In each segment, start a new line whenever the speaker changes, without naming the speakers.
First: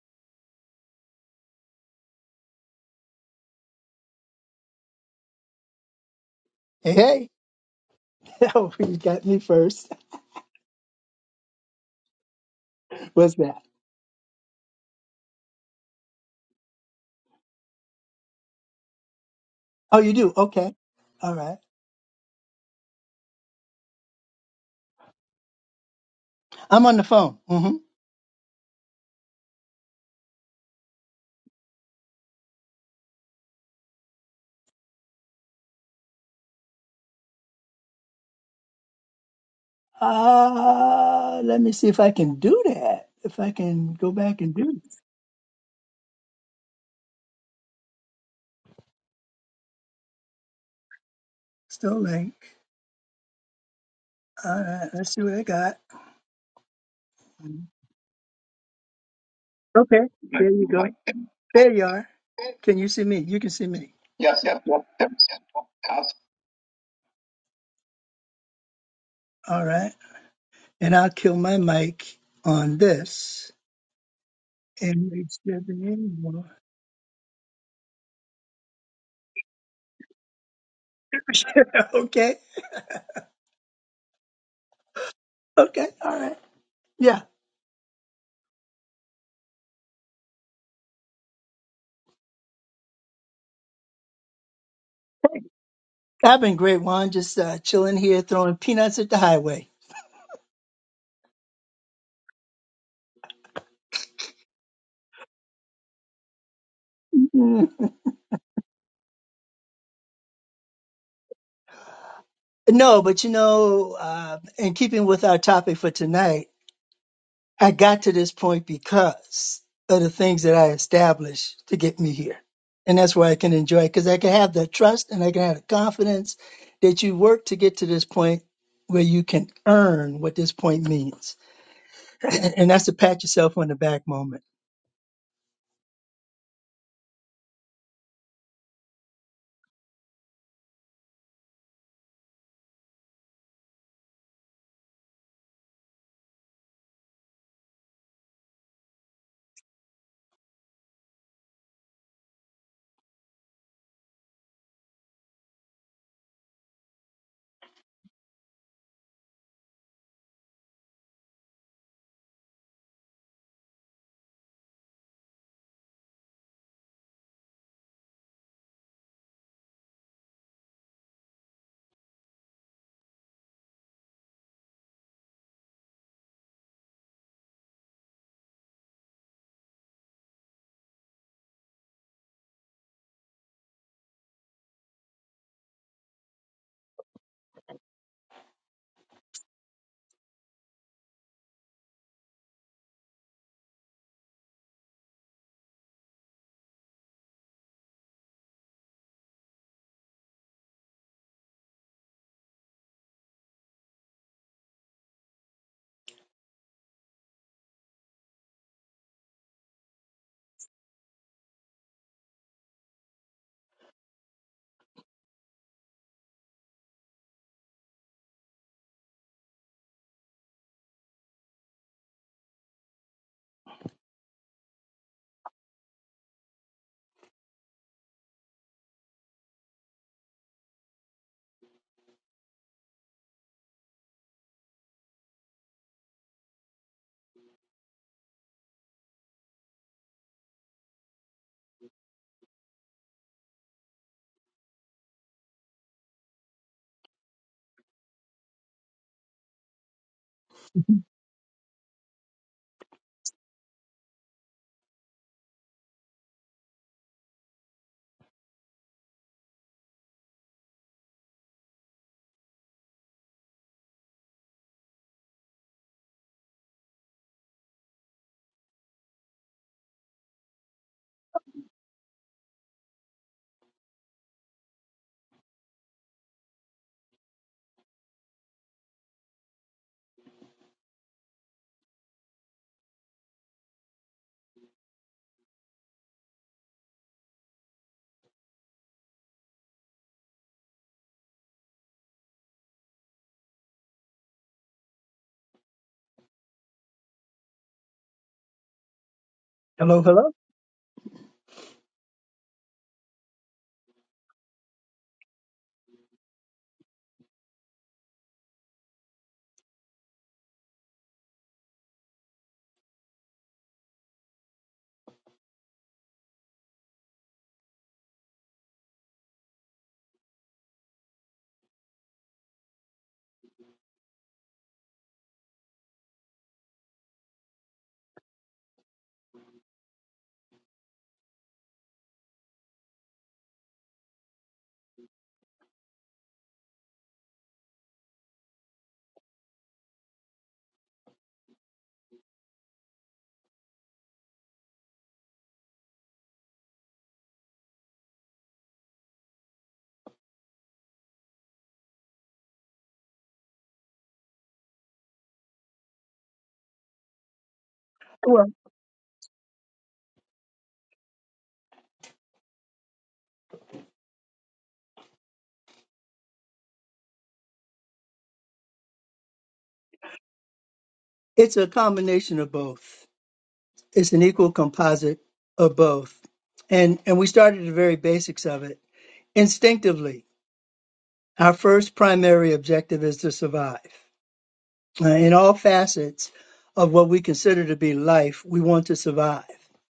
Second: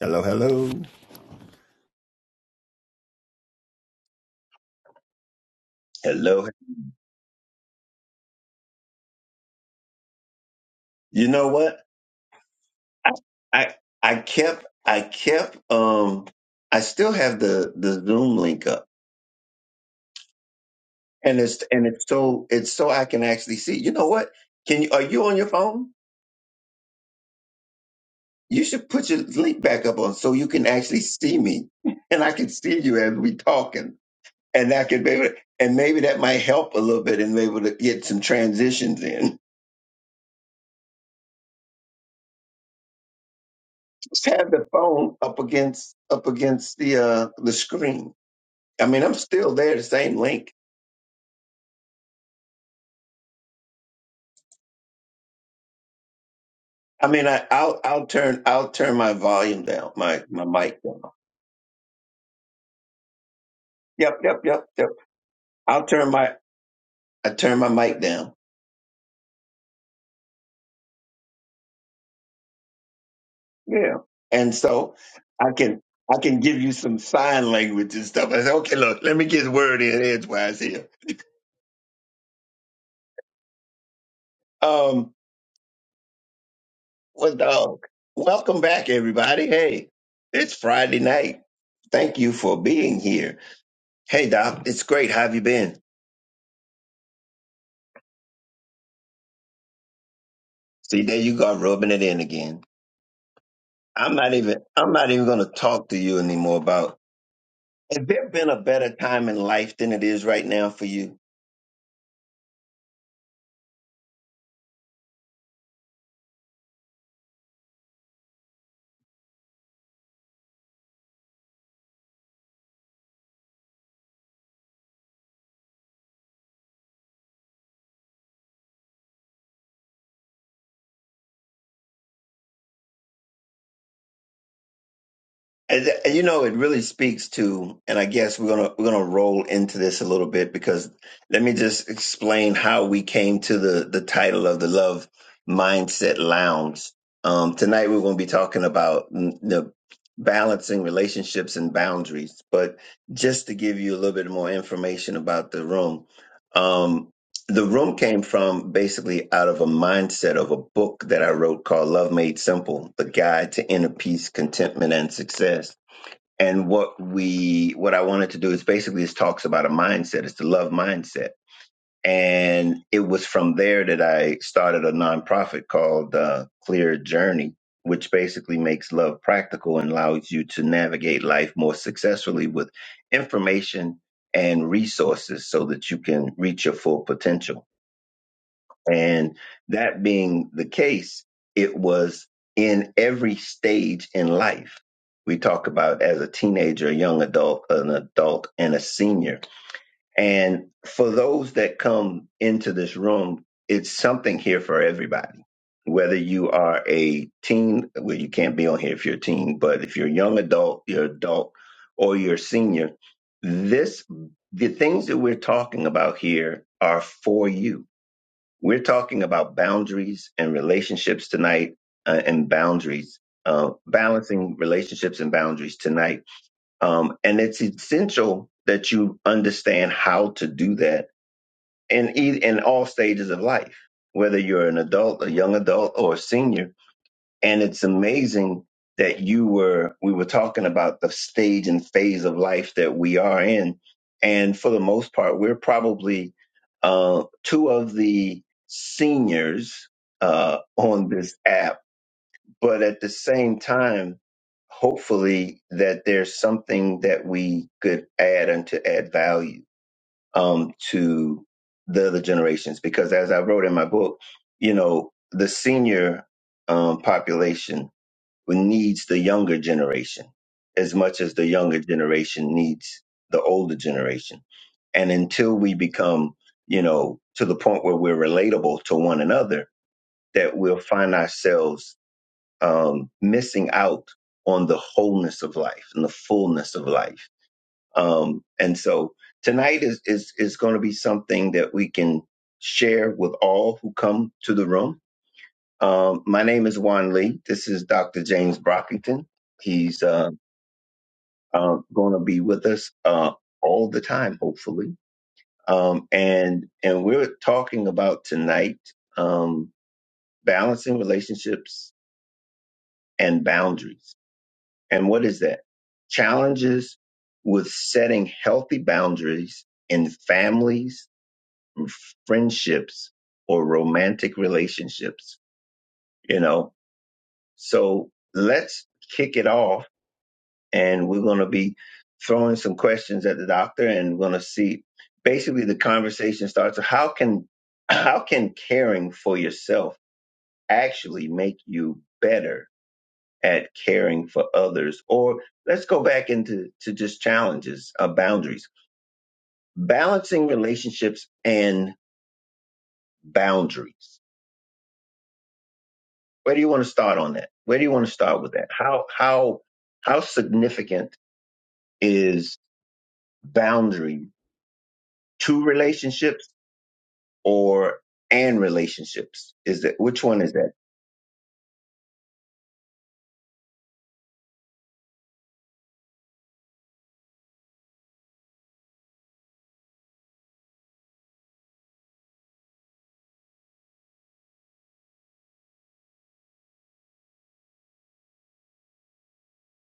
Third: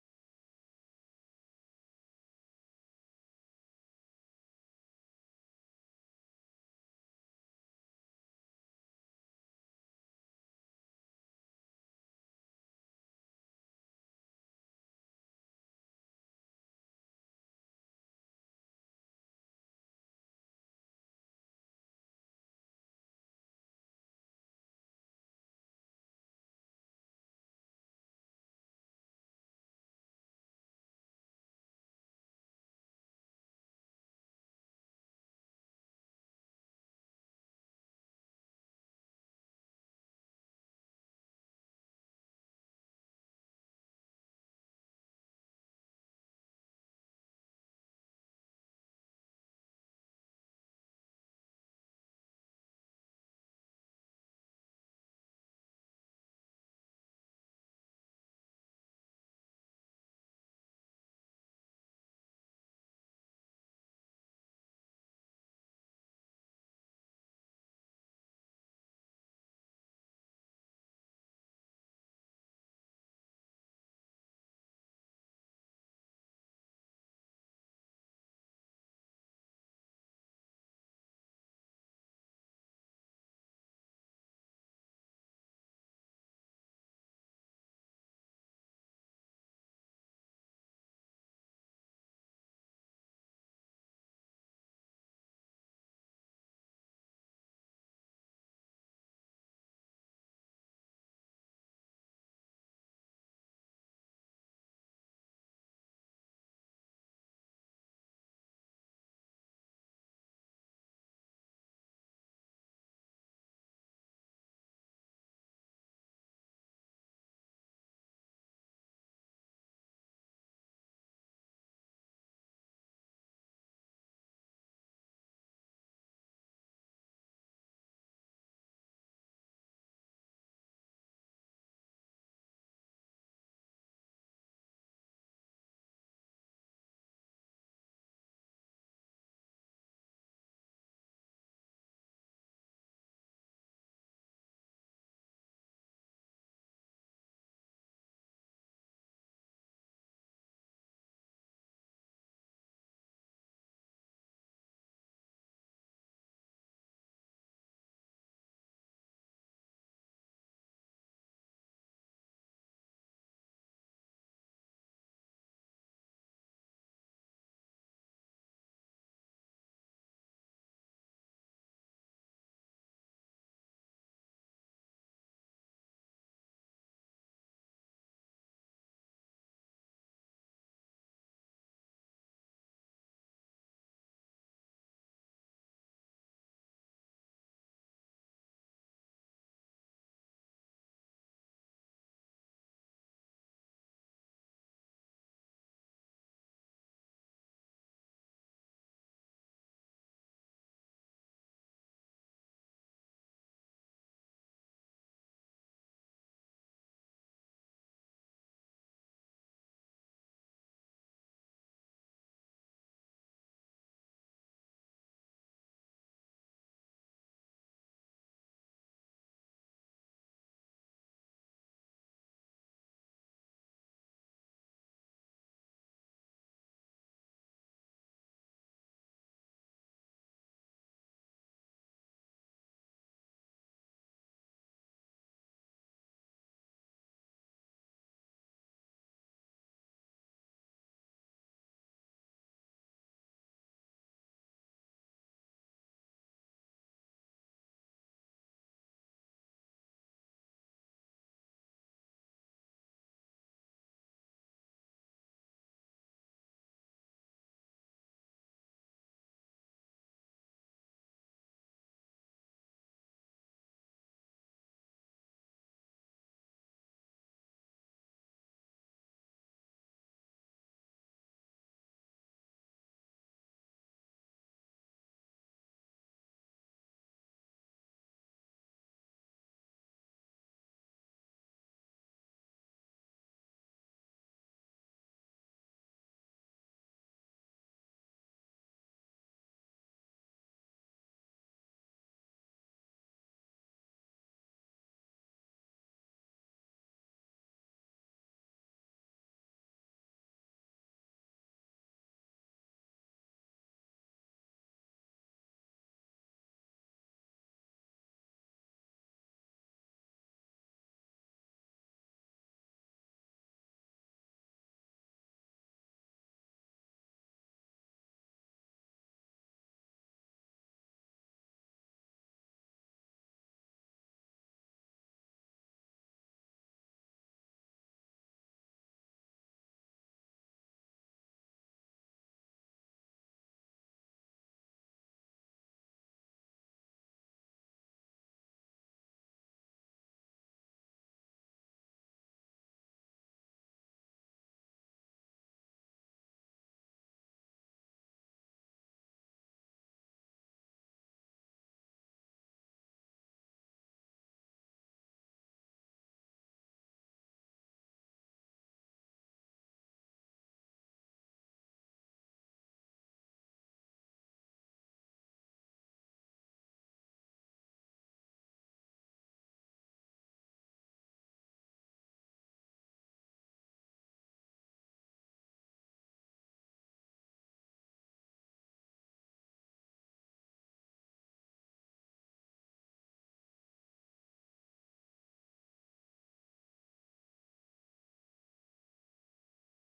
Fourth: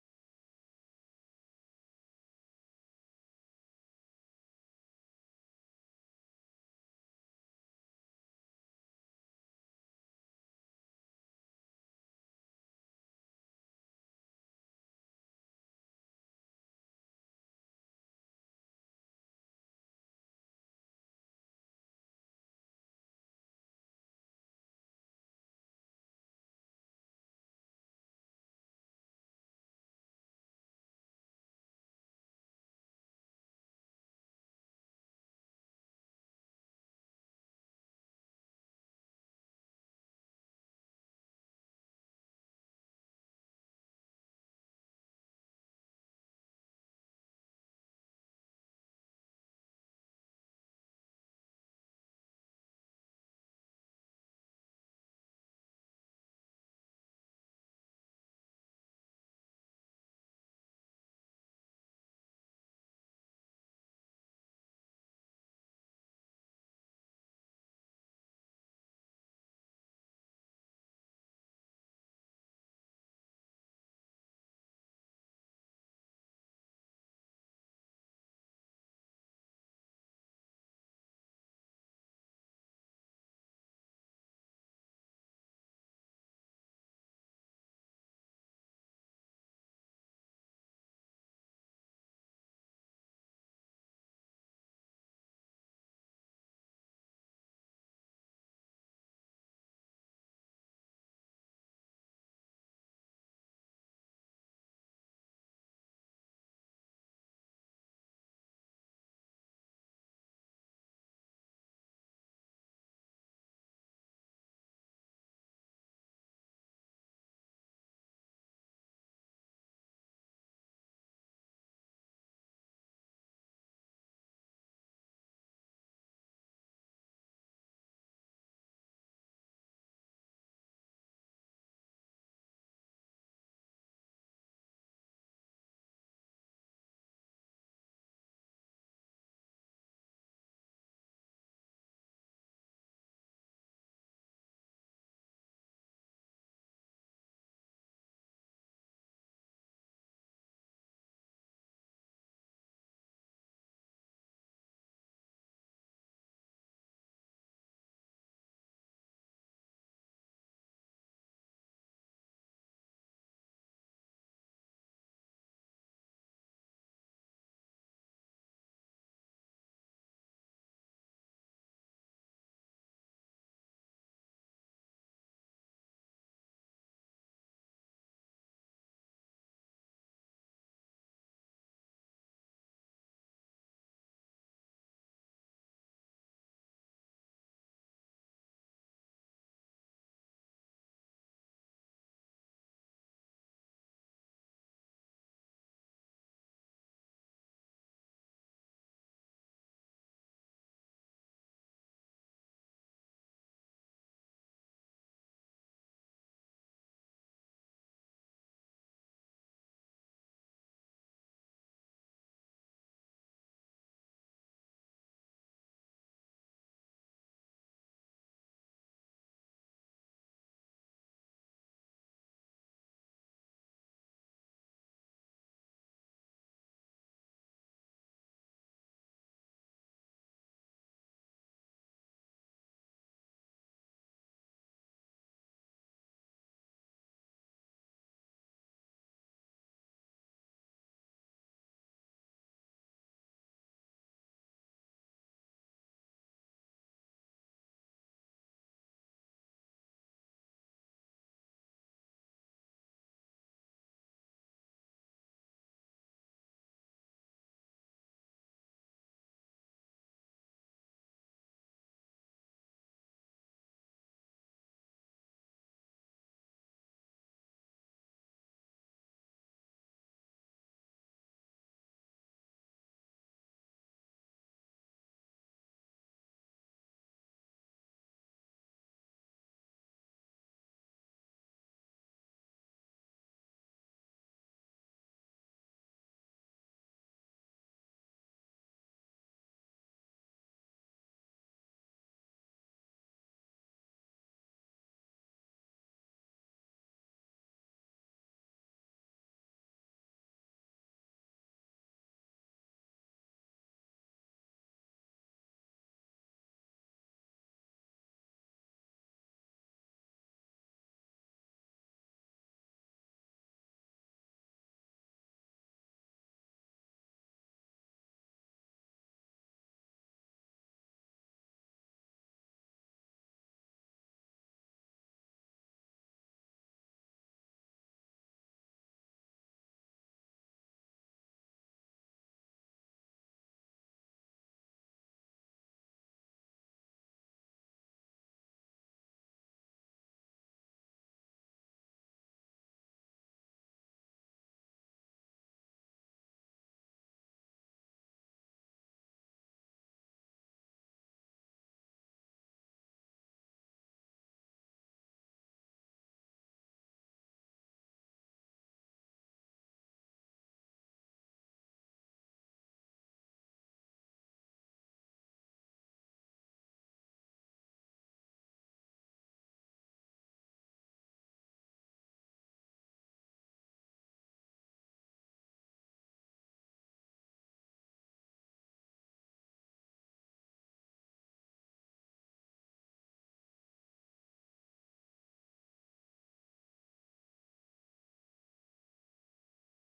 Hello, hello. Hello.
Hey, oh, you got me first.
You know what? I
What's that?
I, I kept I kept um I still have the the Zoom link up.
Oh, you do? Okay. All
And
right.
it's and it's so it's so I can actually see. You know what? Can you are you on your phone?
I'm on the phone. Mm-hmm.
You should put your link back up on so you can actually see me and I can see you as we talking. And I can maybe and maybe that might help a little bit and be able to get some transitions in.
Uh, let me see if I can do that. If I can go
Just
back
have
and
the
do this.
phone up against up against the uh the screen. I mean, I'm still there, the same link.
Still link. All right. Let's see what I got.
I mean, I, I'll I'll turn I'll turn my volume down,
Okay.
my my
There you
mic
go.
down.
There you are. Can you see me? You can see me.
Yep, yep, yep, yep. I'll turn my I turn my mic down.
All right. And I'll kill my mic on this.
Yeah, and so
And we
I
should be
can
in
I can
more.
give you some sign language and stuff. I say, okay, look, let me get the word in edgewise here.
okay.
Um,
Okay. All right. Yeah.
what dog? Welcome back, everybody. Hey, it's Friday night. Thank you for being here. Hey, Doc, it's great. How have you been?
I've been great, Juan. Just uh, chilling here, throwing peanuts at the highway.
See, there you go, rubbing it in again. I'm not even I'm not even gonna talk to you anymore about
Mhm.
has there been a better time in life than it is right now for you?
No, but you know, uh, in keeping with our topic for tonight, I got to this point because of the things that I established to get me here. And that's why I can enjoy it because I can have the trust and I can have the confidence that you work to get to this point where you can earn what this point means. And, and that's to pat yourself on the back moment.
And th- and you know, it really speaks to, and I guess we're gonna we're gonna roll into this a little bit because let me just explain how we came to the the title of the Love Mindset Lounge. Um, tonight we're gonna be talking about mm, the balancing relationships and boundaries, but just to give you a little bit more information about the room. um, the room came from basically out of a mindset of a book that I wrote called Love Made Simple: The Guide to Inner Peace, Contentment, and Success. And what we what I wanted to do is basically it talks about a mindset. It's the love mindset. And it was from there that I started a nonprofit called uh, Clear Journey, which basically makes love practical and allows you to navigate life more successfully with information and resources so that you can reach your full potential. And that being the case, it was in every stage in life. We talk about as a teenager, a young adult, an adult, and a senior. And for those that come into this room, it's something here for everybody. Whether you are a teen, well, you can't be on here if you're a teen, but if you're a young adult, you're adult, or you're a senior, this the things that we're talking about here are for you we're talking about boundaries and relationships tonight, uh, and boundaries, uh, balancing relationships and boundaries tonight. Um, and it's essential that you understand how to do that in e- in all stages of life, whether you're an adult, a young adult, or a senior and it's amazing that you were, we were talking about the stage and phase of life that we are in. And for the most part, we're probably uh, two of the seniors uh,
Mhm.
on this app. But at the same time, hopefully that there's something that we could add and to add value um, to the other generations. Because as I wrote in my book, you know, the senior um, population needs the younger generation as much as the younger generation needs the older generation. And until we become, you know, to the point where we're relatable to one another, that we'll find ourselves um, missing out on the wholeness of life and the fullness of life. Um, and so tonight is is is going to be something that we can share with all who come to the room um, my name is Juan Lee. This is Dr. James Brockington. He's
Hello, hello.
uh, uh, going to be with us uh, all the time, hopefully. Um, and and we're talking about tonight um, balancing relationships and boundaries. And what is that? Challenges with setting healthy boundaries in families, friendships, or romantic relationships. You know, so let's kick it off and we're going to be throwing some questions at the doctor and we're going to see basically the conversation starts how can how can caring for yourself actually make you better at caring for others or let's go back into to just challenges uh, boundaries balancing relationships and boundaries where do you want to start on that where do you want to start
Well,
with that how how how significant is boundary to relationships or and relationships is that which one is that
it's a combination of both. it's an equal composite of both. And and we started at the very basics of it. Instinctively, our first primary objective is to survive. Uh, in all facets of what we consider to be life, we want to survive.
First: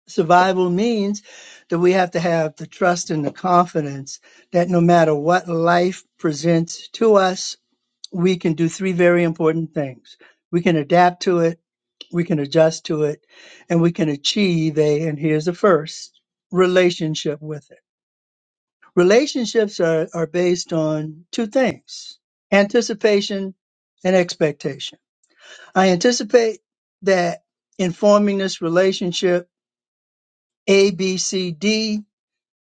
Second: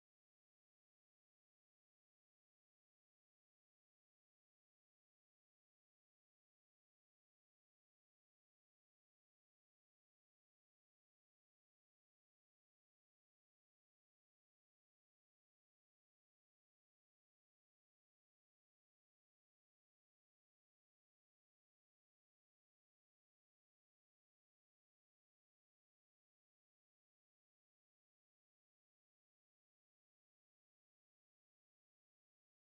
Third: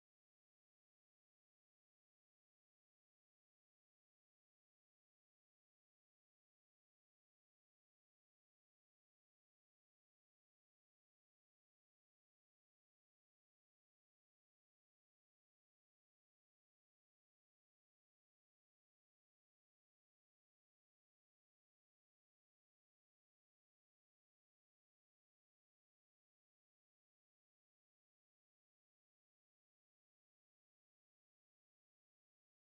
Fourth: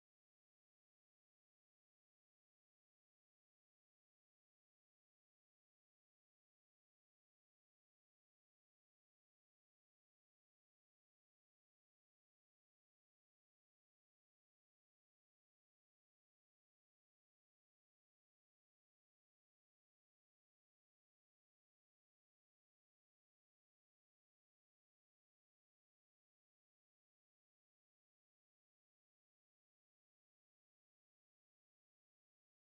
Survival means that we have to have the trust and the confidence that no matter what life presents to us, we can do three very important things. We can adapt to it we can adjust to it and we can achieve a and here's the first relationship with it relationships are, are based on two things anticipation and expectation i anticipate that in forming this relationship a b c d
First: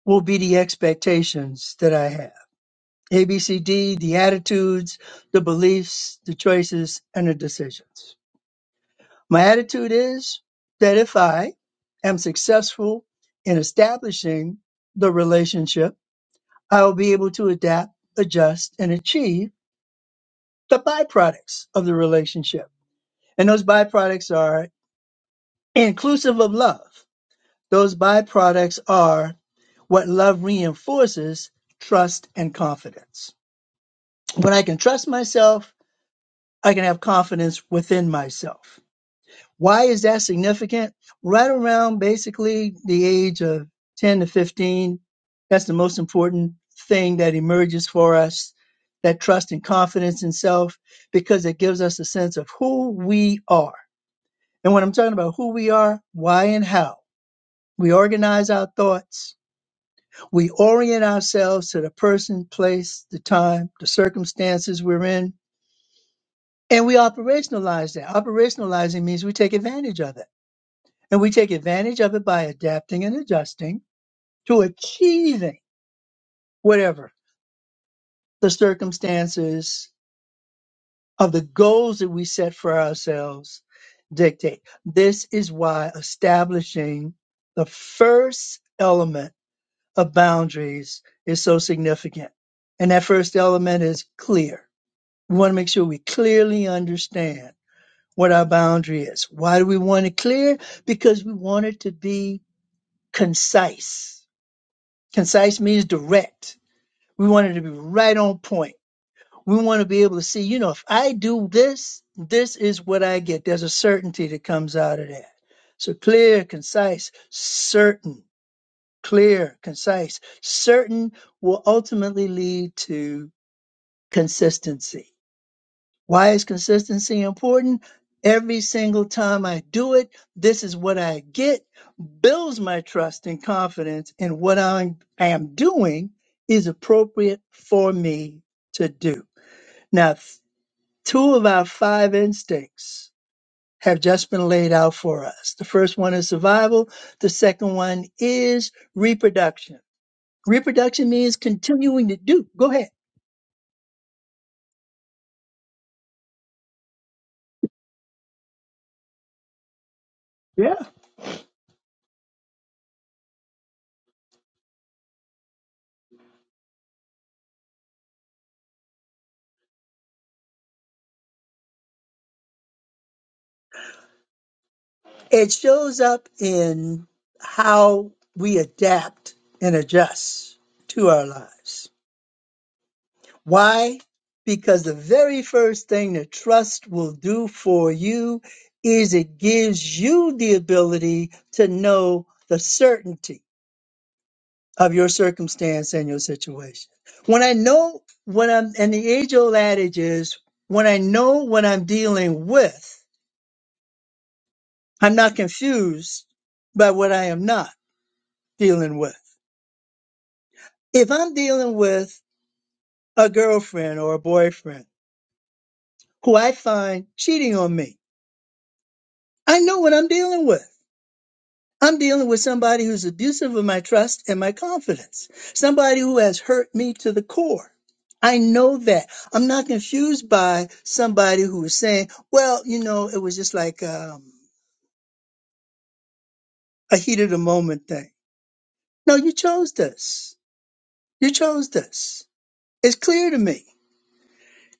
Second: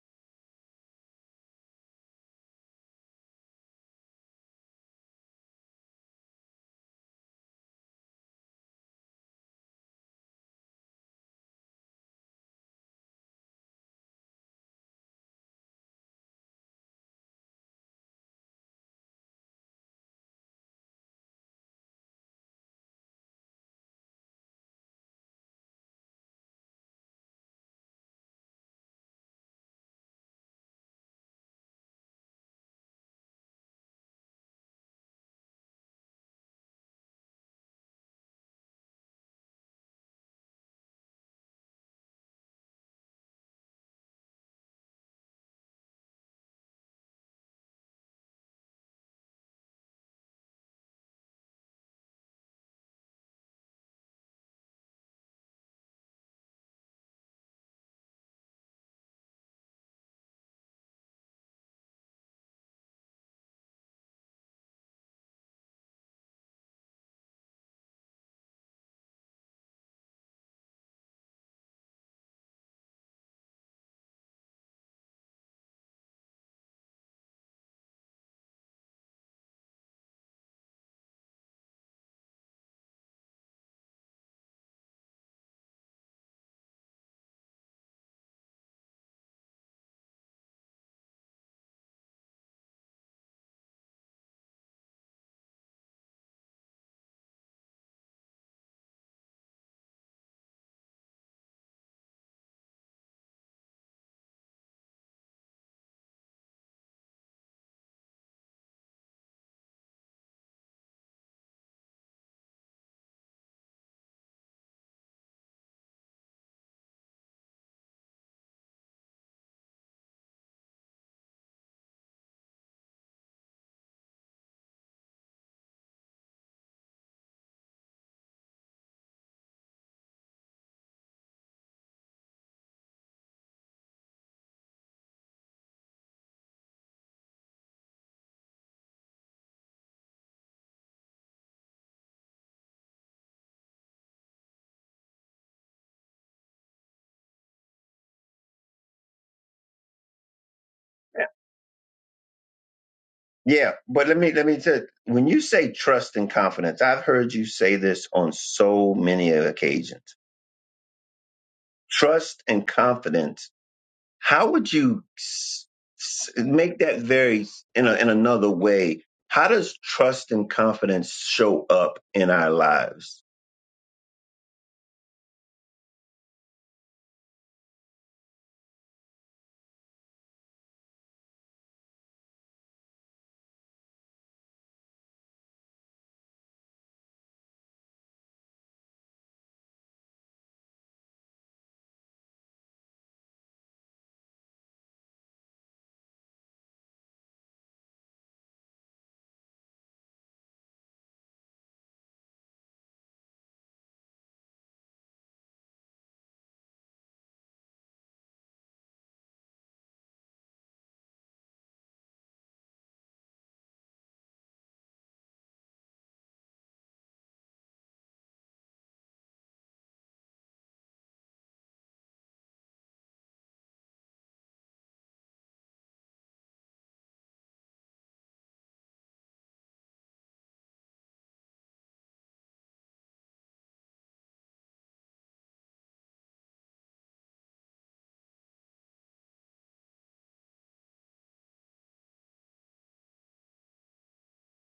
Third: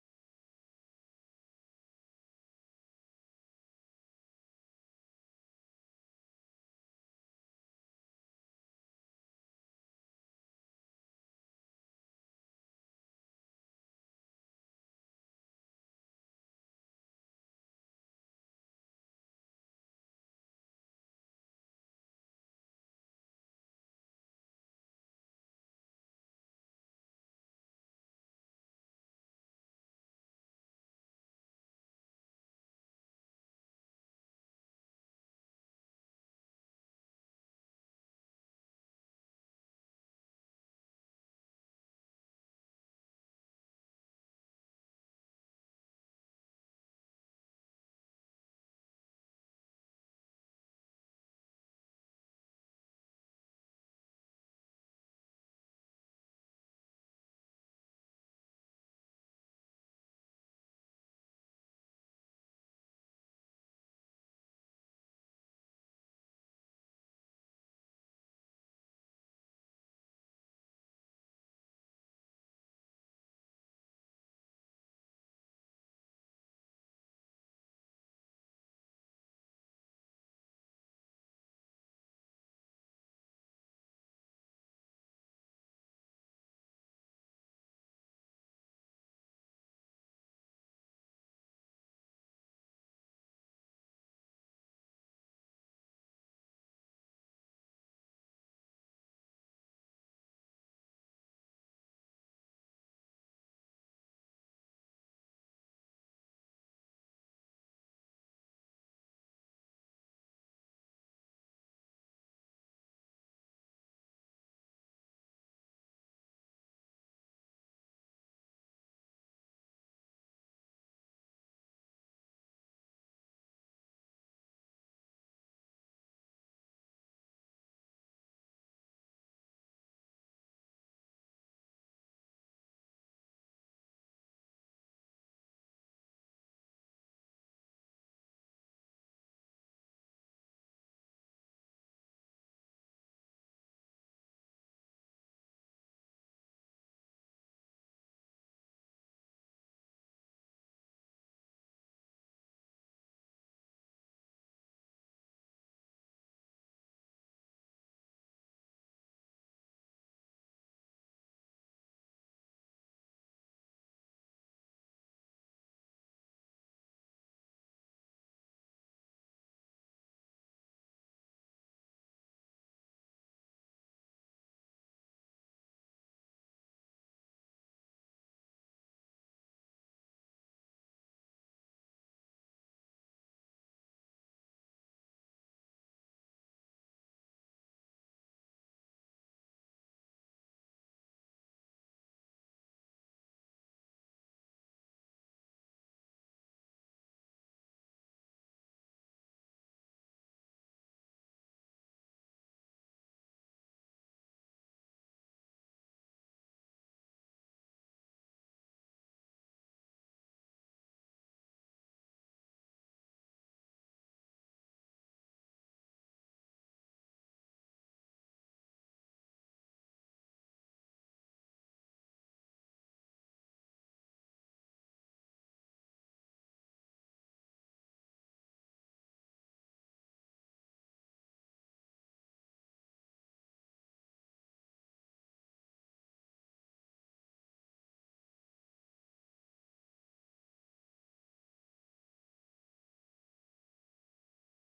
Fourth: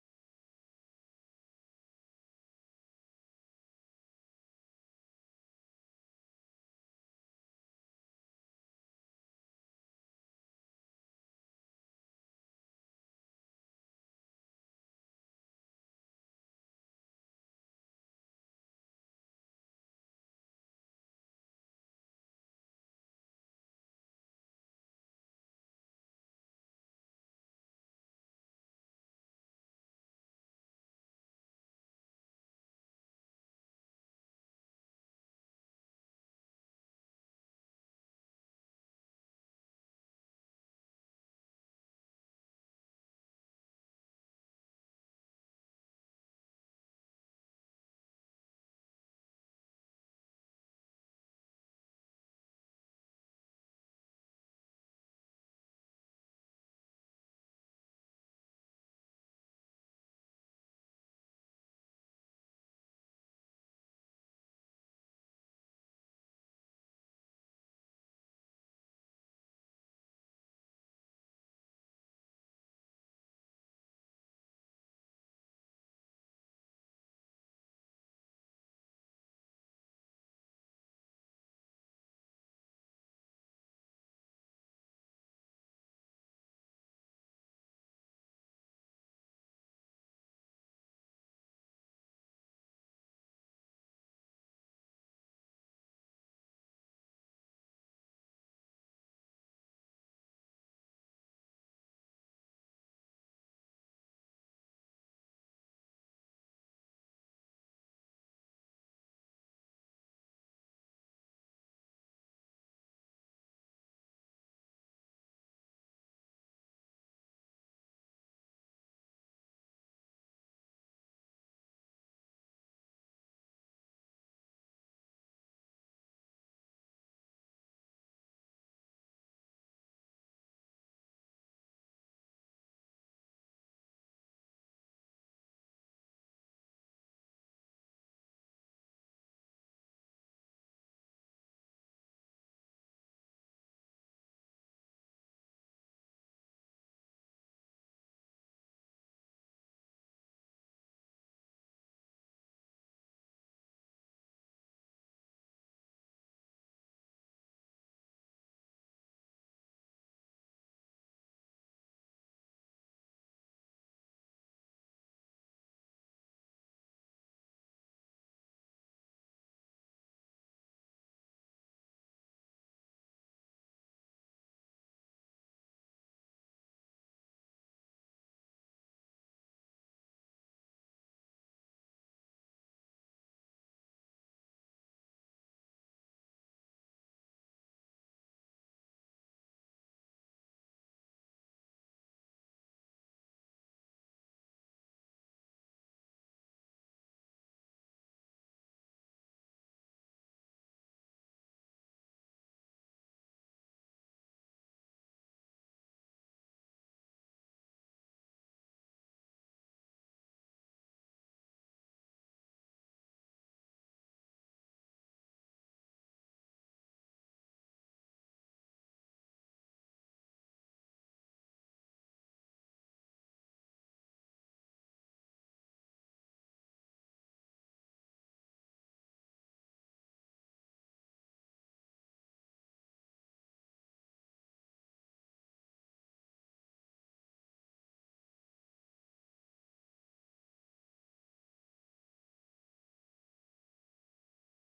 will be the expectations that i have a b c d the attitudes the beliefs the choices and the decisions My attitude is that if I am successful in establishing the relationship, I will be able to adapt, adjust, and achieve the byproducts of the relationship. And those byproducts are inclusive of love. Those byproducts are what love reinforces trust and confidence. When I can trust myself, I can have confidence within myself. Why is that significant? Right around basically the age of 10 to 15, that's the most important thing that emerges for us that trust and confidence in self because it gives us a sense of who we are. And when I'm talking about who we are, why and how, we organize our thoughts, we orient ourselves to the person, place, the time, the circumstances we're in, and we operationalize that. Operationalizing means we take advantage of it and we take advantage of it by adapting and adjusting to achieving whatever the circumstances of the goals that we set for ourselves dictate. This is why establishing the first element of boundaries is so significant. And that first element is clear. We want to make sure we clearly understand what our boundary is. Why do we want it clear? Because we want it to be concise Concise means direct. We want it to be right on point. We want to be able to see, you know, if I do this, this is what I get. There's a certainty that comes out of that. So clear, concise, certain, clear, concise, certain will ultimately lead to consistency. Why is consistency important? Every single time I do it, this is what I get, builds my trust and confidence in what I'm, I am doing is appropriate for me to do. Now, th- two of our five instincts have just been laid out for us. The first one is survival. The second one is reproduction. Reproduction means continuing to do. Go ahead.
yeah but let me let me tell you, when you say trust and confidence i've heard you say this on so many occasions trust and confidence how would you s- s- make that very in, a, in another way how does trust and confidence show up in our lives
It shows up in how we adapt and adjust to our lives. Why? Because the very first thing that trust will do for you is it gives you the ability to know the certainty of your circumstance and your situation. When I know what I'm, and the age old adage is, when I know what I'm dealing with, I'm not confused by what I am not dealing with If I'm dealing with a girlfriend or a boyfriend who I find cheating on me, I know what I'm dealing with. I'm dealing with somebody who's abusive of my trust and my confidence, somebody who has hurt me to the core. I know that. I'm not confused by somebody who is saying, well, you know, it was just like um, a heat of the moment thing. No, you chose this. You chose this. It's clear to me.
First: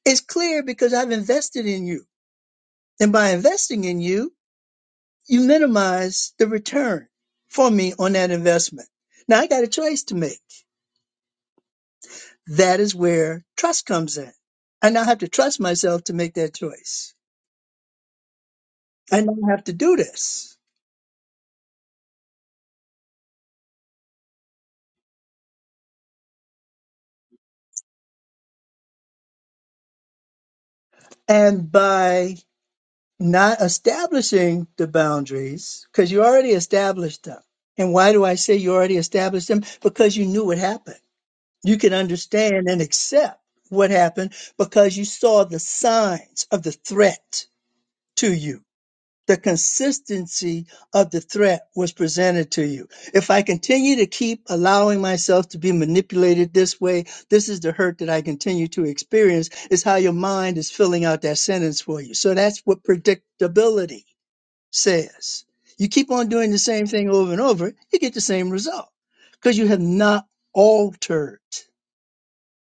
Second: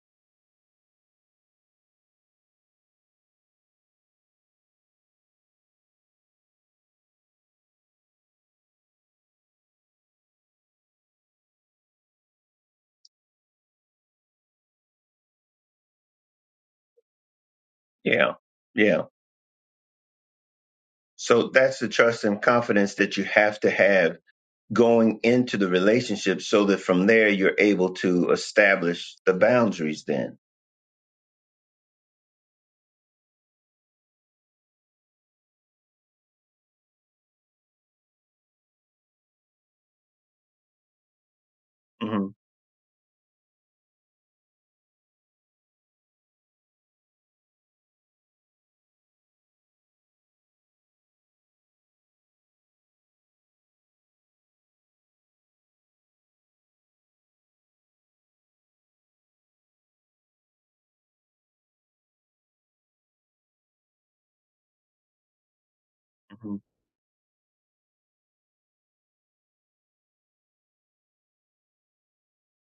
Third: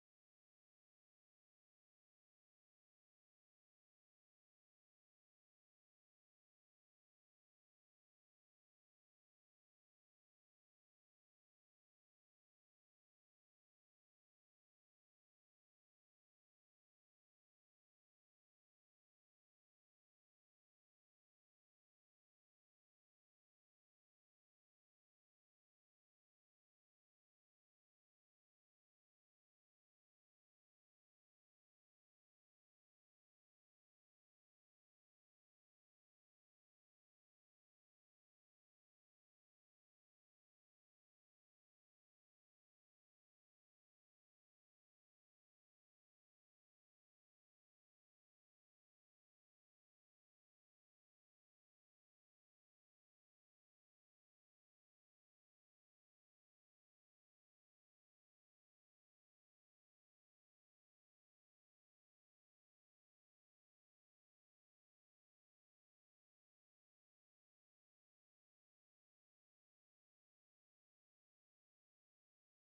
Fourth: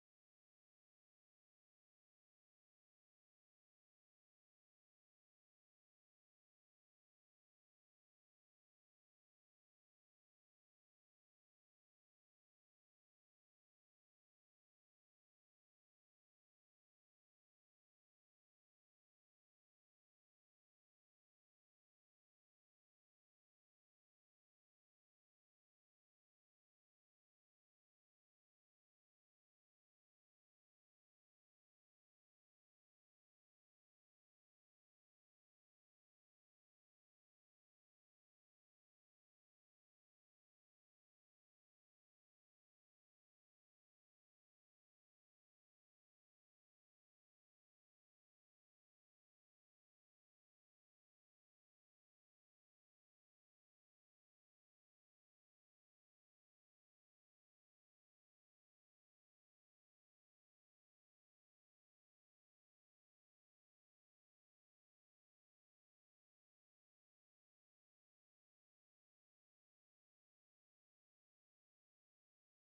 It's clear because I've invested in you. And by investing in you, you minimize the return for me on that investment. Now I got a choice to make. That is where trust comes in. I now have to trust myself to make that choice.
yeah yeah
I now have to do this.
so that's the trust and confidence that you have to have going into the relationship so that from there you're able to establish the boundaries then
And by not establishing the boundaries, because you already established them. And why do I say you already established them? Because you knew what happened. You can
hmm
understand and accept what happened because you saw the signs of the threat to you the consistency of the threat was presented to you. If I continue to keep allowing myself to be manipulated this way, this is the hurt that I continue to experience, is how your mind is filling out that sentence for you. So that's what predictability says. You keep on doing
hmm
the same thing over and over, you get the same result because you have not altered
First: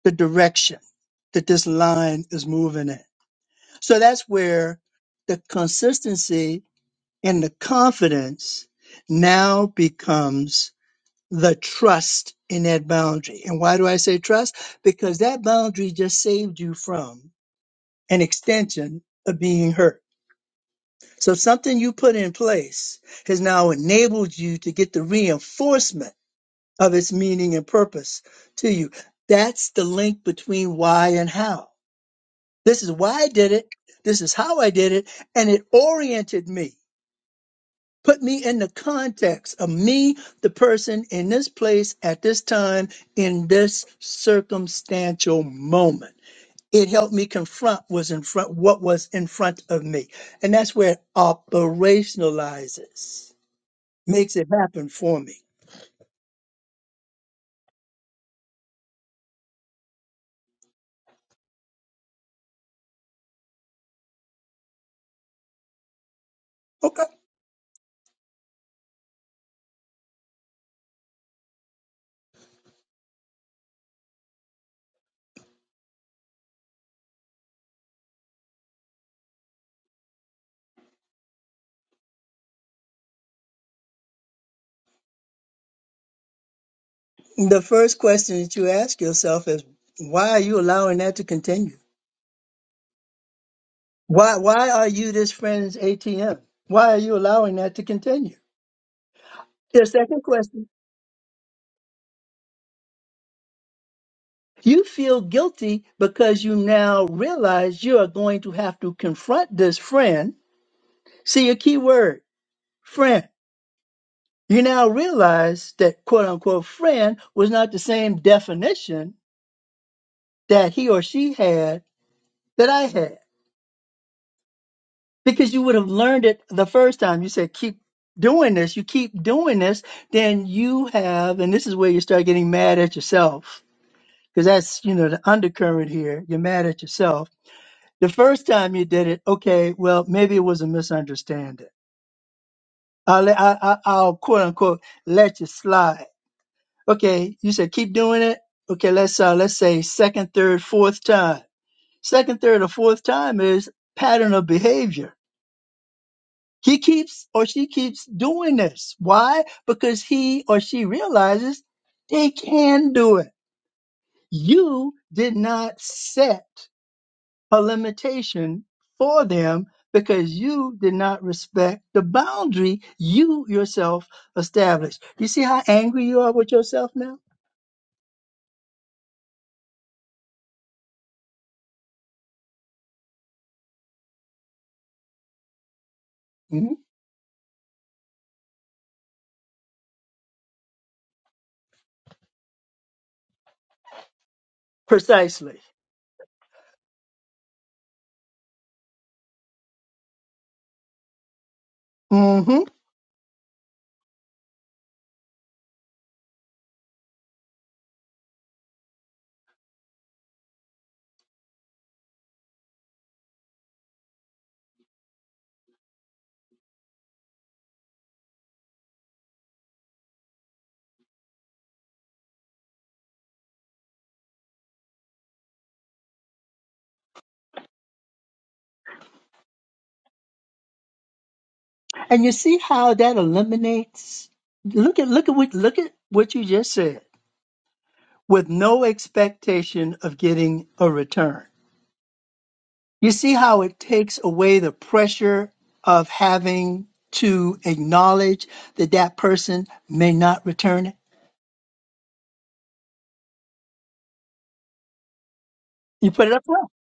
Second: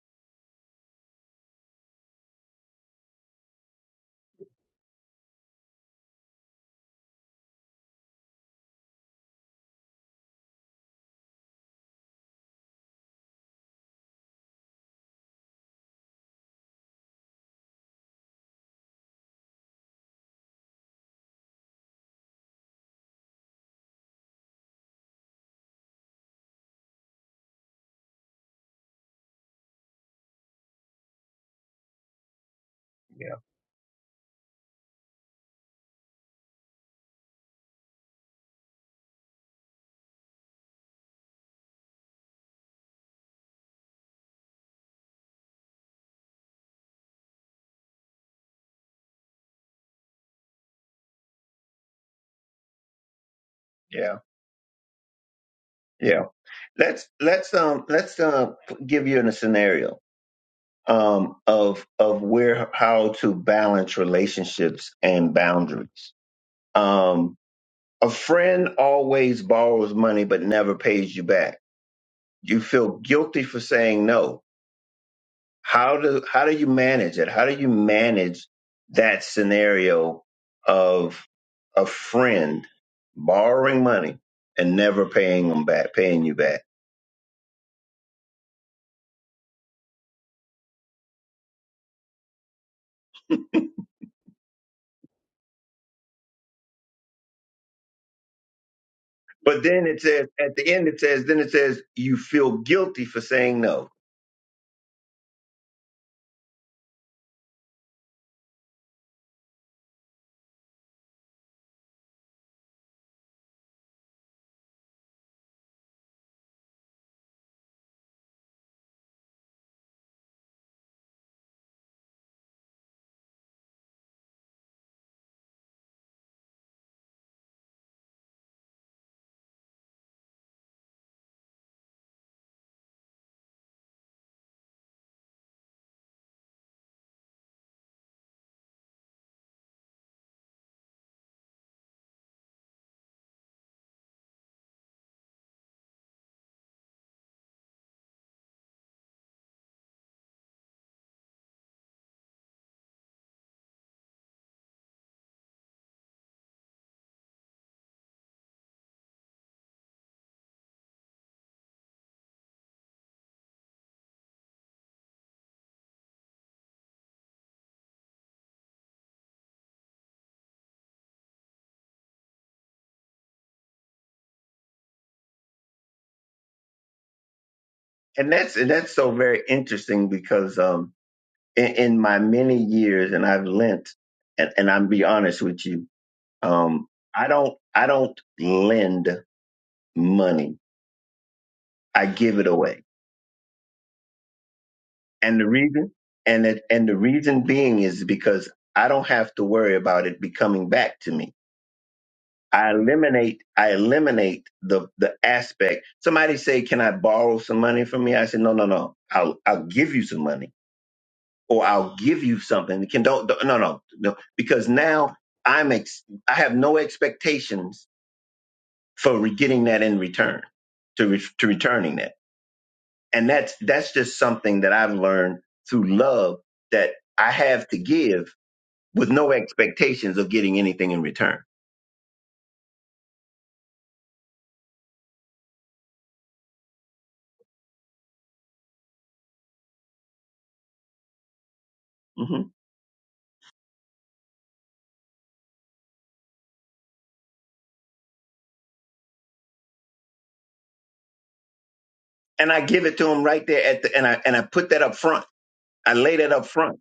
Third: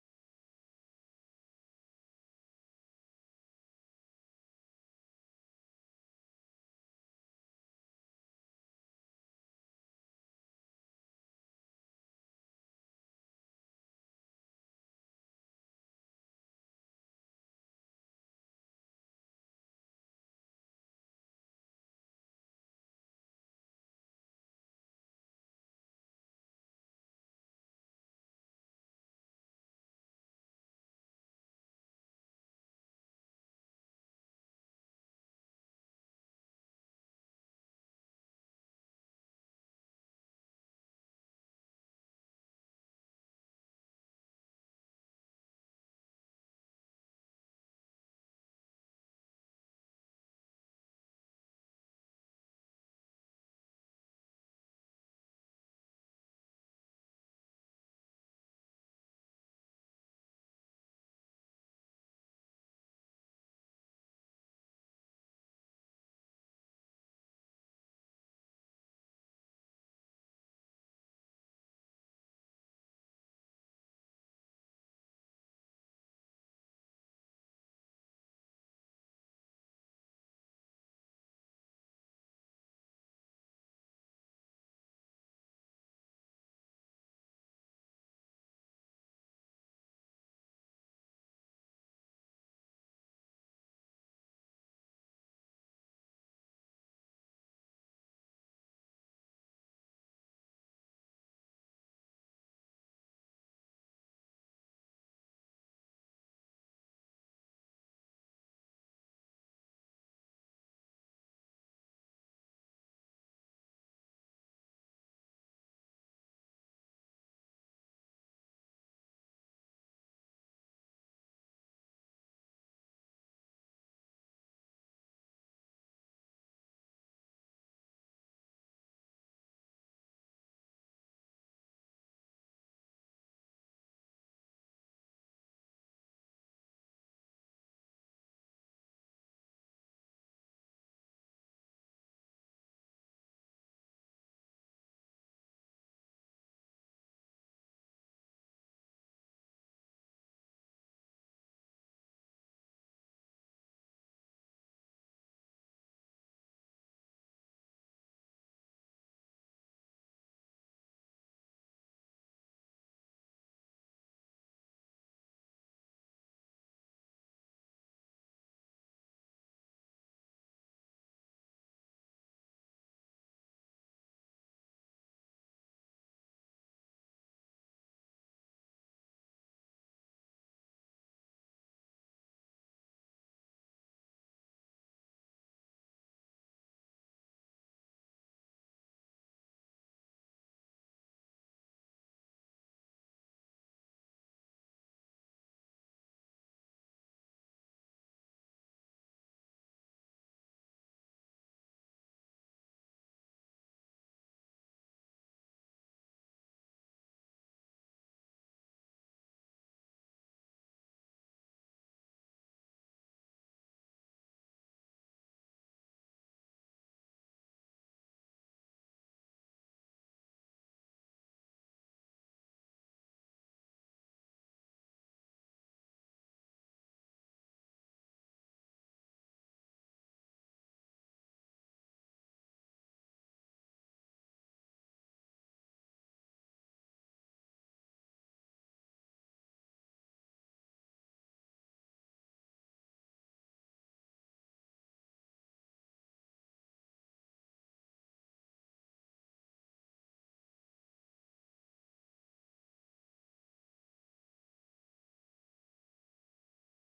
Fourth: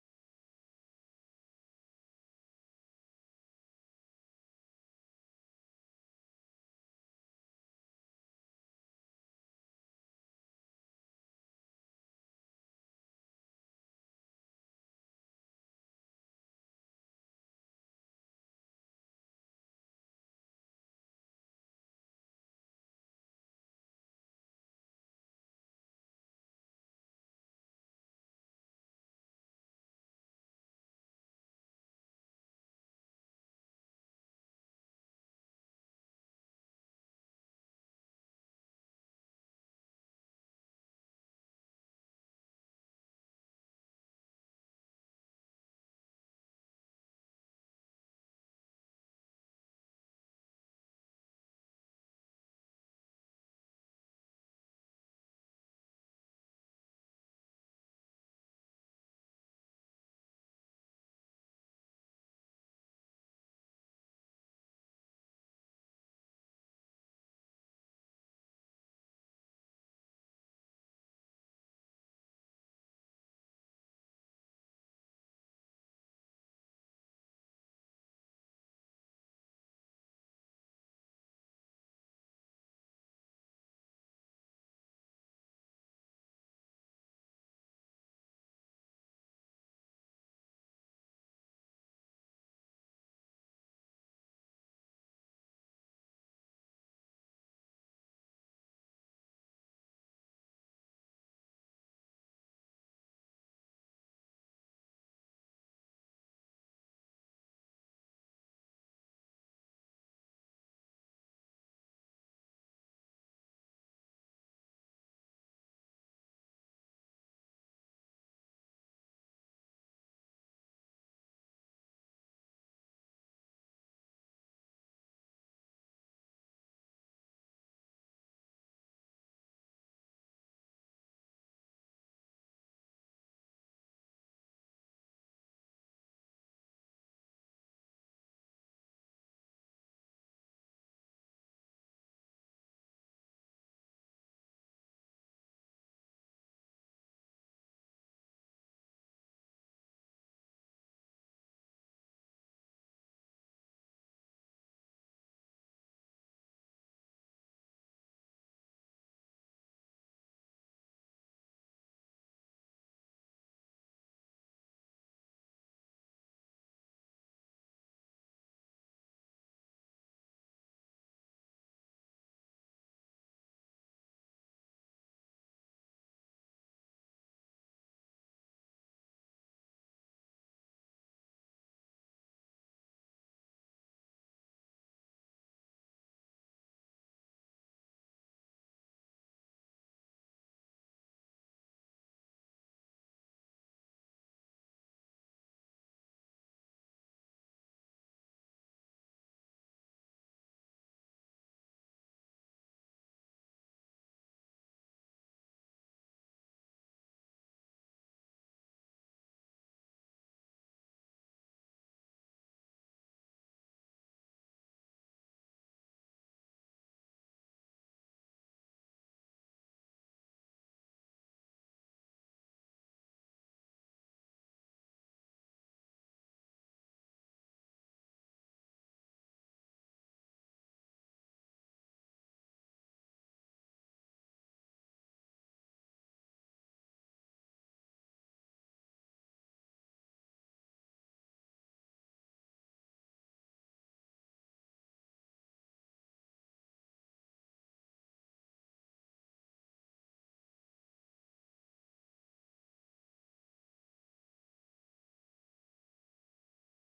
the direction that this line is moving in. So that's where the consistency and the confidence now becomes the trust in that boundary. And why do I say trust? Because that boundary just saved you from an extension of being hurt. So something you put in place has now enabled you to get the reinforcement of its meaning and purpose to you. That's the link between why and how. This is why I
yeah
did it. This is how I did it. And it oriented me Put me in the context of me, the person in this place at this time, in this circumstantial moment. It helped me confront was in front what was in front of me. And that's where it operationalizes,
yeah
makes it happen for me.
yeah let's let's um let's uh give you a scenario um of of where how to balance relationships and boundaries
Okay.
um a friend always borrows money but never pays you back you feel guilty for saying no how do how do you manage it? How do you manage that scenario of a friend borrowing money and never paying them back, paying you back?
The first question that you ask yourself is why are you allowing that to continue? Why why are you this friend's ATM? Why are you allowing that to continue?
But
The
then it
second
says at
question
the end it says then it says you feel guilty for saying no,
You feel guilty because you now realize you are going to have to confront this friend. See a key word, friend. You now realize that quote unquote friend was not the same definition that he or she had that I had because you would have learned it the first time. You said, keep doing this. You keep doing this. Then you have, and this is where you start getting mad at yourself because that's, you know, the undercurrent here. You're mad at yourself The first time you did it, okay, well, maybe it was a misunderstanding. I'll, let- I, I, I'll quote unquote let you slide. Okay, you said keep doing it. Okay, let's uh, let's say second, third, fourth time. Second, third, or fourth time is pattern of behavior. He keeps or she keeps doing this. Why? Because he or she realizes they can do it. You did not set a limitation for them because you did not respect the boundary you yourself established. You see how angry you are with yourself now?
and that's and that's so very interesting because um in, in my many years and I've lent and and I'm be honest with you
hmm
um I don't I don't lend money I give it away And the
Precisely.
reason and it, and the reason being is because I don't have to worry about it becoming back to me.
hmm
I eliminate I eliminate the the aspect. Somebody say, "Can I borrow some money from me?" I said, "No, no, no. I'll I'll give you some money, or I'll give you something." Can don't, don't no no no because now I'm ex, I have no expectations for re- getting that in return to re, to returning that, and that's that's just something that I've learned through love that I have to give with no expectations of getting anything in return.
And you see how that eliminates. Look at look at what look at what you just said with no expectation of getting a return.
hmm
You see how it takes away the pressure of having to acknowledge that that person may not return it.
And I give it to him right there at the and I and I put that up front. I
You
laid
put
it
it up
up
front.
front.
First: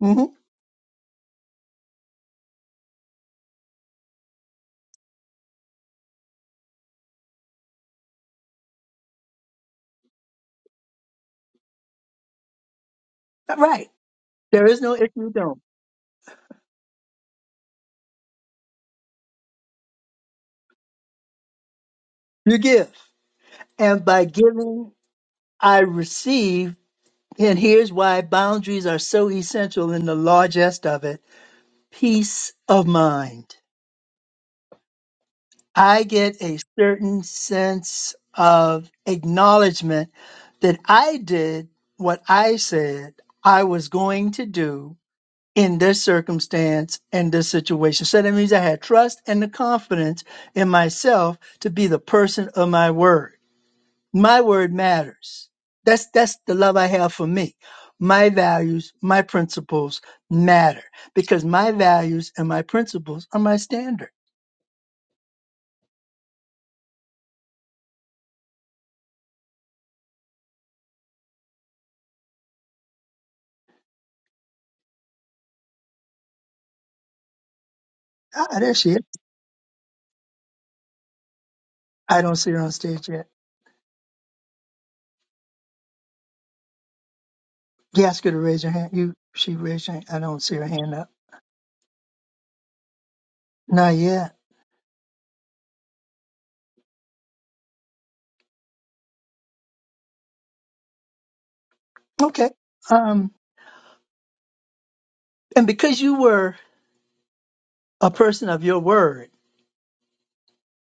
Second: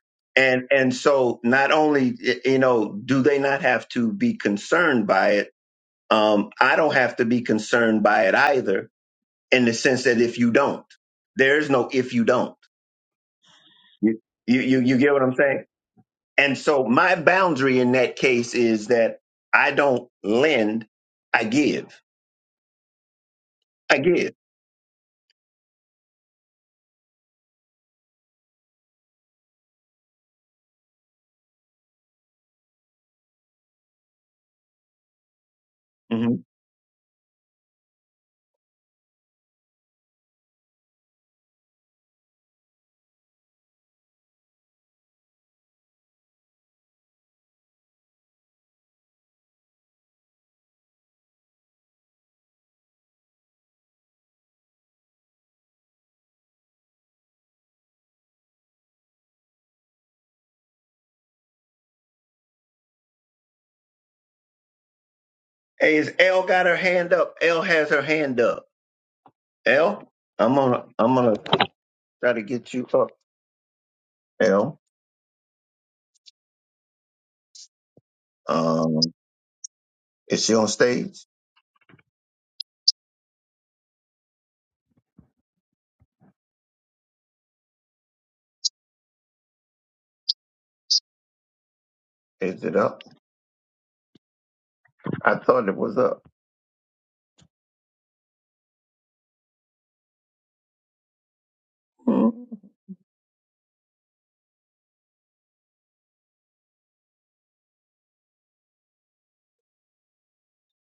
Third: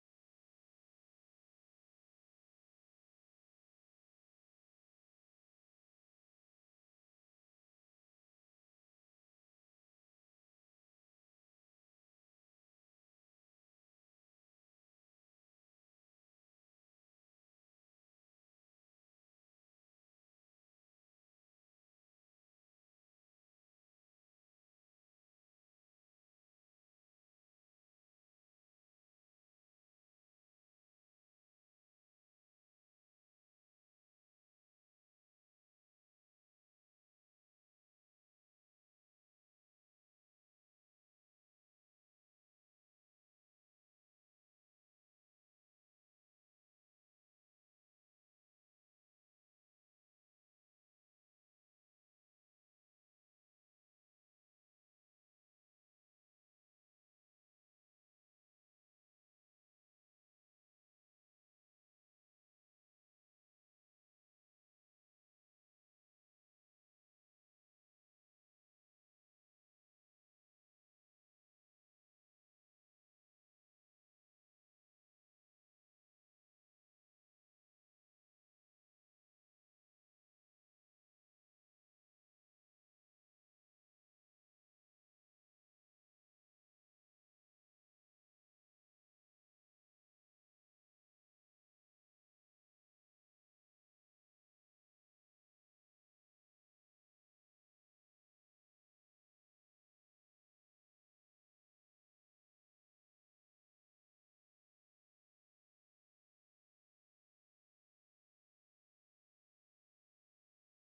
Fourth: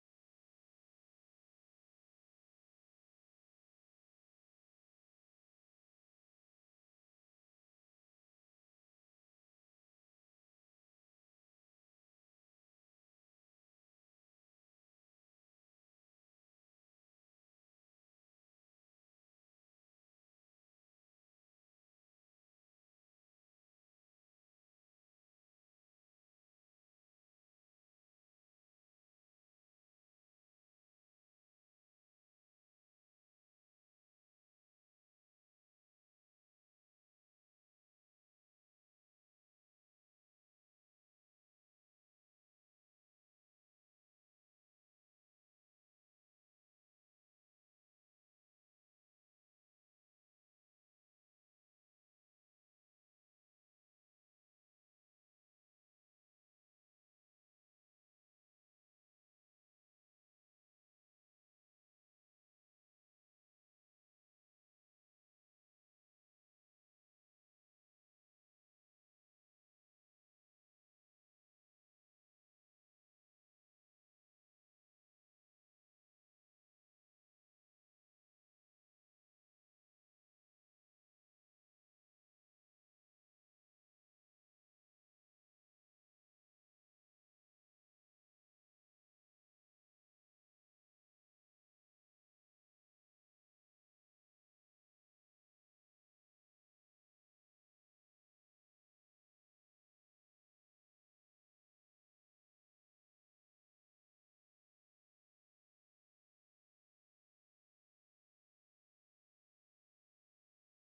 hmm
And and so not only y- you know do they not have to be concerned by it, um, I don't have to be concerned by it either. In the sense that if you don't, there's no if you don't.
Right.
You you
There is
you,
no
you
if
get what
you
I'm saying?
don't.
And so my boundary in that case is that I don't lend, I give.
You give.
I
And by
give.
giving, I receive. And here's why boundaries are so essential in the largest of it peace of mind. I
hmm
get a certain sense of acknowledgement that I did what I said I was going to do in this circumstance and this situation. So that means I had trust and the confidence in myself to be the person of my word. my word matters that's that's the love i have for me my values my principles matter because my values and my principles are my standard
Hey, is L got her hand up? L has her hand up. L, I'm gonna I'm gonna try to get you up. L,
ah there she is
um, is she on stage?
i don't see her on stage yet you ask her to raise her hand you she raised her hand i don't see her hand up
Is it up?
not yet
I thought it was up. Mhm.
okay um and because you were a person of your word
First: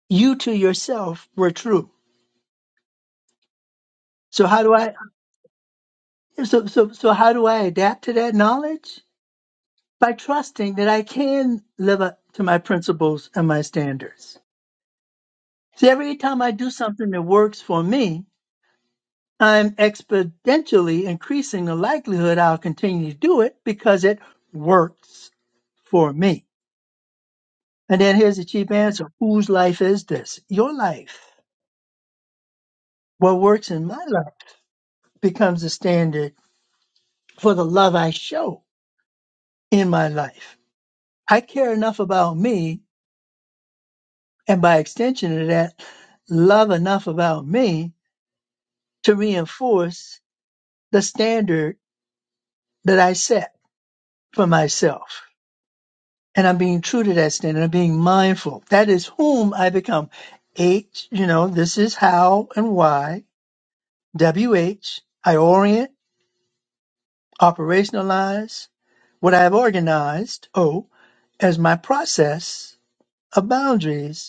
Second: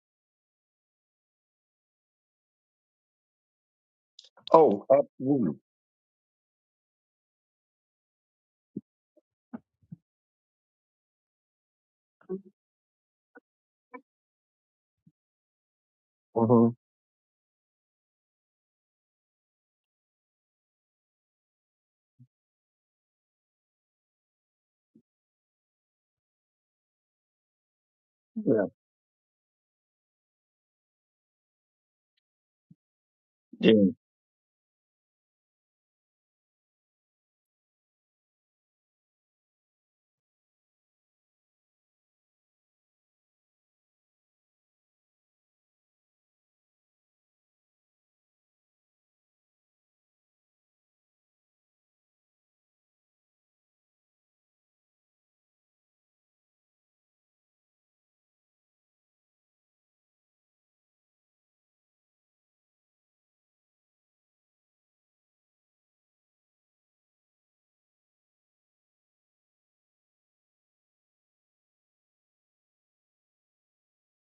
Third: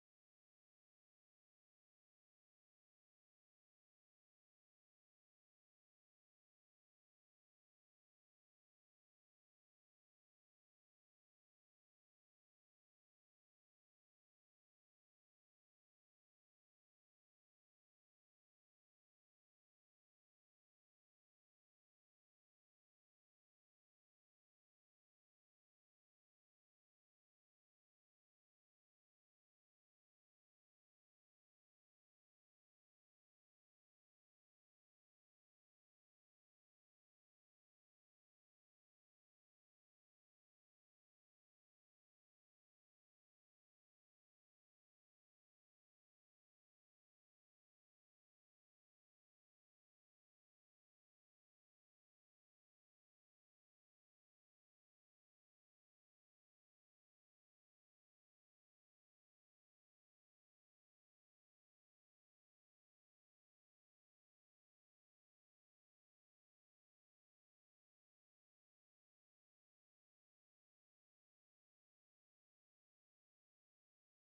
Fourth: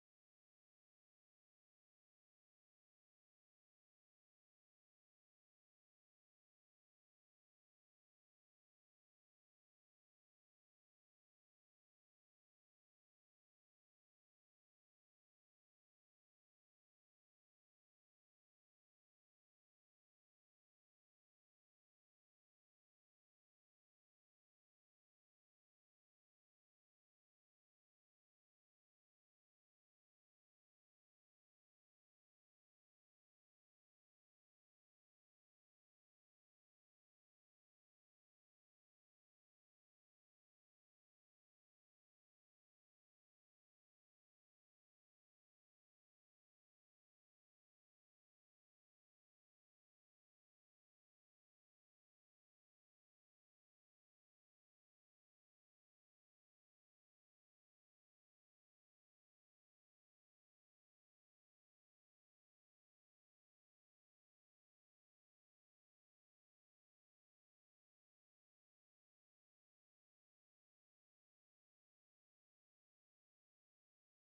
you to yourself were true so how do
Oh,
i
absolutely.
so so so how do i adapt to that knowledge by trusting that I can live up to my principles and my standards. See, every time I do
hmm
something that works for me, I'm exponentially increasing the likelihood I'll continue to do it because it works for me. And then here's the
Yeah.
cheap answer. Whose life is this? Your life. What works
Yeah.
in my life becomes the standard for the love I show in my life. I care enough about me, and by extension of that, love enough about me to reinforce the standard that I set for myself. And I'm being true to that standard. I'm being mindful. That is whom I become. H, you know, this is how and why. W H. I orient, operationalize what I have organized, O, as my process of boundaries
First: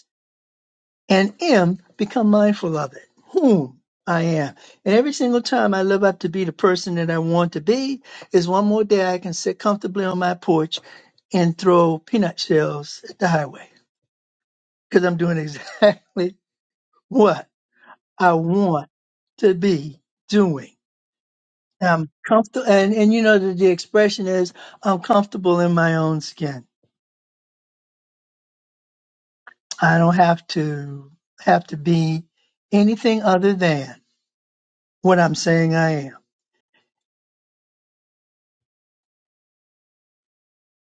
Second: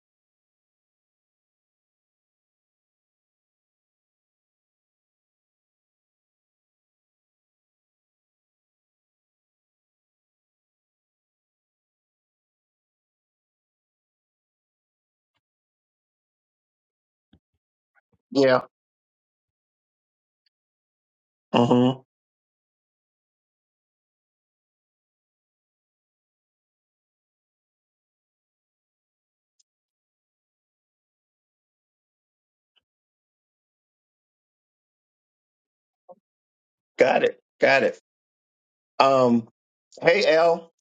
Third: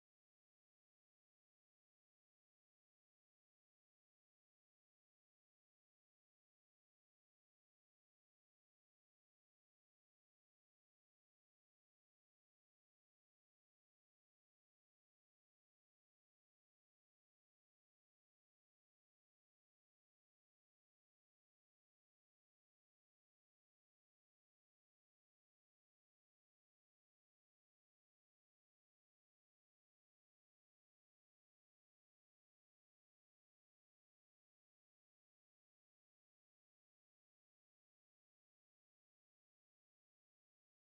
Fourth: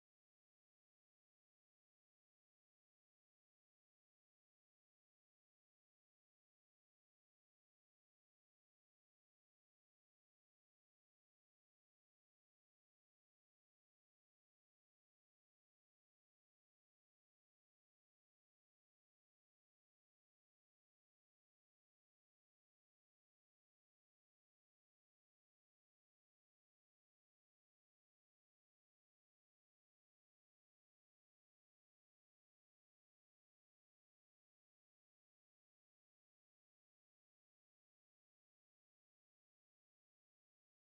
and am become mindful of it, whom I am. And every single time I live up to be the person that I want to be, is one more day I can sit comfortably on my porch and throw peanut shells at the highway because I'm doing exactly what I
Yeah.
want to be doing.
hmm
I'm comfortable, and, and you know, the, the expression is I'm comfortable in my own skin. I don't have to have to be anything other than what I'm saying I am.
Got it. Got it. Um, hey L,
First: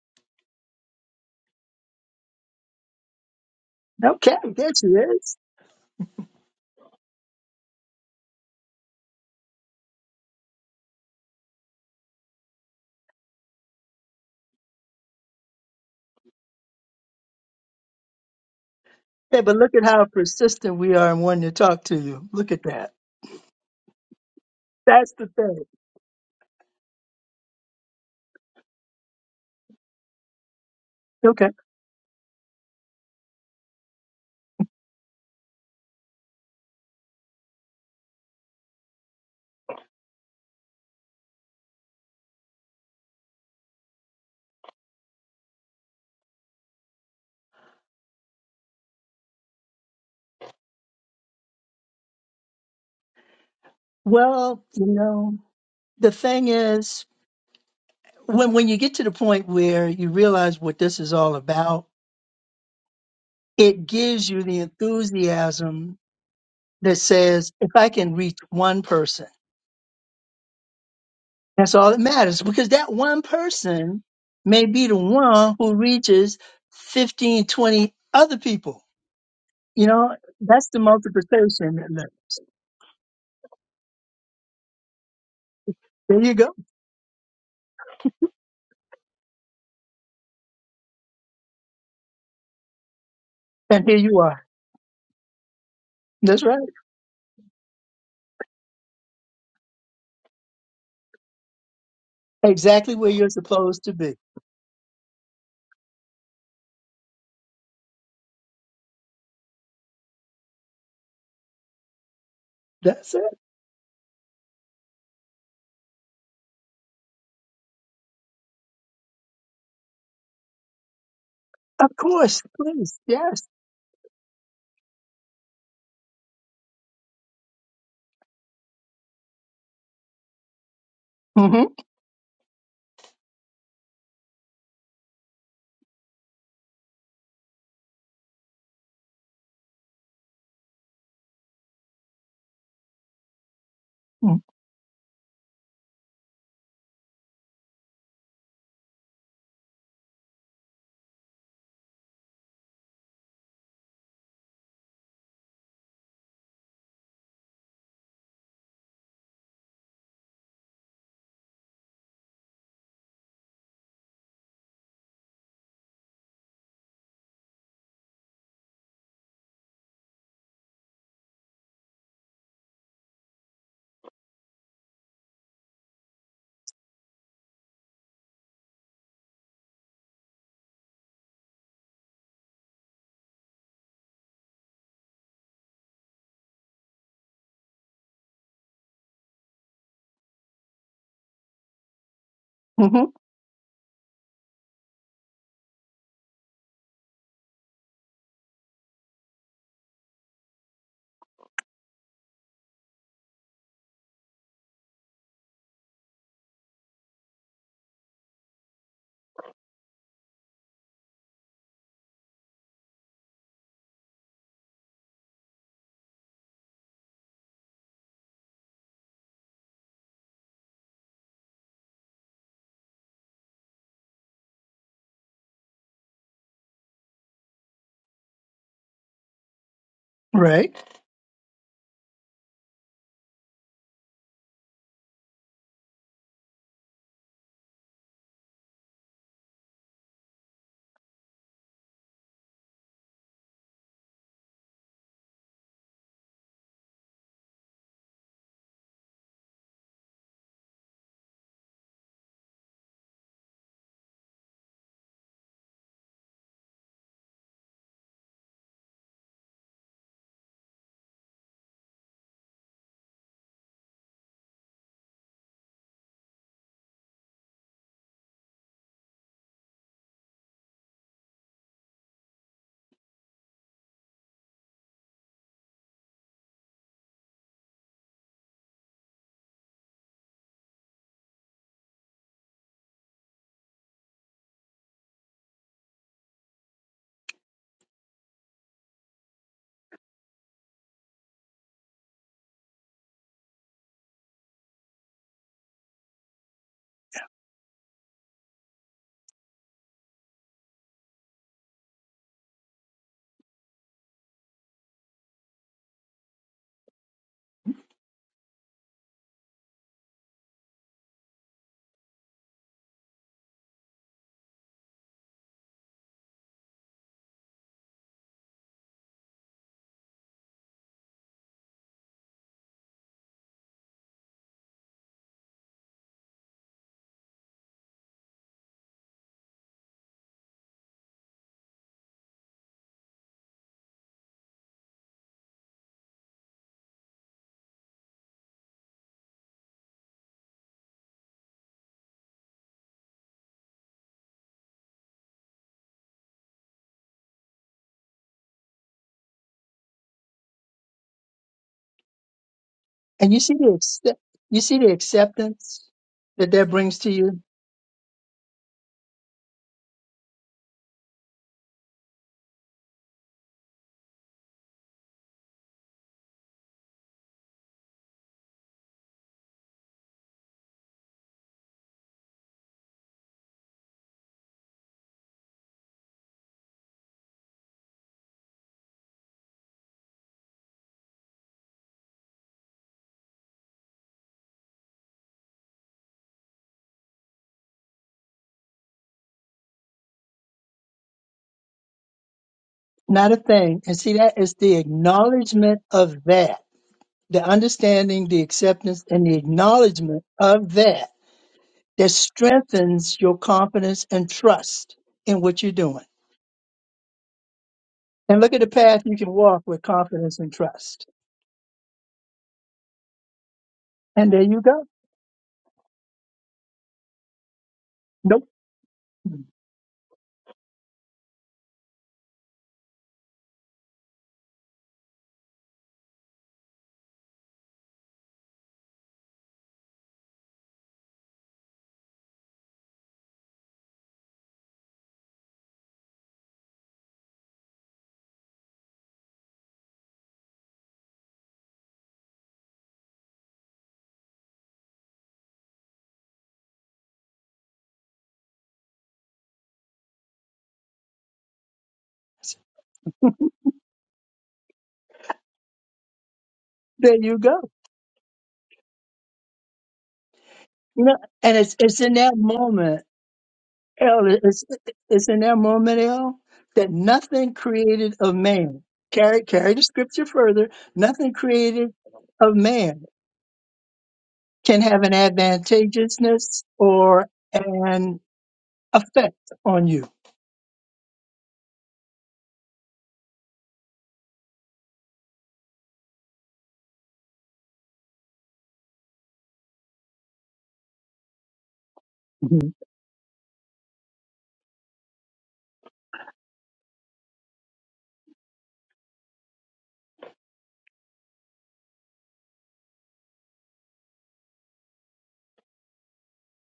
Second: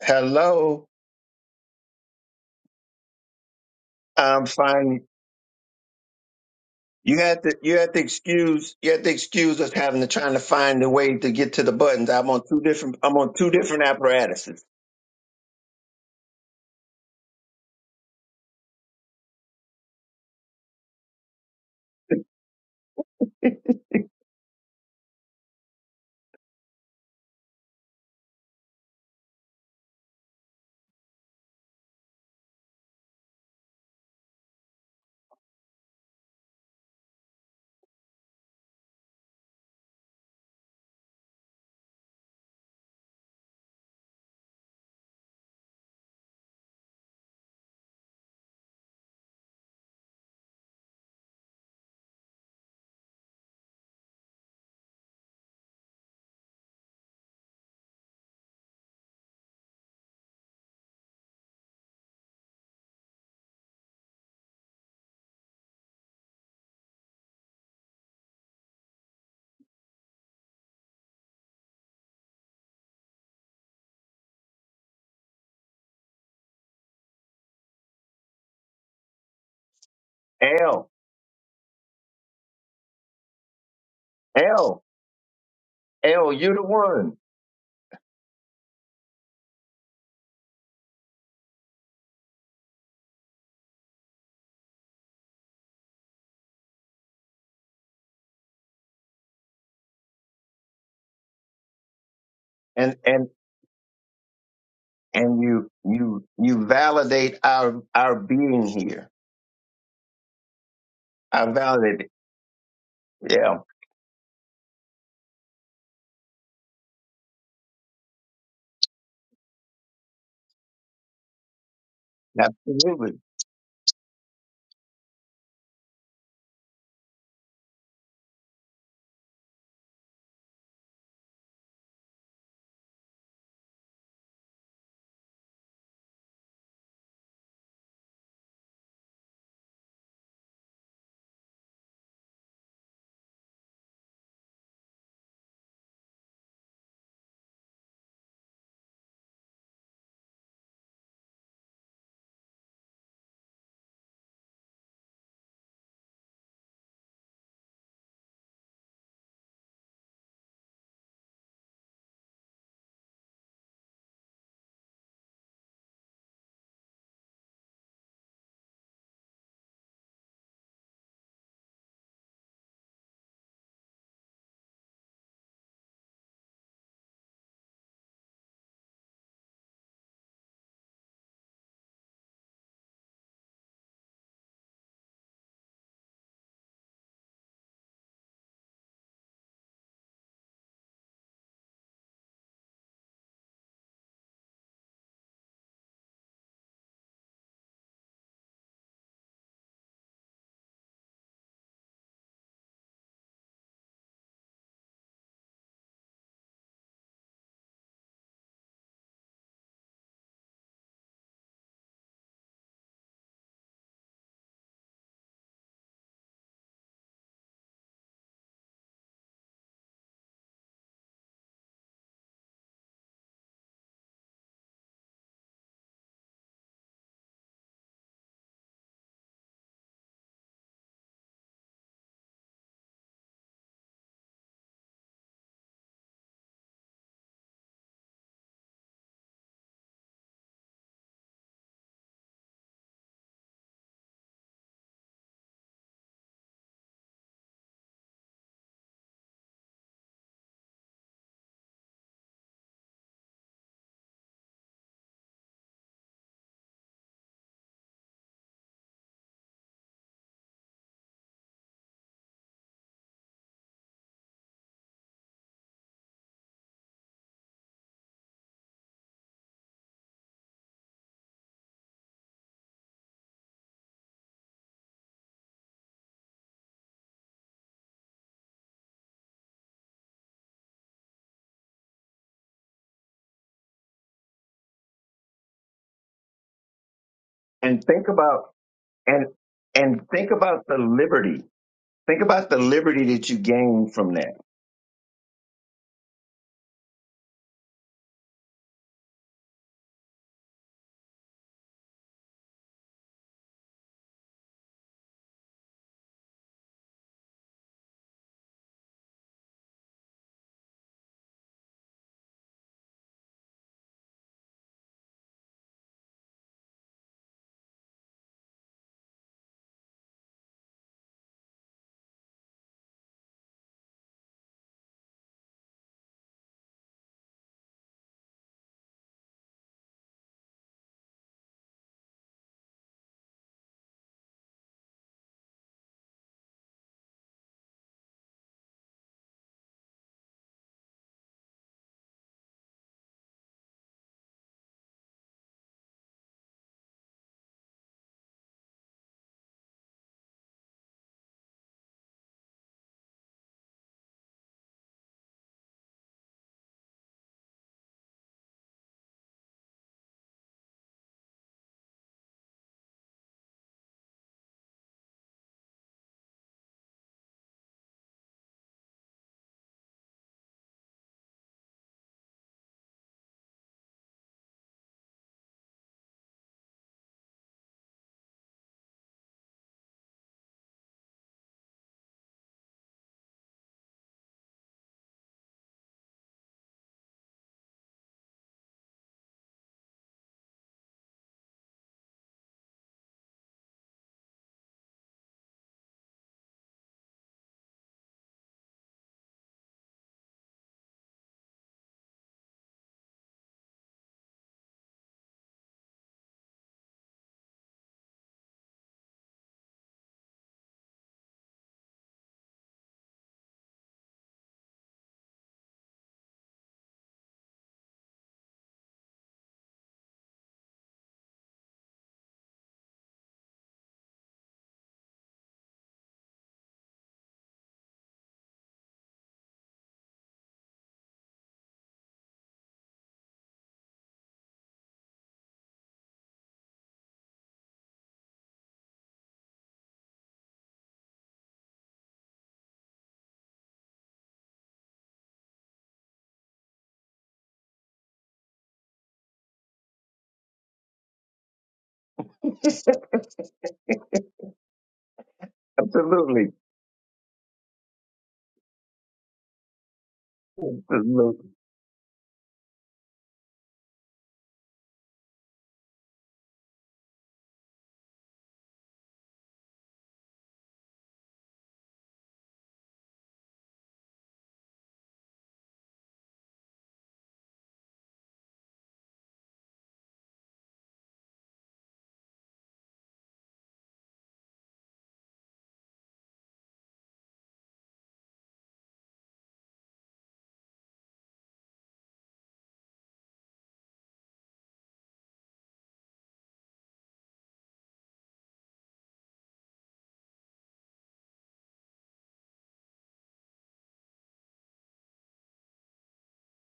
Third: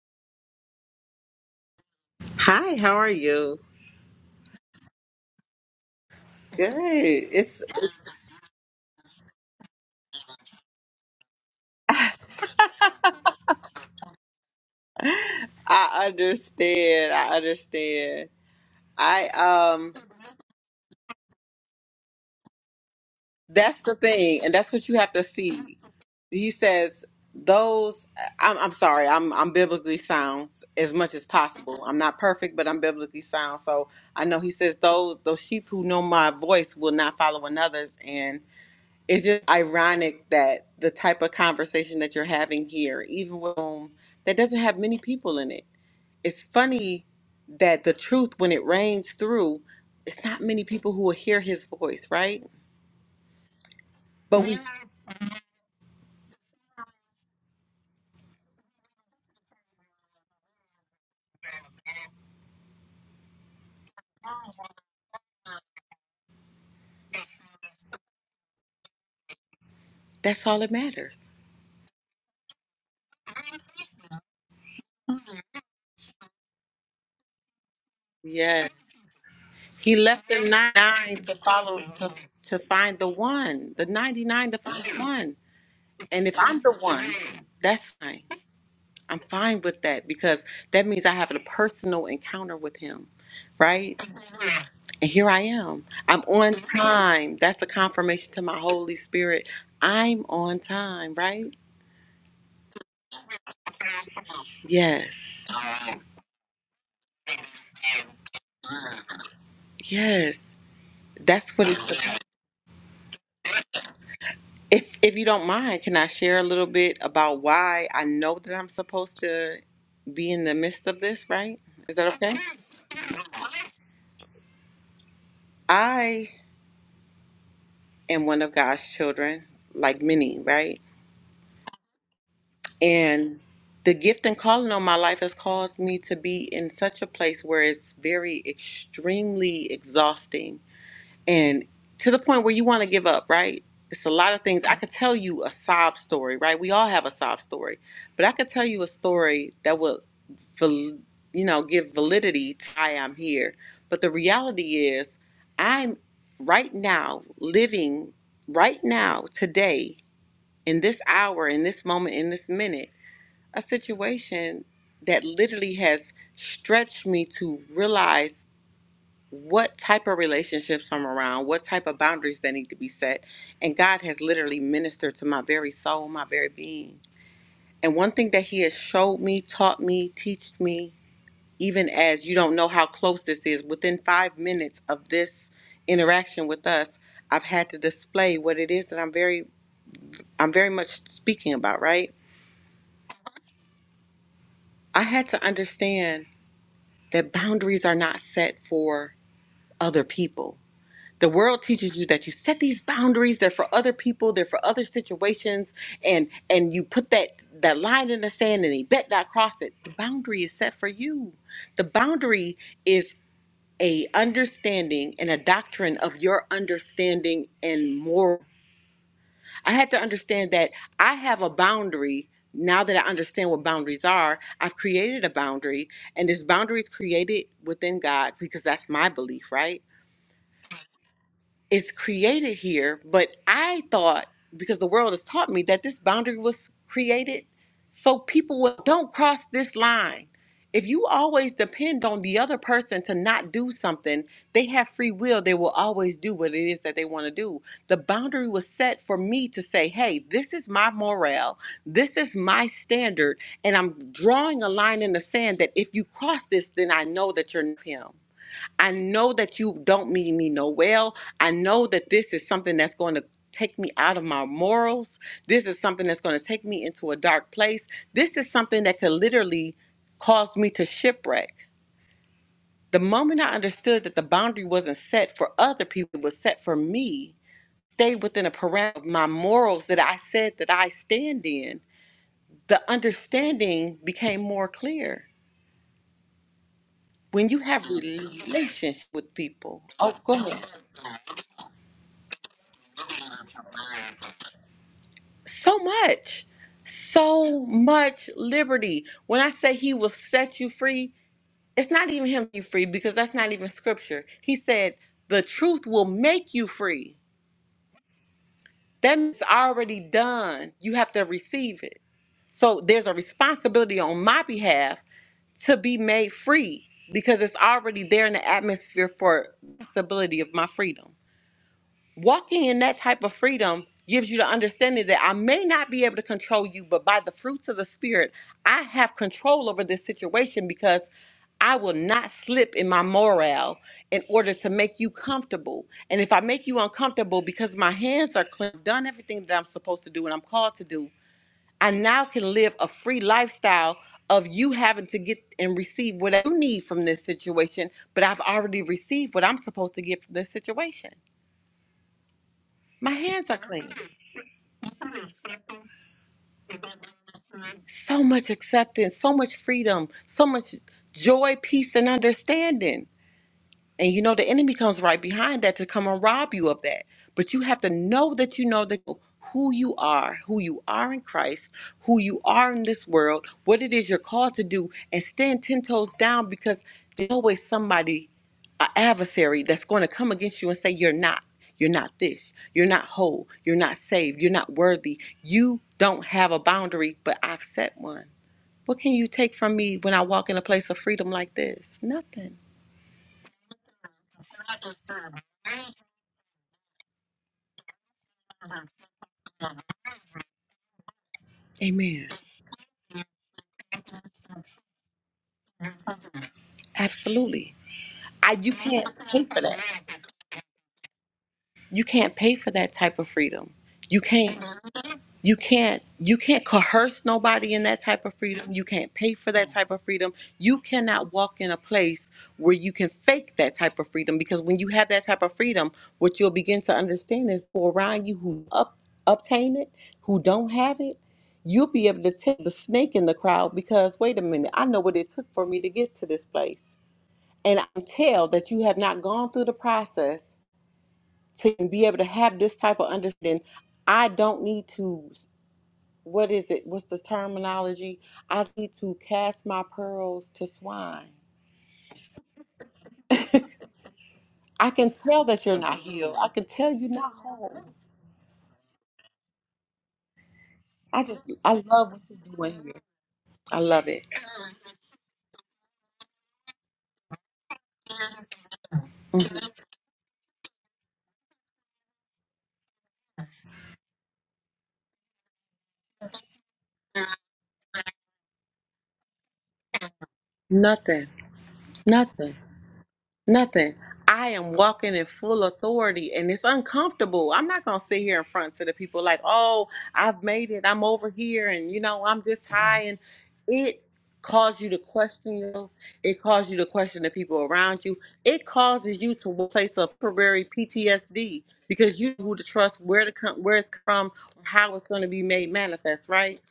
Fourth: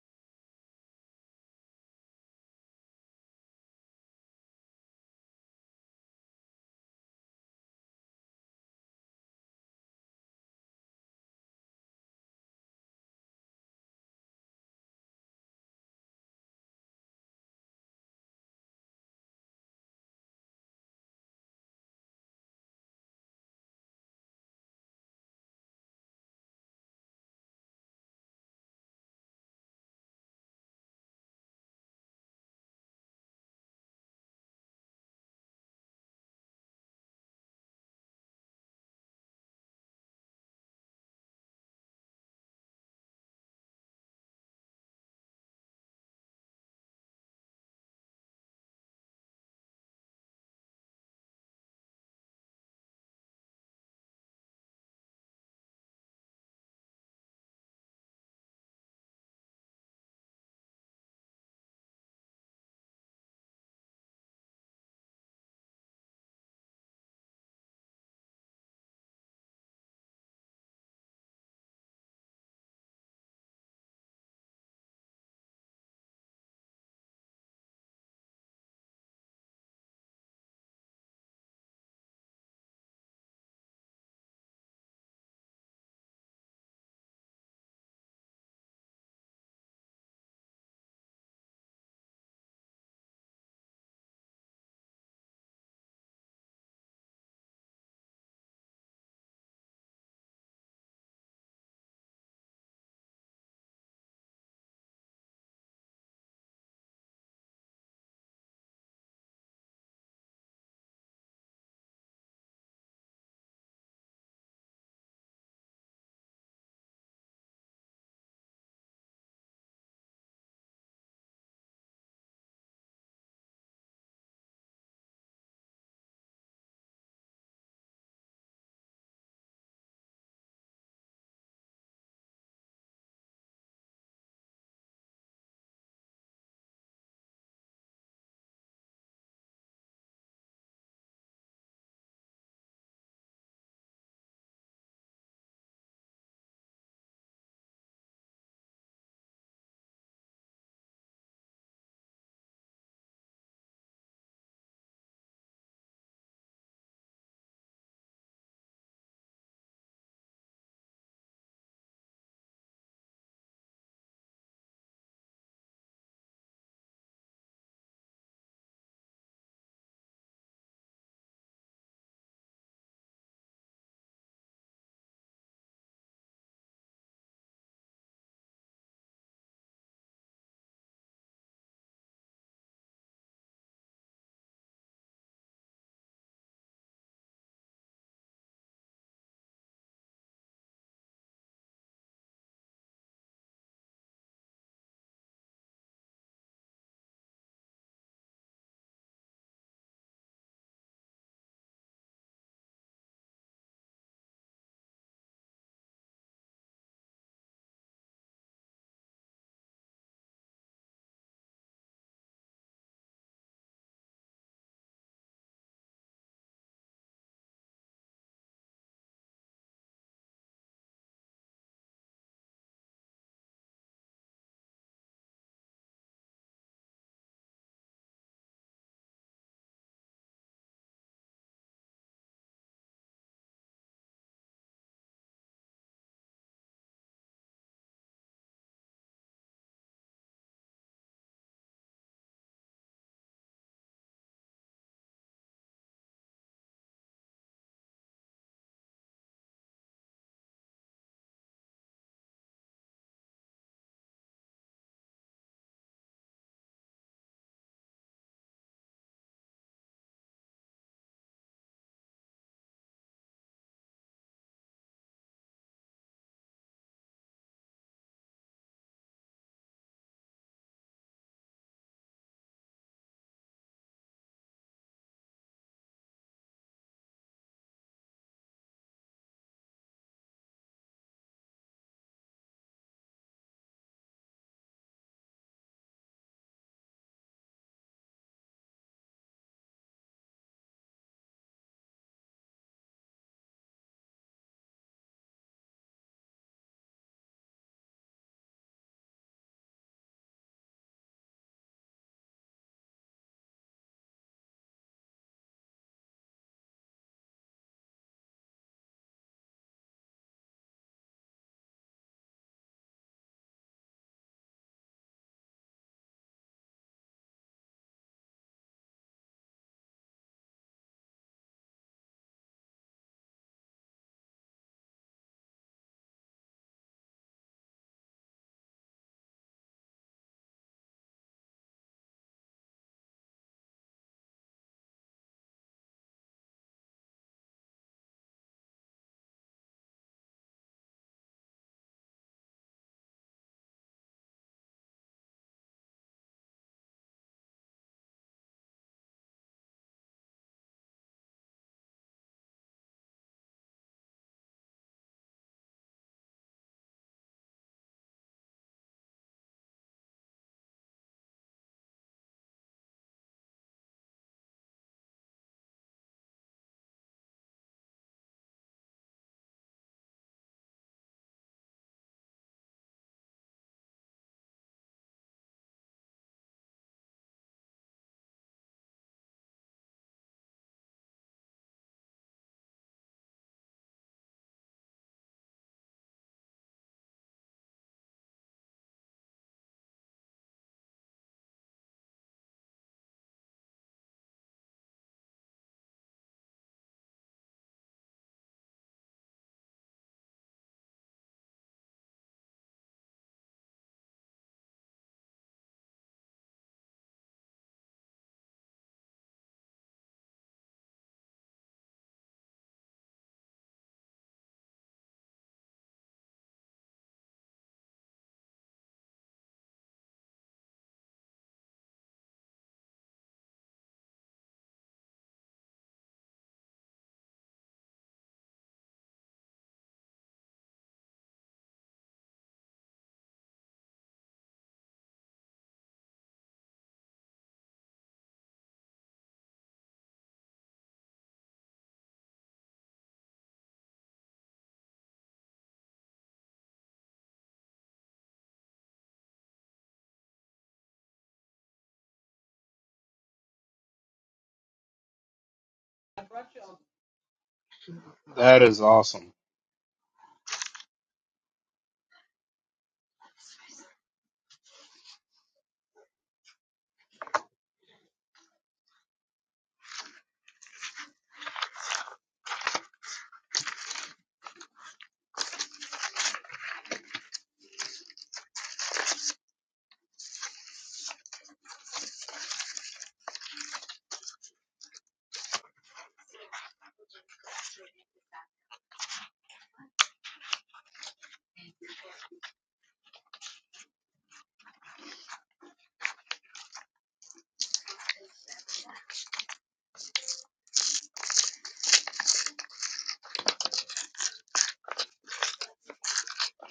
hello.
Hi, how are you?
Okay,
I'm
there she
fine
is.
Good.
You have to
It's
you have to excuse you have to excuse us having to trying to find a way to get to the buttons. I'm on two different I'm on two different apparatuses.
I understand. I understand. I
Hey, but look at
um
how persistent we are in wanting to talk to you. Look at that.
that's the thing and that's what you
That's
have to
the thing.
see. He says those I'm I'm sorry. I'm I'm biblically sound as much as
Okay.
possible. I'm not perfect, but I'm biblically sound. So I know he says those those sheep who know my voice will not follow another's and it's just ironic that the type of conversation that you're having here, even with um, that doesn't have many people in it it's funny that the truth when it rains through it's not many people who will hear his voice right but we
Well, you know, the thing is, when when you get to the point where you realize what this is all about, it gives you the enthusiasm that says, if I can reach one person,
that's all that matters
that's all that matters, because that one person may be the one who reaches 15, 20 other
yeah
people. You
he
know,
left the
that's the
L
99 to follow
multiplication.
to to find the one the 99 to find
L
the one
There
and
you
L,
if
go.
you
i'm
the
the one
one.
that's fine i'm fine with that because that means i have a personal encounter with him
And here
right
you are.
and here i am i'm
That's
on
right.
time that's a confirmation to my holy spirit i'm on time right
Exactly
And
where you're
and
supposed to be.
Yes.
and you you you validate our our being here.
Yes.
I
That's what it's
validate it.
about.
That's it.
Yeah,
If if you don't mind, can I share a little bit about why I know that I'm supposed to be in the midst of this, right?
Of
Is that okay?
course. Please.
absolutely.
Yes.
I am one of God's children, like many, right?
Mm-hmm.
And the gift and calling on my life has caused me to be in such a place where it's very extremely exhausting and to the point where you want to give up, right? It's a lot of things. I could tell you a sob story, right? We all have a sob story, but I could tell you a story that will, val- you know, give validity to why I'm here. But the reality is, I'm right now living, right now, today, in this hour, in this moment, in this minute, a situation that literally has stretched me to realize what type of relationships I'm around, what type of boundaries that need to be set. And God has literally ministered to my very soul, my very being. And one thing that He has showed me, taught me, teached me, even as you don't know how close this is, within five minutes of this interaction with us, I've had to display what it is that I'm very I'm very much speaking about, right?
Mm-hmm.
I had to understand that boundaries are not set for other people The world teaches you that you set these boundaries, they're for other people, they're for other situations, and and you put that that line in the sand and they bet not cross it. The boundary is set for you. The boundary is a understanding and a doctrine of your understanding and moral. I had to understand that I have a boundary. Now that I understand what boundaries are, I've created a boundary, and this boundary is created within God because that's my belief, right?
Right.
Is created here, but I thought because the world has taught me that this boundary was created so people will, don't cross this line. If you always depend on the other person to not do something, they have free will. They will always do what it is that they want to do. The boundary was set for me to say, hey, this is my morale. This is my standard. And I'm drawing a line in the sand that if you cross this, then I know that you're not him. I know that you don't mean me no well. I know that this is something that's going to take me out of my morals. This is something that's going to take me into a dark place. This is something that could literally cause me to shipwreck. The moment I understood that the boundary wasn't set for other people, it was set for me, stayed within a parameter of my morals that I said that I stand in, the understanding became more clear. When you
And
have
think about
relationship
and
with people,
and
oh,
think
go ahead.
about the liberty. Think about the liberty that you gain from that.
so much so much liberty when i say he will set you free it's not even him you free because that's not even scripture he said the truth will make you free that means it's already done you have to receive it so there's a responsibility on my behalf to be made free because it's already there in the atmosphere for possibility of my freedom Walking in that type of freedom gives you the understanding that I may not be able to control you, but by the fruits of the Spirit, I have control over this situation because I will not slip in my morale in order to make you comfortable. And if I make you uncomfortable because my hands are clean, I've done everything that I'm supposed to do and I'm called to do, I now can live a free lifestyle of you having to get and receive what you need from this situation, but I've already received what I'm supposed to get from this situation. My
And you
hands
see
are
the
clean.
accept, you see the acceptance that that brings to you.
So much acceptance, so much freedom, so much joy, peace, and understanding. And you know, the enemy comes right behind that to come and rob you of that. But you have to know that you know that who you are, who you are in Christ, who you are in this world, what it is you're called to do, and stand 10 toes down because there's always somebody, an adversary, that's going to come against you and say, You're not. You're not this. You're not whole. You're not saved. You're not worthy. You don't have a boundary, but I've set one what can you take from me when I walk in a place of freedom like this? Nothing.
Not a thing. And see that is the acknowledgement of that. The understanding, the acceptance, and the acknowledgement of that that
Amen.
strengthens your confidence and trust in what you're doing.
Absolutely.
And look
I
at the
you
path
can't
you can
pay for
walk
that.
with confidence and trust.
You can't pay for that type of freedom. You
And there
can't.
you go.
you can't you can't coerce nobody in that type of
Nope.
freedom you can't pay for that type of freedom you cannot walk in a place where you can fake that type of freedom because when you have that type of freedom what you'll begin to understand is for around you who up, obtain it who don't have it you'll be able to tell the snake in the crowd because wait a minute i know what it took for me to get to this place and i can tell that you have not gone through the process to be able to have this type of understanding I don't need to what is it? What's the terminology? I need to cast my pearls to swine. I can tell that you're not healed.
absolutely.
I can tell you
There
not.
you go.
That is awesome.
You know,
I just,
and
I
it's it's
love
in
what
that
you're doing here.
moment,
I love
L.
it.
It's it's in that moment, L. That nothing created of man. Carry
Mhm.
carry the scripture further. Nothing created of man can have an advantageousness or an effect on you.
Nothing, nothing. Nothing. I am walking in full authority and it's uncomfortable. I'm not going to sit here in front to the people like, oh, I've made it. I'm over here and, you know, I'm this
Mhm.
high. And it caused you to question yourself. It caused you to question the people around you. It causes you to a place of temporary PTSD because you know who to trust, where to come, where it's from, how it's going to be made manifest, right?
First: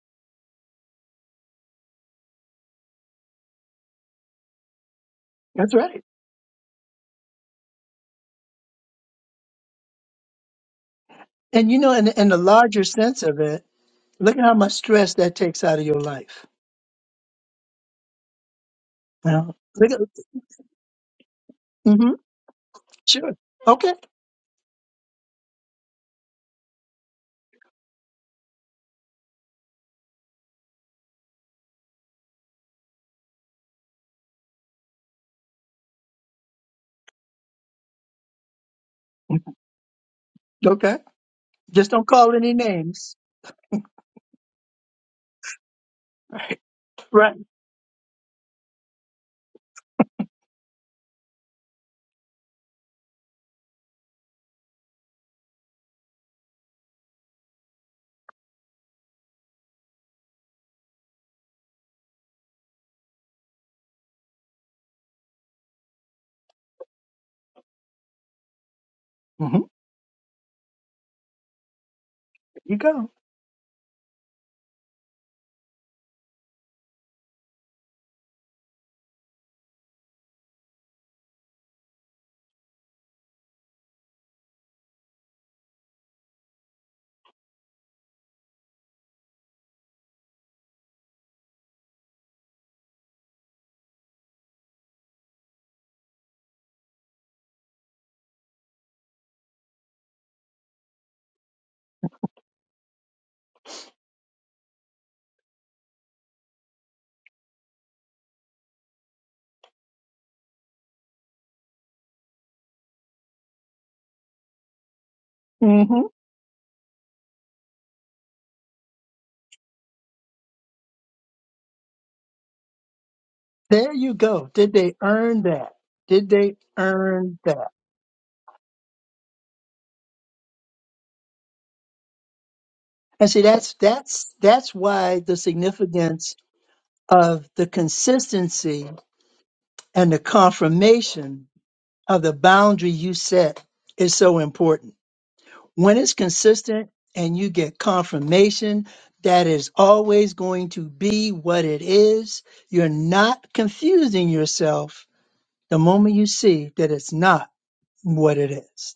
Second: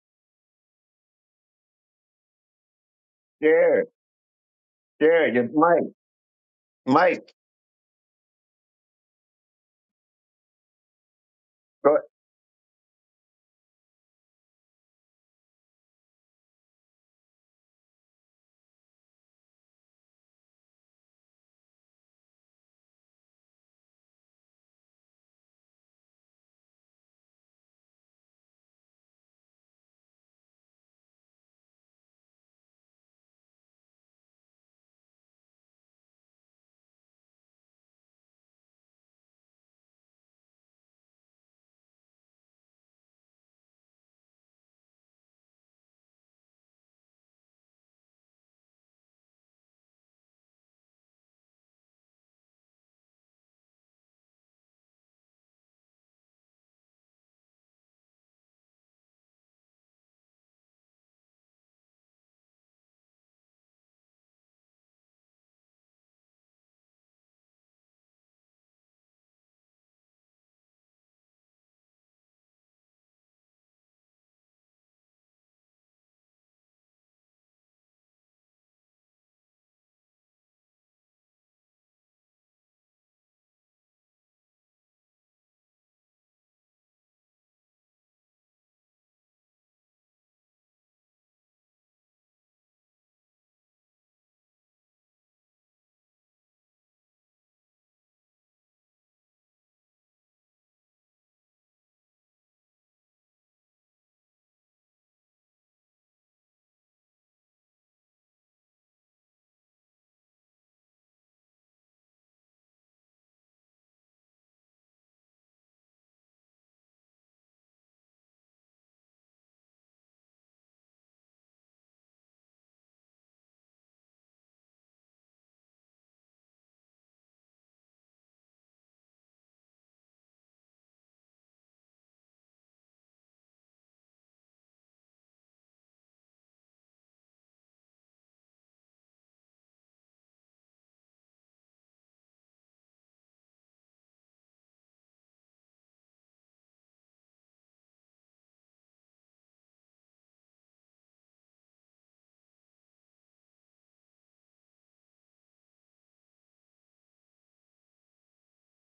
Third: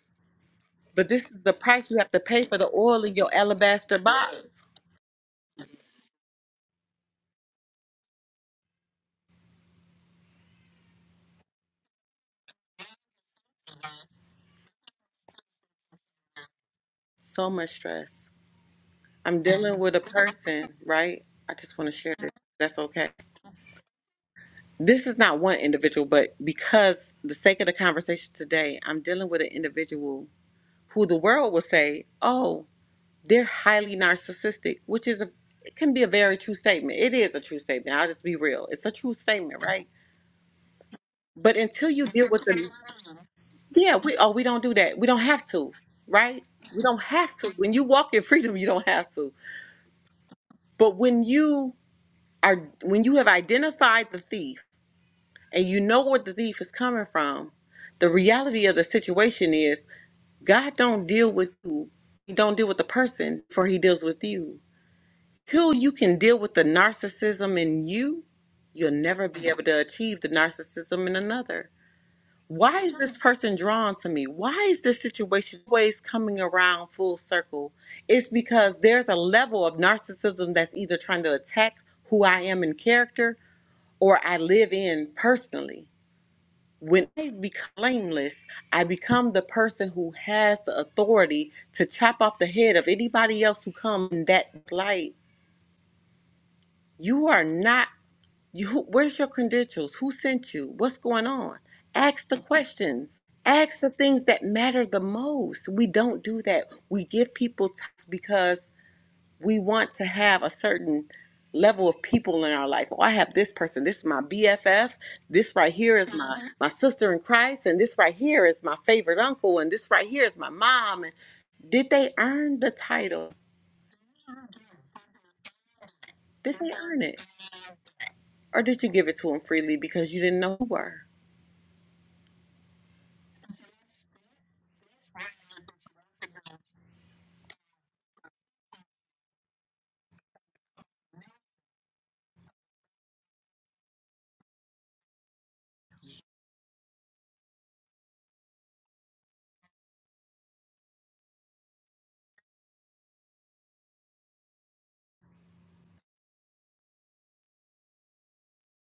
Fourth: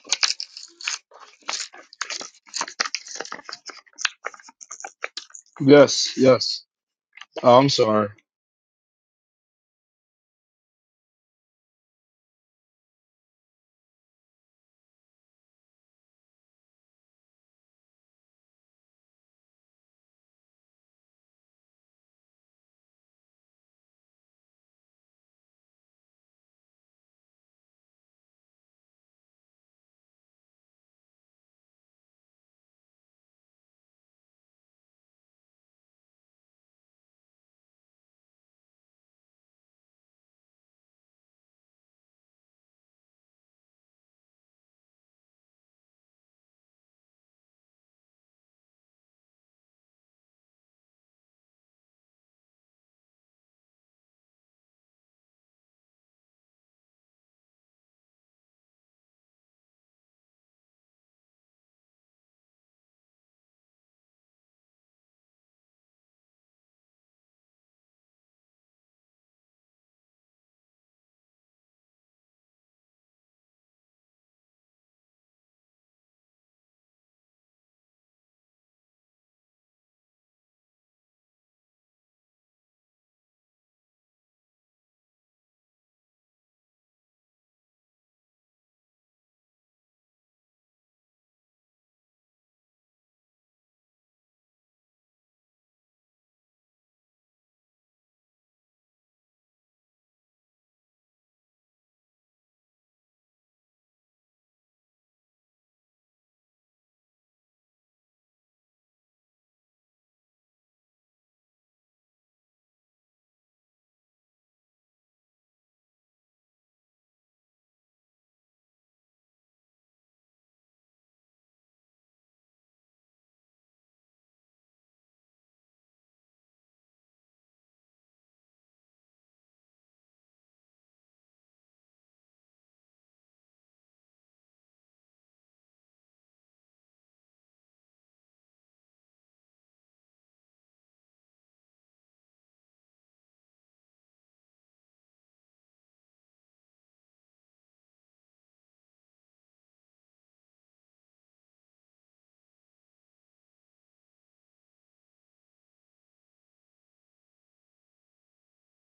But this is the price you have to pay for the oil in your
Jared,
alabaster box.
Jared, you-
That's
Mike,
right.
Yes, yes.
Mike.
Oh, I'm sorry.
And you know,
go-
in in the larger sense of it, look at how much stress that takes out of your life.
So much stress. I'm
Well,
dealing
look
with
at.
a person, right? I just want to
hmm
share this. That's okay.
sure. Okay.
This is not one individual, but because the sake of the conversation today, I'm dealing with an individual who the world will say, "Oh, they're highly narcissistic," which is a it can be a very true statement. It is a true statement. I'll just be real. It's a true statement, right?
Okay.
But until
Just
you
don't
deal
call
with
any
the
names.
yeah, we oh we don't do that. We don't have to, right? We don't
Right.
have to. When you walk in freedom, you don't have to. But when you are when you have identified the thief and you know where the thief is coming from the reality of the situation is god don't deal with you he don't deal with the person before he deals with you till you can deal with the narcissism in you you'll never be
hmm
able to achieve the narcissism in another
You
why is
go.
this person drawn to me why is this situation always coming around full circle it's because there's a level of narcissism that's either trying to attack who i am in character or I live in personally. When I become blameless, I become the person who has the authority to chop off the head of anybody else who comes in that light. You are not you who- where's your credentials? Who sent you? What's going on? Ask the questions. Ask the things that matter the most. We don't do that. We give people time because we want to have a certain level of people in our life. Oh, I have this person. This is my BFF. This right
hmm
here is my Mhm. my sister in Christ, and this right here is my favorite uncle, and this right here is my mom. And did they earn the title?
There you go. Did they earn that? Did they
Did they earn it,
earn that?
or did you give it to them freely because you didn't know who were?
And see, that's that's that's why the significance of the consistency and the confirmation of the boundary you set is so important. When it's consistent and you get confirmation that is always going to be what it is, you're not confusing yourself the moment you see that it's not what it is.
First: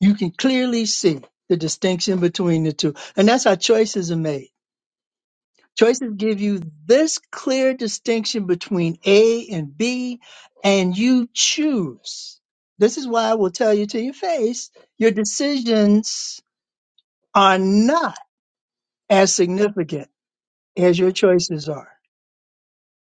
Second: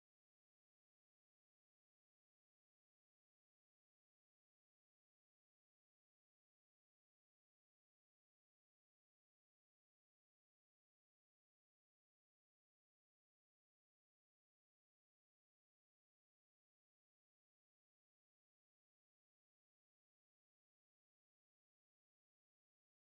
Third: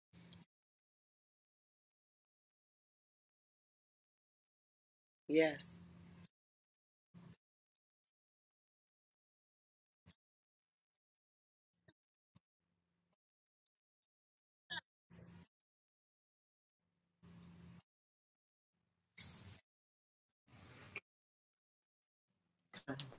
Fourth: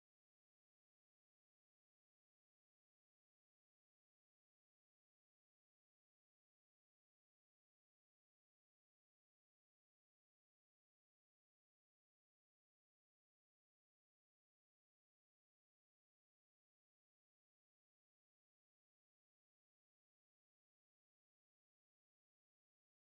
You can clearly see the distinction between the two. And that's how choices are made.
Yes,
Choices give you this clear distinction between A and B, and you choose. This is why I will tell you to your face your decisions are not as significant as your choices are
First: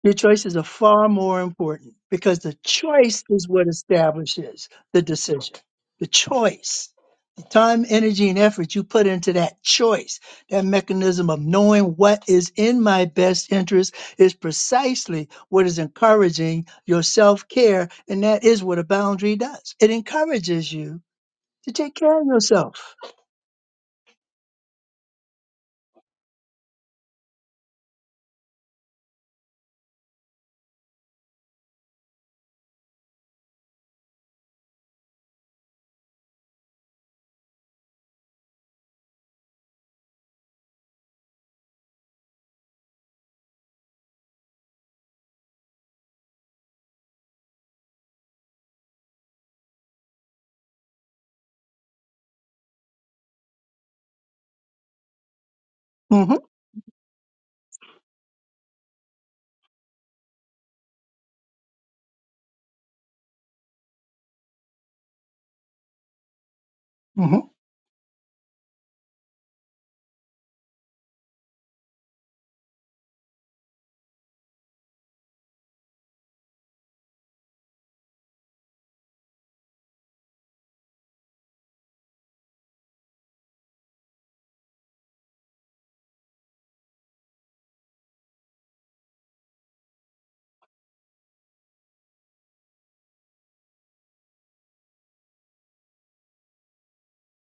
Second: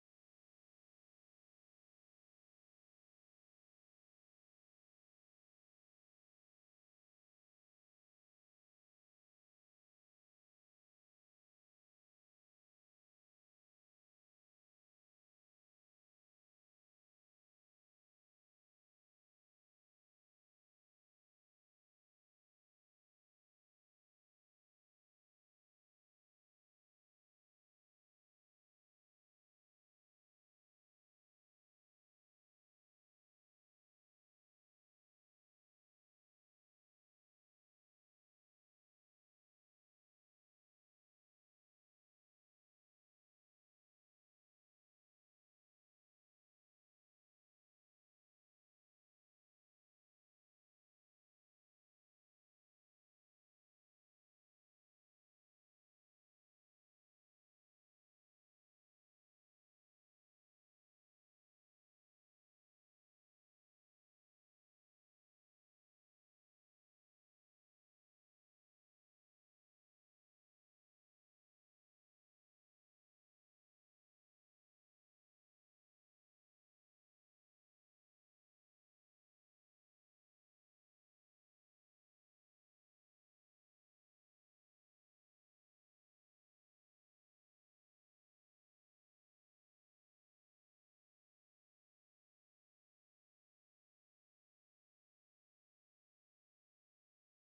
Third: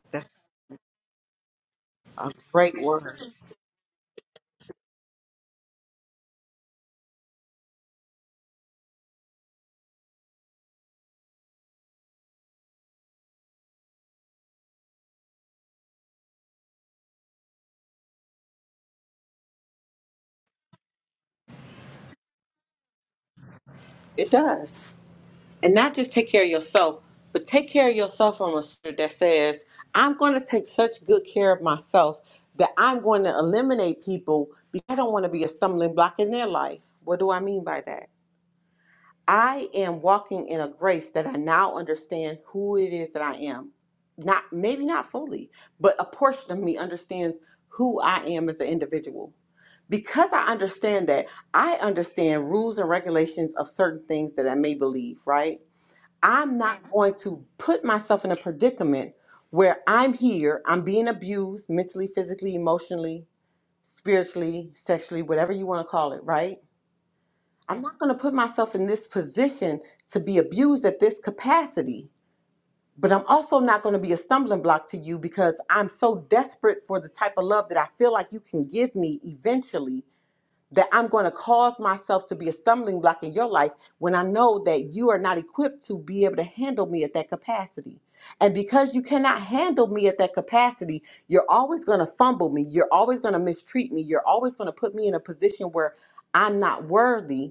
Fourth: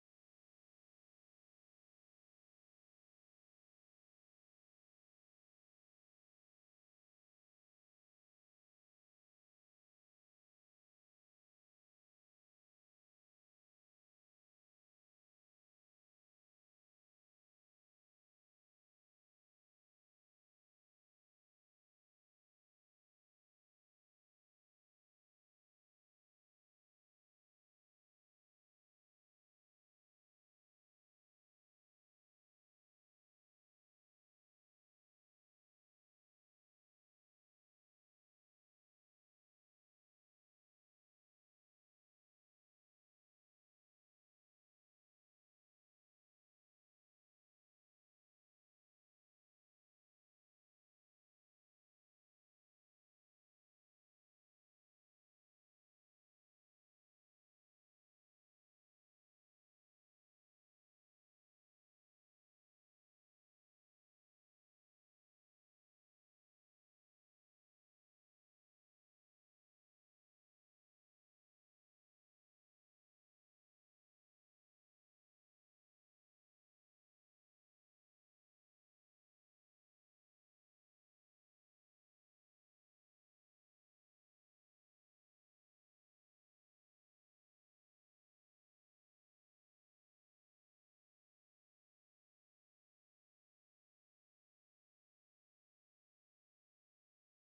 Your
that's
choices are far more important
a
because the
great word.
choice is what establishes the decision. The choice, the time, energy, and effort you put into that choice, that mechanism of knowing what is in my best interest is precisely what is encouraging your self care. And that is what a boundary does it encourages you to take care of yourself.
It does. And not just take care of yourself, but take care of yourself from a standard that says, I'm going to take such good care of myself that I'm going to eliminate people because I don't want to be a stumbling block in their life. What do I mean by that? I am walking in a grace that I now understand who it is that I am. Not maybe not fully, but a portion of me understands who I am as an individual. Because I understand that, I understand rules and regulations of certain things that I may believe, right?
hmm
I'm not Mhm. going to put myself in a predicament where I'm here, I'm being abused mentally, physically, emotionally, spiritually, sexually, whatever you want to call it, right?
hmm
I'm not going to put myself in this position to be abused at this capacity, but I'm also not going to be a stumbling block to you because I'm so desperate for the type of love that I feel like you can give me eventually that I'm going to cause myself to be a stumbling block in your life when I know that you are not equipped to be able to handle me at that capacity. And because you cannot handle me at that capacity, you're always going to fumble me. You're always going to mistreat me. You're always going to put me in a position where I'm not worthy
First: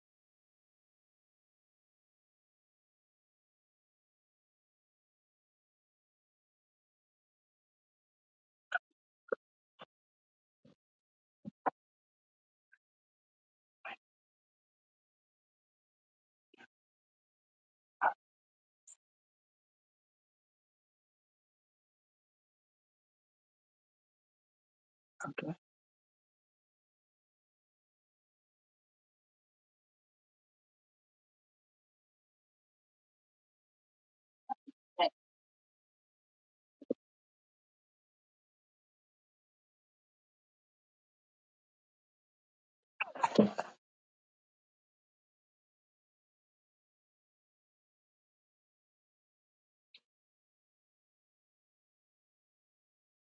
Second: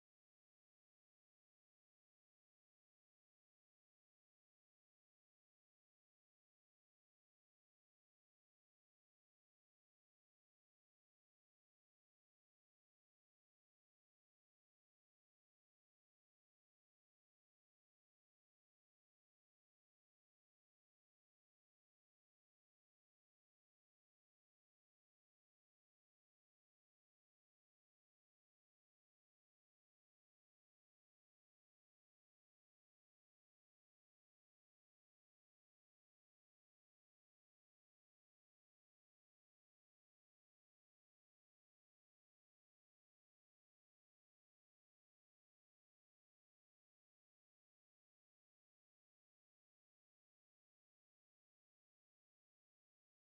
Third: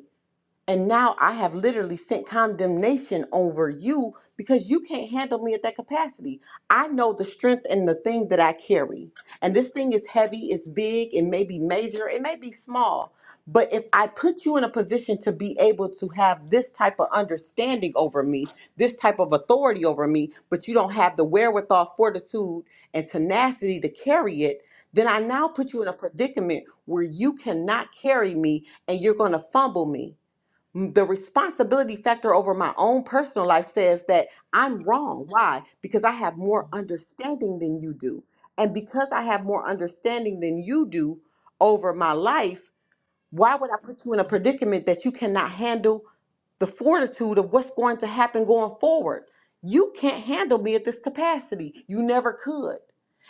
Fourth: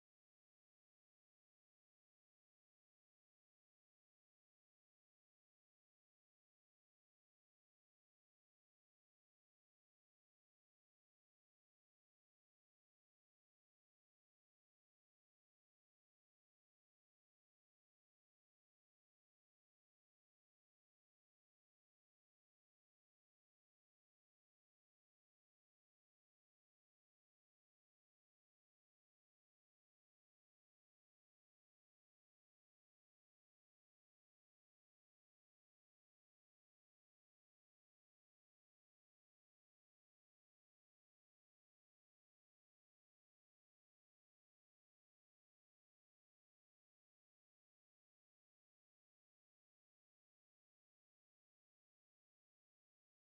and now I have literally sent condemnation over you because you can't handle me at that capacity. I know the strength and the thing that I carry. And this thing is heavy, it's big, it may be major, it may be small. But if I put you in a position to be able to have this type of understanding over me, this type of authority over me, but you don't have the wherewithal, fortitude, and tenacity to carry it, then I now put you in a predicament where you cannot carry me and you're going to fumble me the responsibility factor over my own personal life says that I'm wrong. Why? Because I have more understanding than you do. And because I have more understanding than you do over my life, why would I put you in a predicament that you cannot handle the fortitude of what's going to happen going forward? You can't handle me at this capacity. You never could.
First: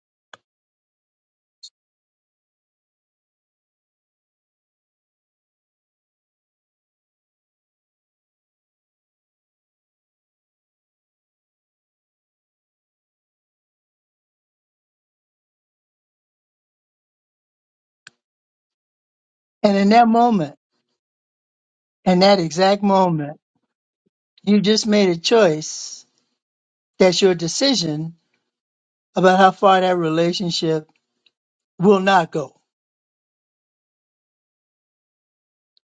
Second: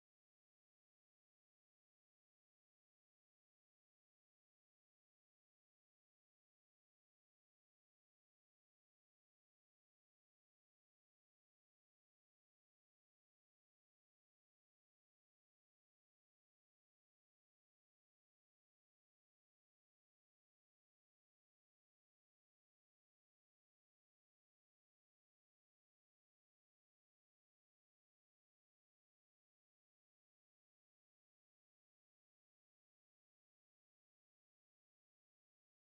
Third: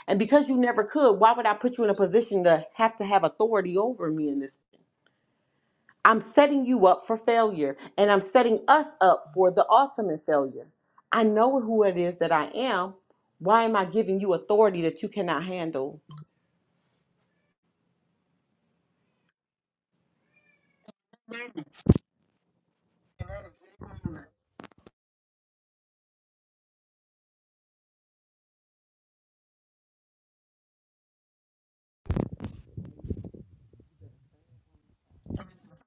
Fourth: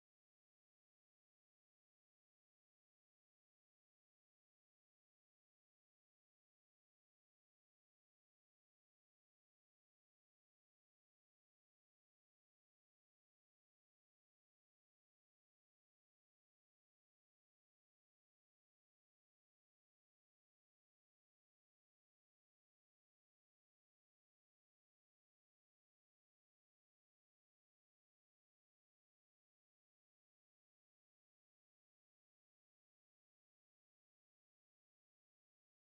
And because you never could, why would I put you in a position to have to have authority over me in this? I'm setting you up for failure and I'm setting us up for the ultimate failure. I know who it is that I am. Why am I giving you authority that you cannot handle?
And in that moment, in that exact moment, you just made a choice that's your decision about how far that relationship will not go.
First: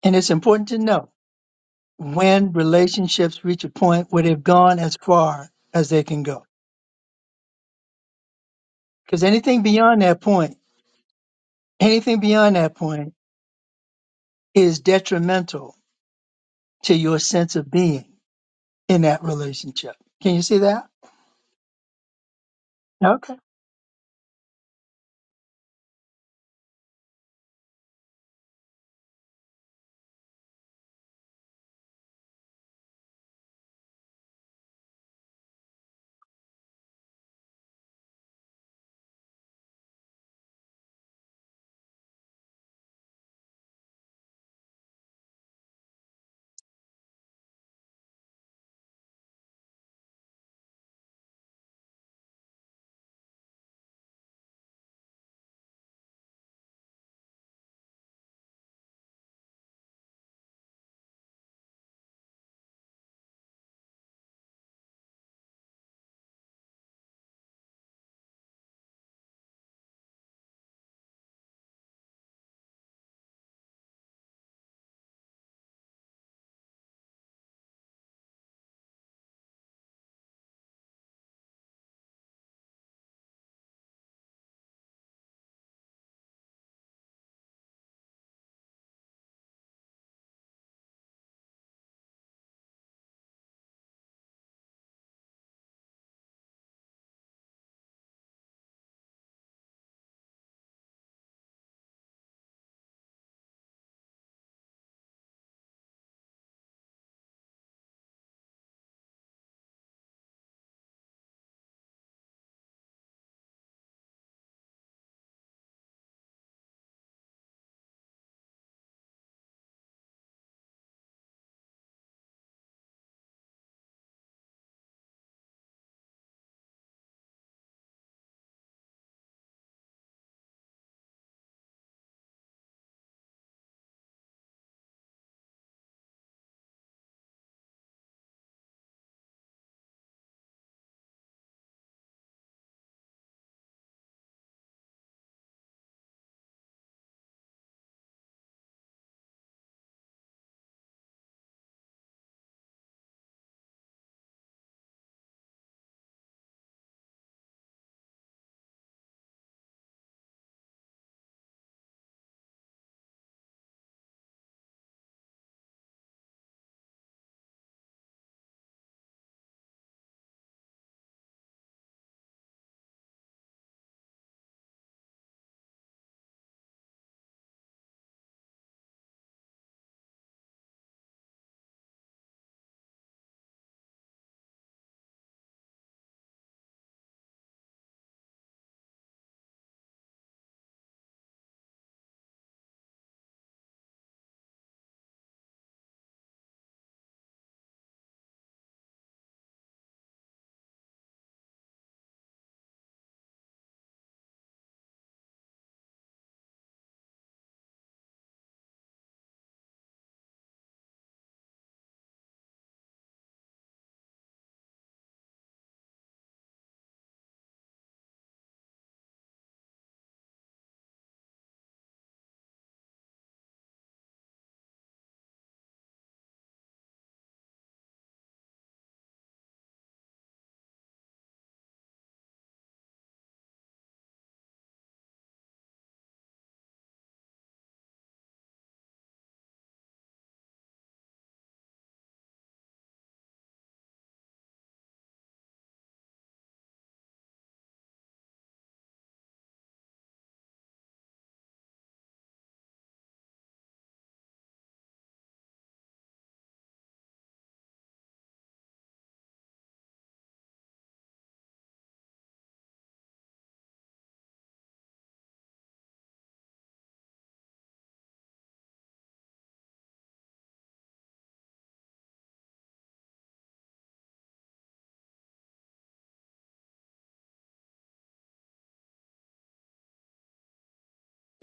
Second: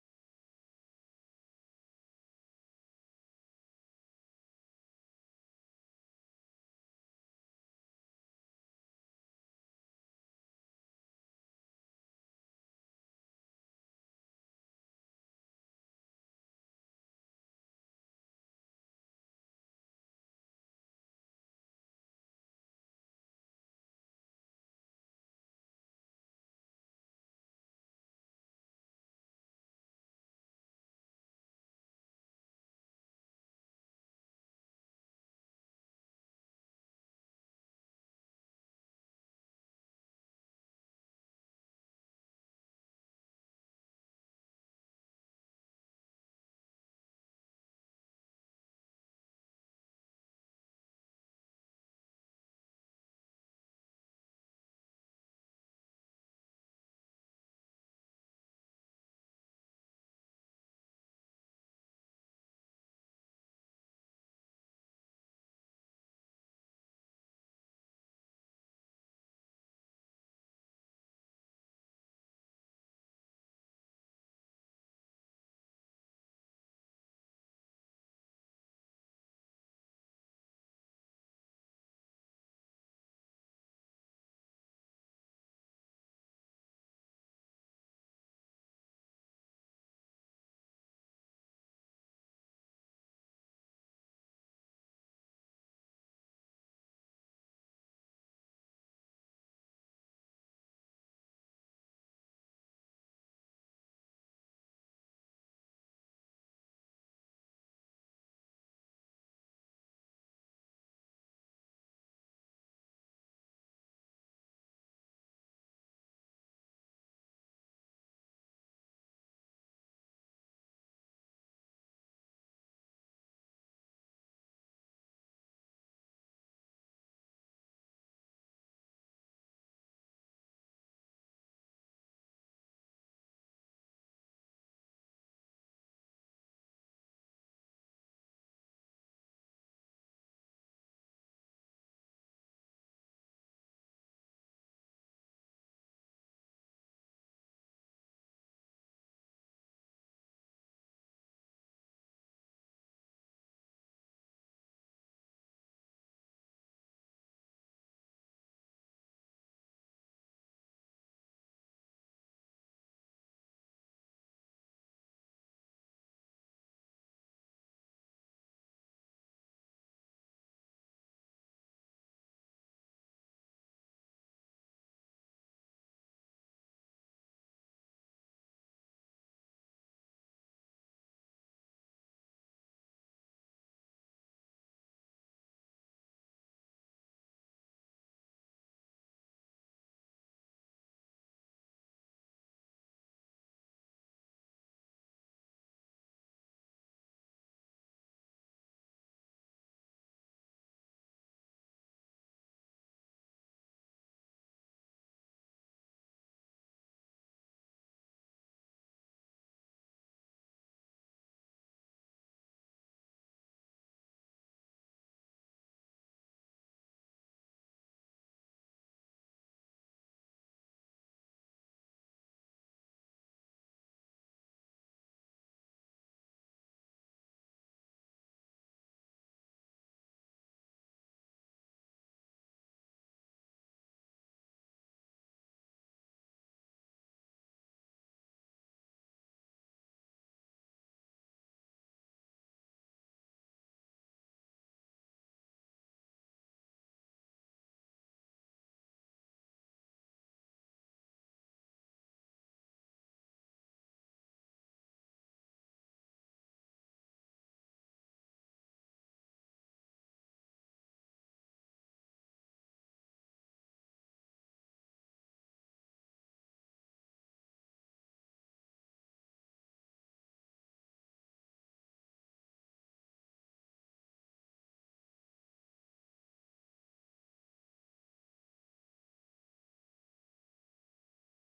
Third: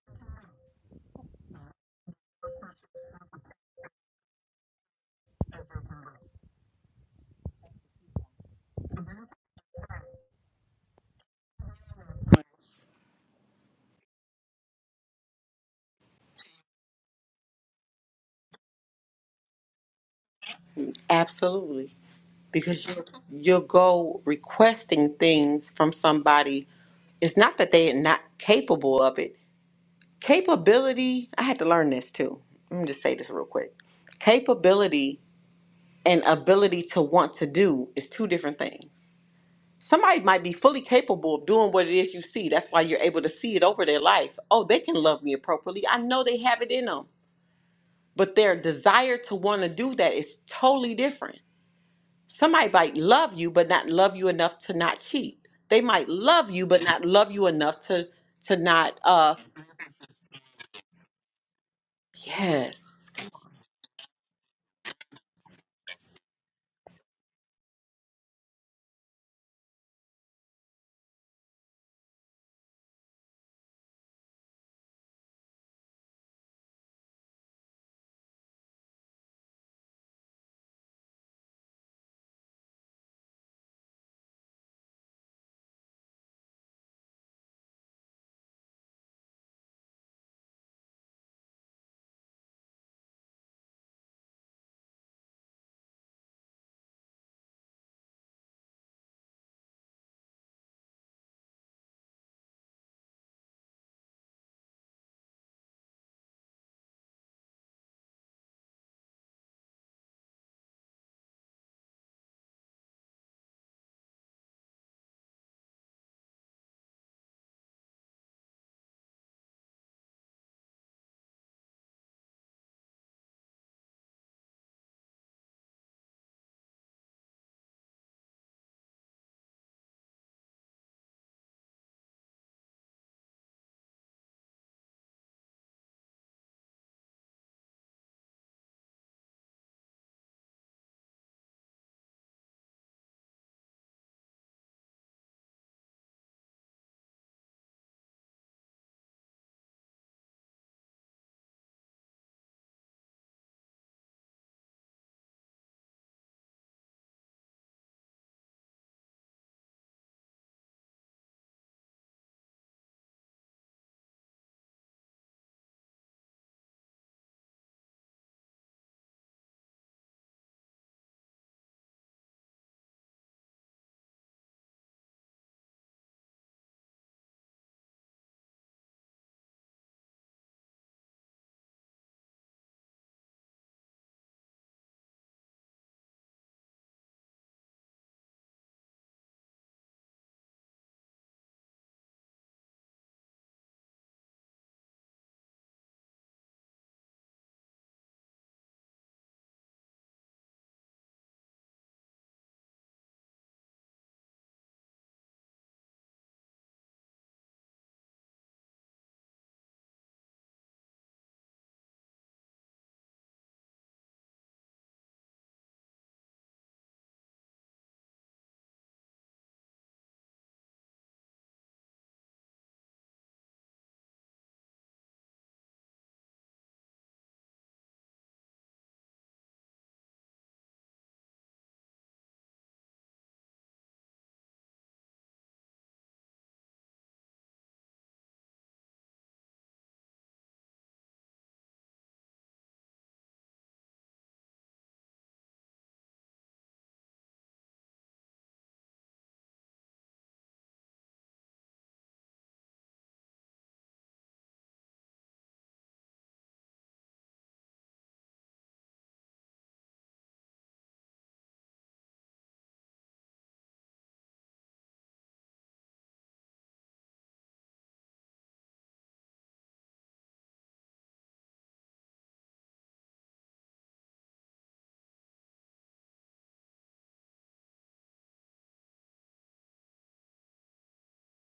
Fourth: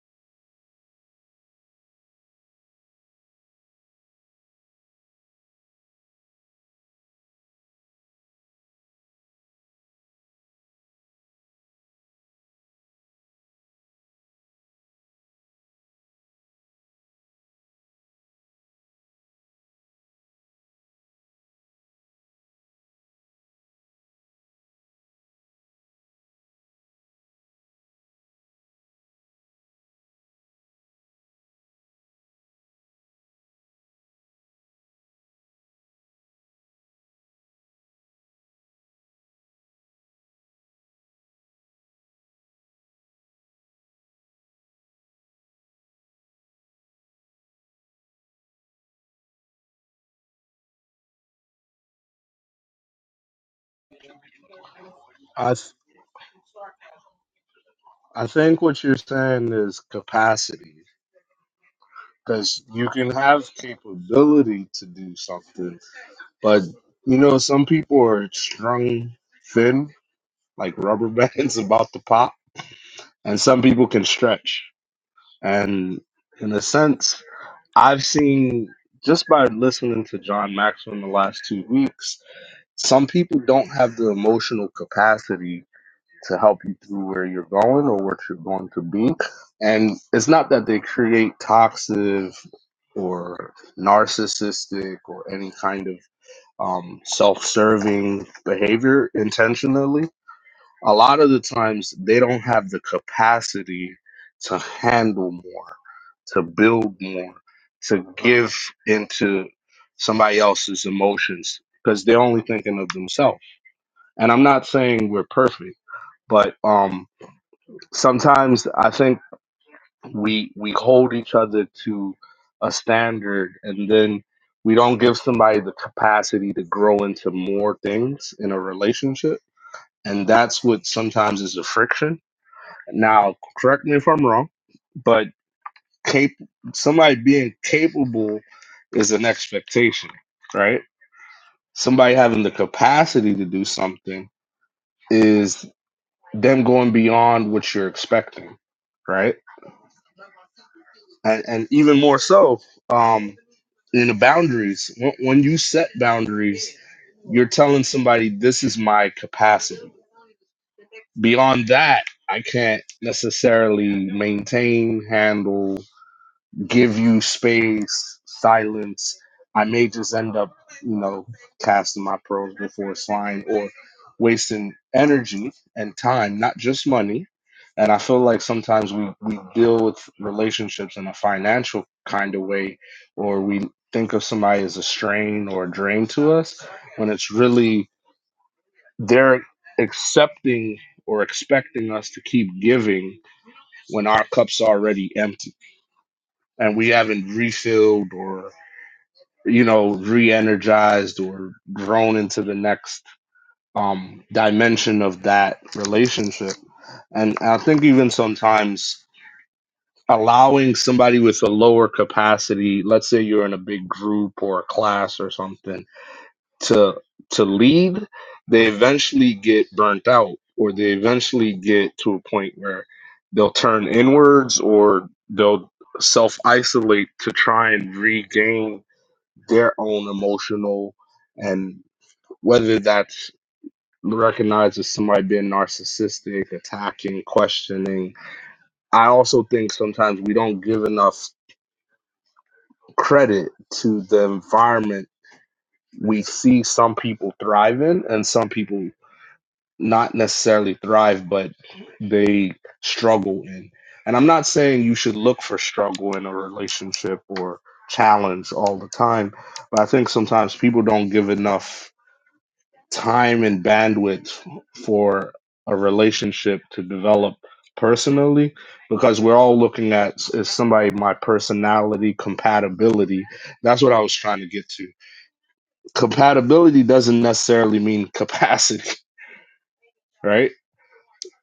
And it's important to know when relationships reach a point where they've gone as far as they can go. Because anything beyond that point, anything beyond that point is detrimental to your sense of being in that relationship. Can you see that?
Absolutely. Because you,
Okay.
you'll go requesting things from somebody. It's not that they are not capable of it. Capability, I had to learn this too. Let me just say this real quick. Capability and ability to want to do is two different things somebody might be fully capable of doing what it is you see. That's why you're able to see it over their life. Oh, they can love me appropriately. I know they have it in them, but their desire to want to do that is totally different. Somebody might love you, but not love you enough to not cheat.
I th-
They might love you, but not love you enough to
I
to
think what you're
not. uh
saying is capacity because
Yes.
you can have capability to do something, but you know some people are strung thin like rubber bands about to pop, and some people can stretch. And in a sense, I've seen just by listening to John Maxwell in the last two weeks, some people don't have the emotional capacity to help you through where you're going or what you're going to be. And it's not that they create toxic or narcissistic or any kind of um, self serving behavior intentionally. A lot of the times they don't have the capacity to handle more, to build more, to give into somebody else's emotions because they're only thinking of themselves. And I'm not saying we're perfect, but um, sometimes I think we we hold each other to a standard and then we don't give somebody the capacity to grow into more things in a relationship. And that's what sometimes is the friction. Now, correct me if I'm wrong, but cap- somebody being capable is an expectation, right? Somebody having the capacity to do something is them going beyond what you're expecting, right? and, and even more so um, in the boundaries. When, when you set boundaries, you're telling somebody this is my capacity. Beyond that, I can't necessarily maintain, handle, give you space, silence. I may just end up, you know, casting my pearls before swine or wasting energy and time, not just money. And I feel like sometimes we, we deal with relationships in a financial kind of way, or we think of somebody as a strain or a drain to us when it's really they're accepting or expecting us to keep giving when our cup's already empty and we haven't refilled or you know re-energized or grown into the next um dimension of that relationship and i think even sometimes allowing somebody with a lower capacity let's say you're in a big group or a class or something to to lead they eventually get burnt out or they eventually get to a point where they'll turn inwards or they'll self isolate to try and regain their own emotional and whether that's recognized as somebody being narcissistic, attacking, questioning. I also think sometimes we don't give enough credit to the environment we see some people thrive in and some people not necessarily thrive, but they struggle in. And I'm not saying you should look for struggle in a relationship or challenge all the time, but I think sometimes people don't give enough time and bandwidth for a relationship to develop personally because we're all looking at s- is somebody my personality compatibility that's what i was trying to get to compatibility doesn't necessarily mean capacity right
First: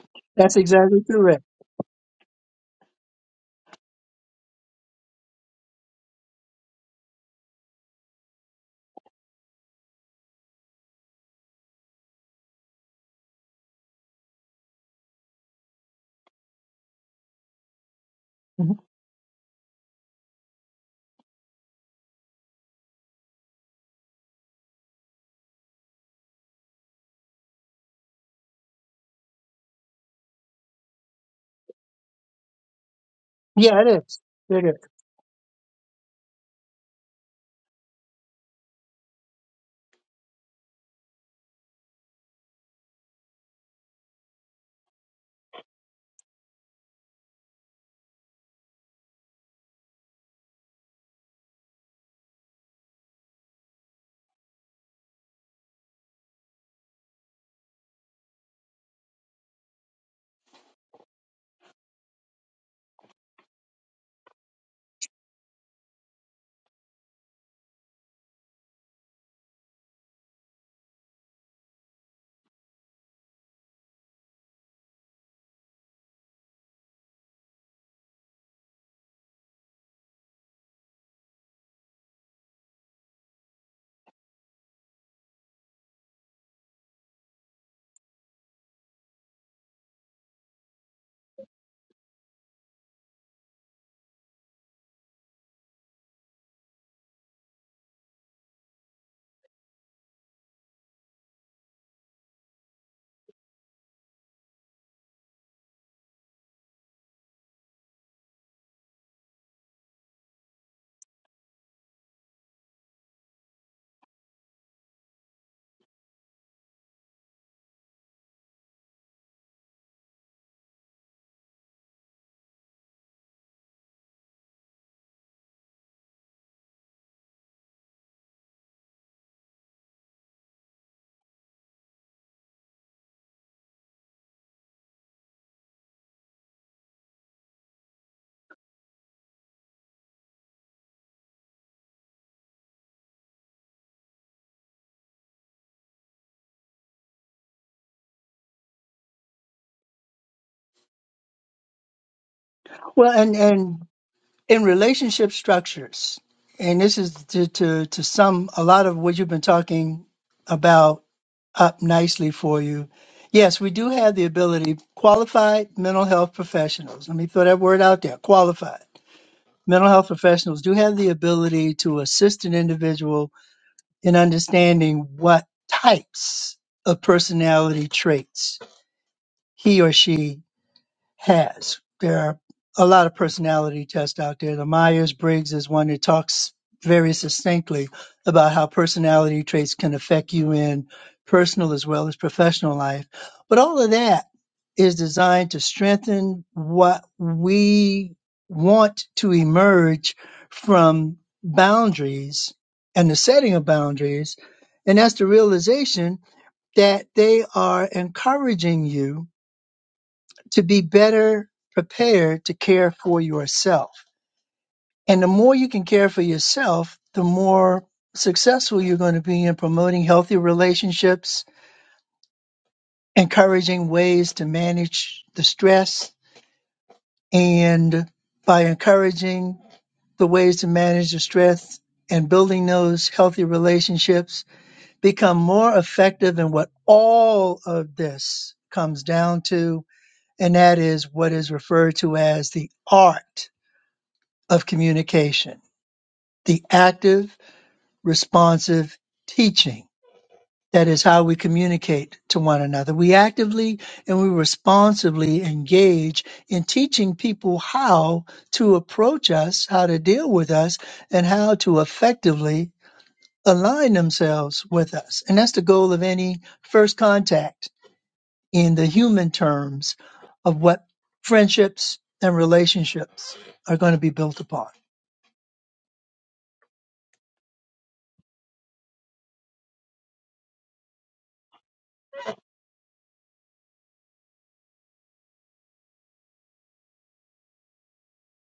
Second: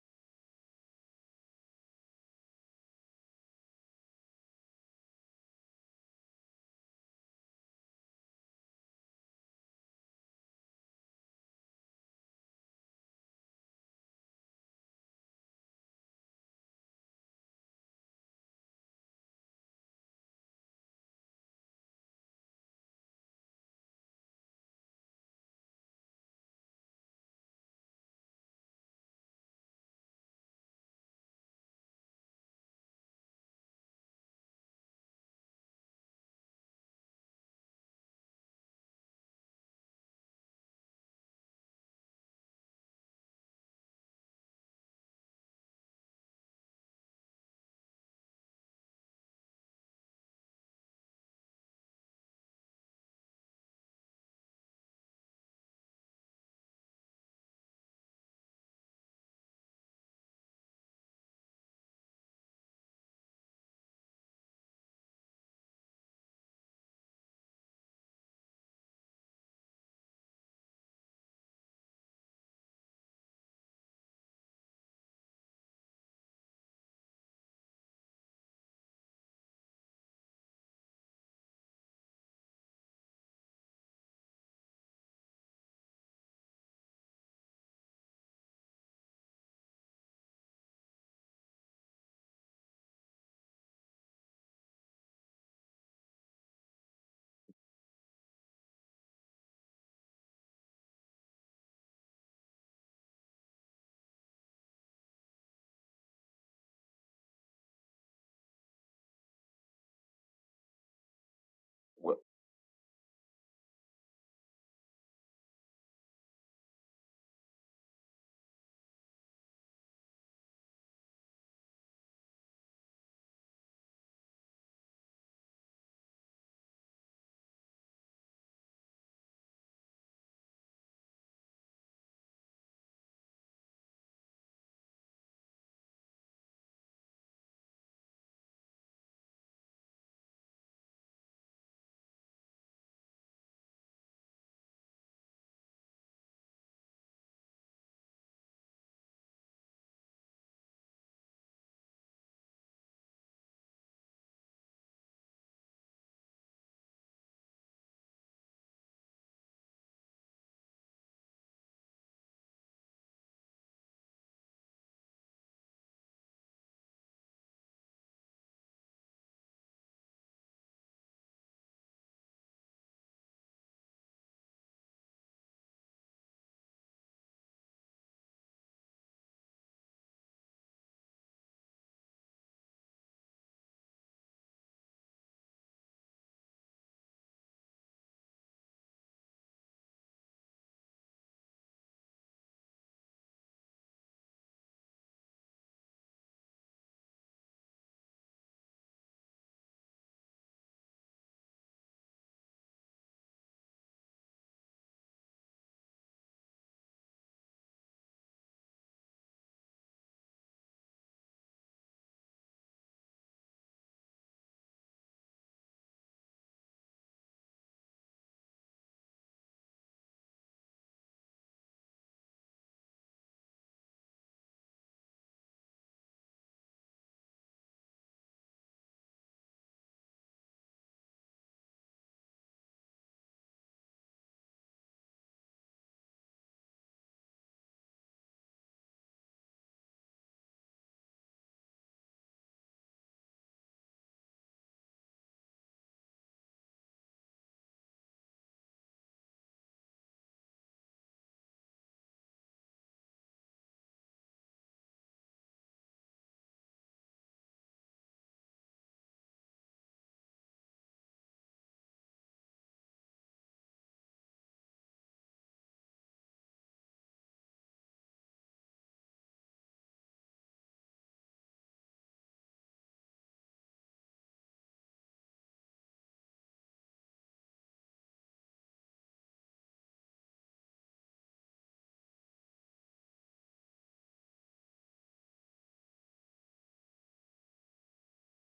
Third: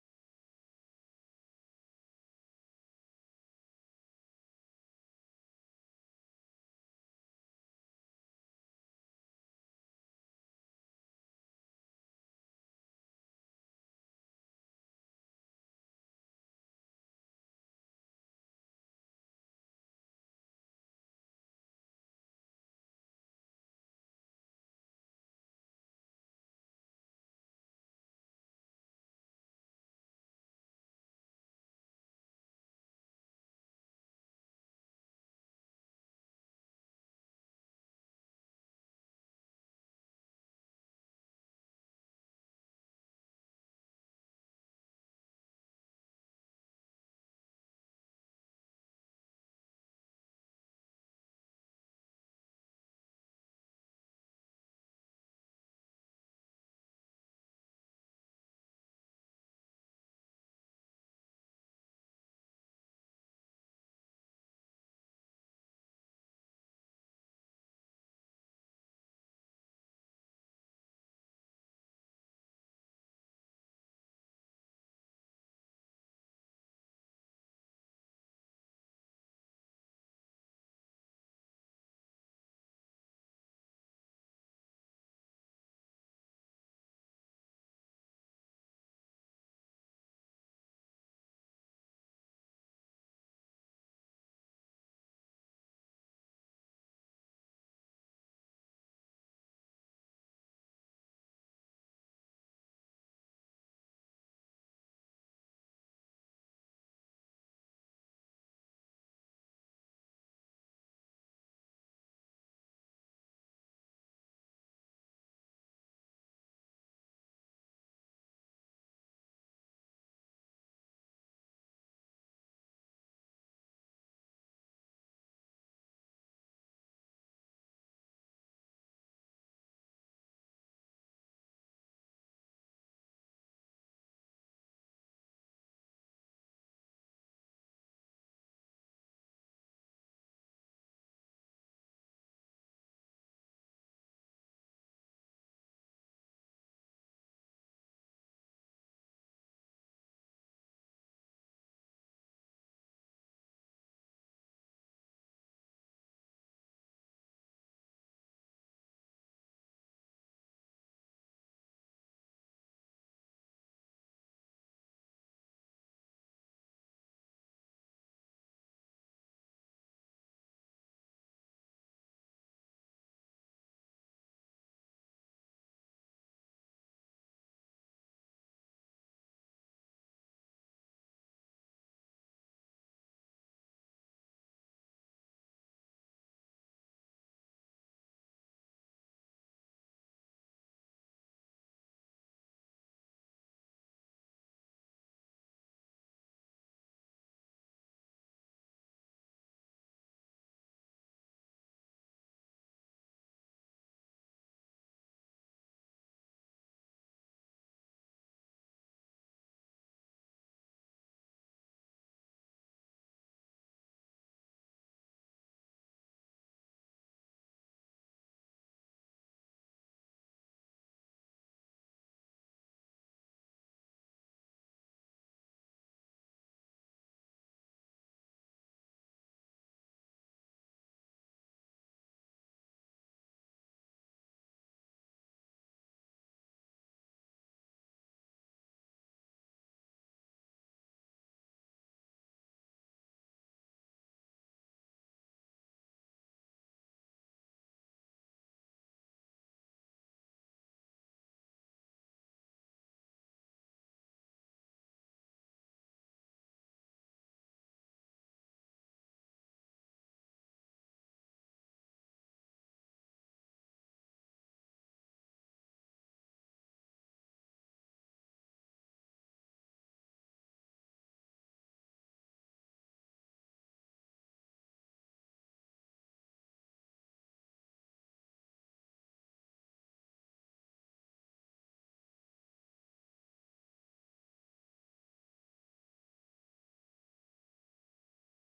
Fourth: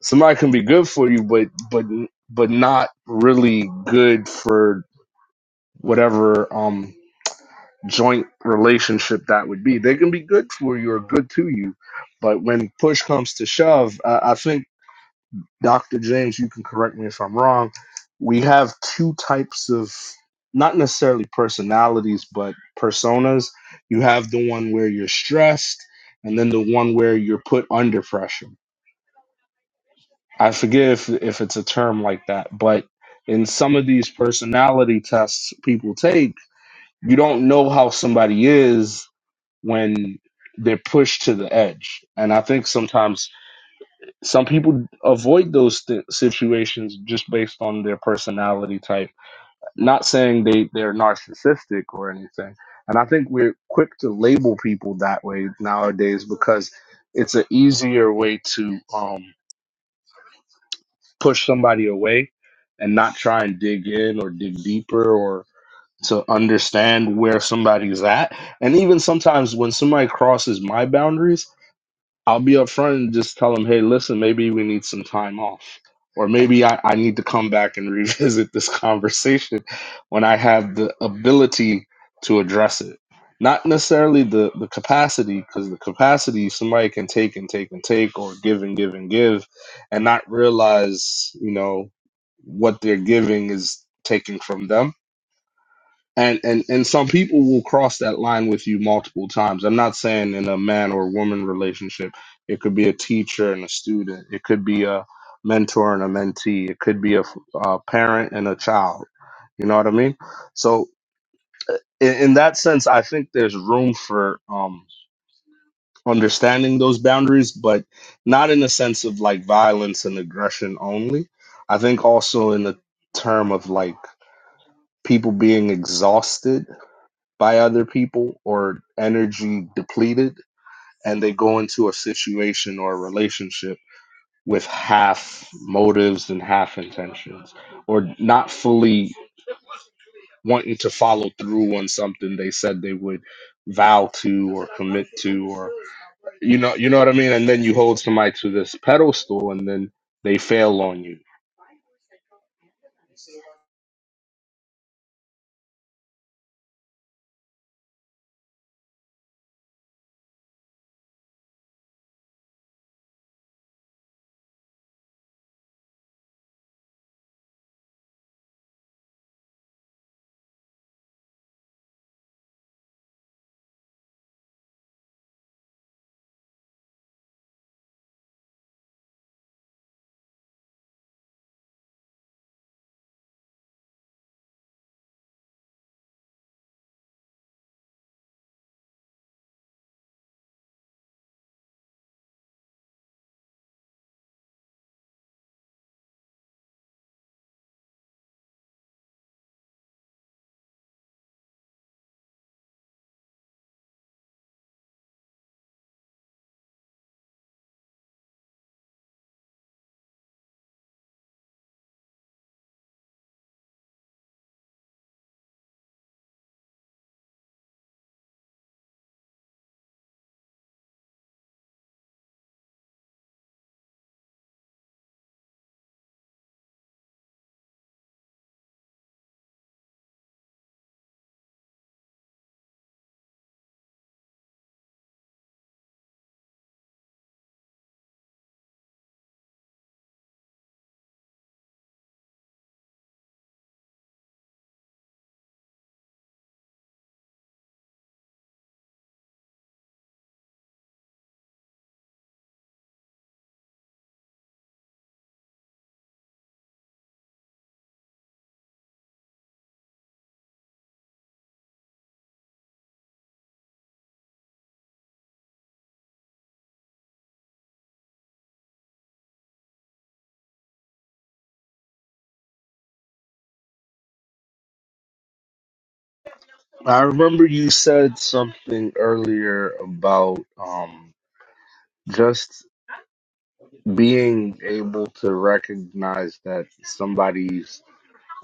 somebody can
That's
be good
exactly
for you
correct.
but but but not really good for whatever um joint relationship that would be they can be good for you or good to you but when push comes to shove, I, I think Dr. James, you can correct me if I'm wrong. We have
Mhm.
two types of not necessarily personalities, but personas. You have the one where you're stressed, and then the one where you're put under pressure. I forget if, if it's a term like that, but in some
Yeah,
of
it
these
is. It is.
personality tests people take, you don't know how somebody is when they're pushed to the edge. And I think sometimes some people avoid those th- situations just based on their personality type not saying they they're narcissistic or anything and i think we're quick to label people that way nowadays because it's an easier way to um push somebody away and not try and dig in or dig deeper or to understand where somebody's at and even sometimes when somebody crosses my boundaries I'll be upfront and just tell them, hey, listen, maybe we need some time off. Or maybe I, I need to come back and revisit this conversation when I have the ability to address it. Not necessarily the, the capacity, because the capacity somebody can take and take and take or give and give and give and not realize, you know, what they're giving is taken from them and and and some people will cross that line with you multiple times i'm not saying in a man or woman relationship it could be a teacher and a student it could be a mentor and a mentee it could be a, f- a parent and a child you know what i mean so in, in that sense i think there's room for um understanding those boundaries but not in the sense of like violence and aggression only i think also in the term of like people being exhausted by other people or energy depleted and they go into a situation or a relationship with half motives and half intentions or not fully wanting to follow through on something they said they would vow to or commit to or you know you know what I mean and then you hold somebody to this pedestal and then they fail on you.
Well, and, and in relationship structures, and this is to, to, to sum a lot of what you've been talking about up nicely for you. Yes, we do have the ability, qualified mental health professionals. Let me throw that word out there qualified mental health professionals do have the ability to assist an individual in understanding what types of personality traits he or she has. There are a lot of personality tests out there. The Myers Briggs is one that talks very succinctly about how personality traits can affect you in personal as well as professional life. But all of that is designed to strengthen what we want to emerge from boundaries and the setting of boundaries. And that's the realization that they are encouraging you to be better prepared to care for yourself. And the more you can care for yourself, the more successful you're going to be in promoting healthy relationships, encouraging ways to manage the stress, and by encouraging the ways to manage the stress and building those healthy relationships, become more effective in what all of this comes down to, and that is what is referred to as the art of communication, the active, responsive teaching. That is how we communicate to one another. We actively and we responsibly engage in teaching people how to approach us, how to deal with us, and how to effectively align themselves with us. And that's the goal of any first contact in the human terms of what friendships and relationships are going to be built upon.
I remember you said something earlier about um just being able to recognize that somebody's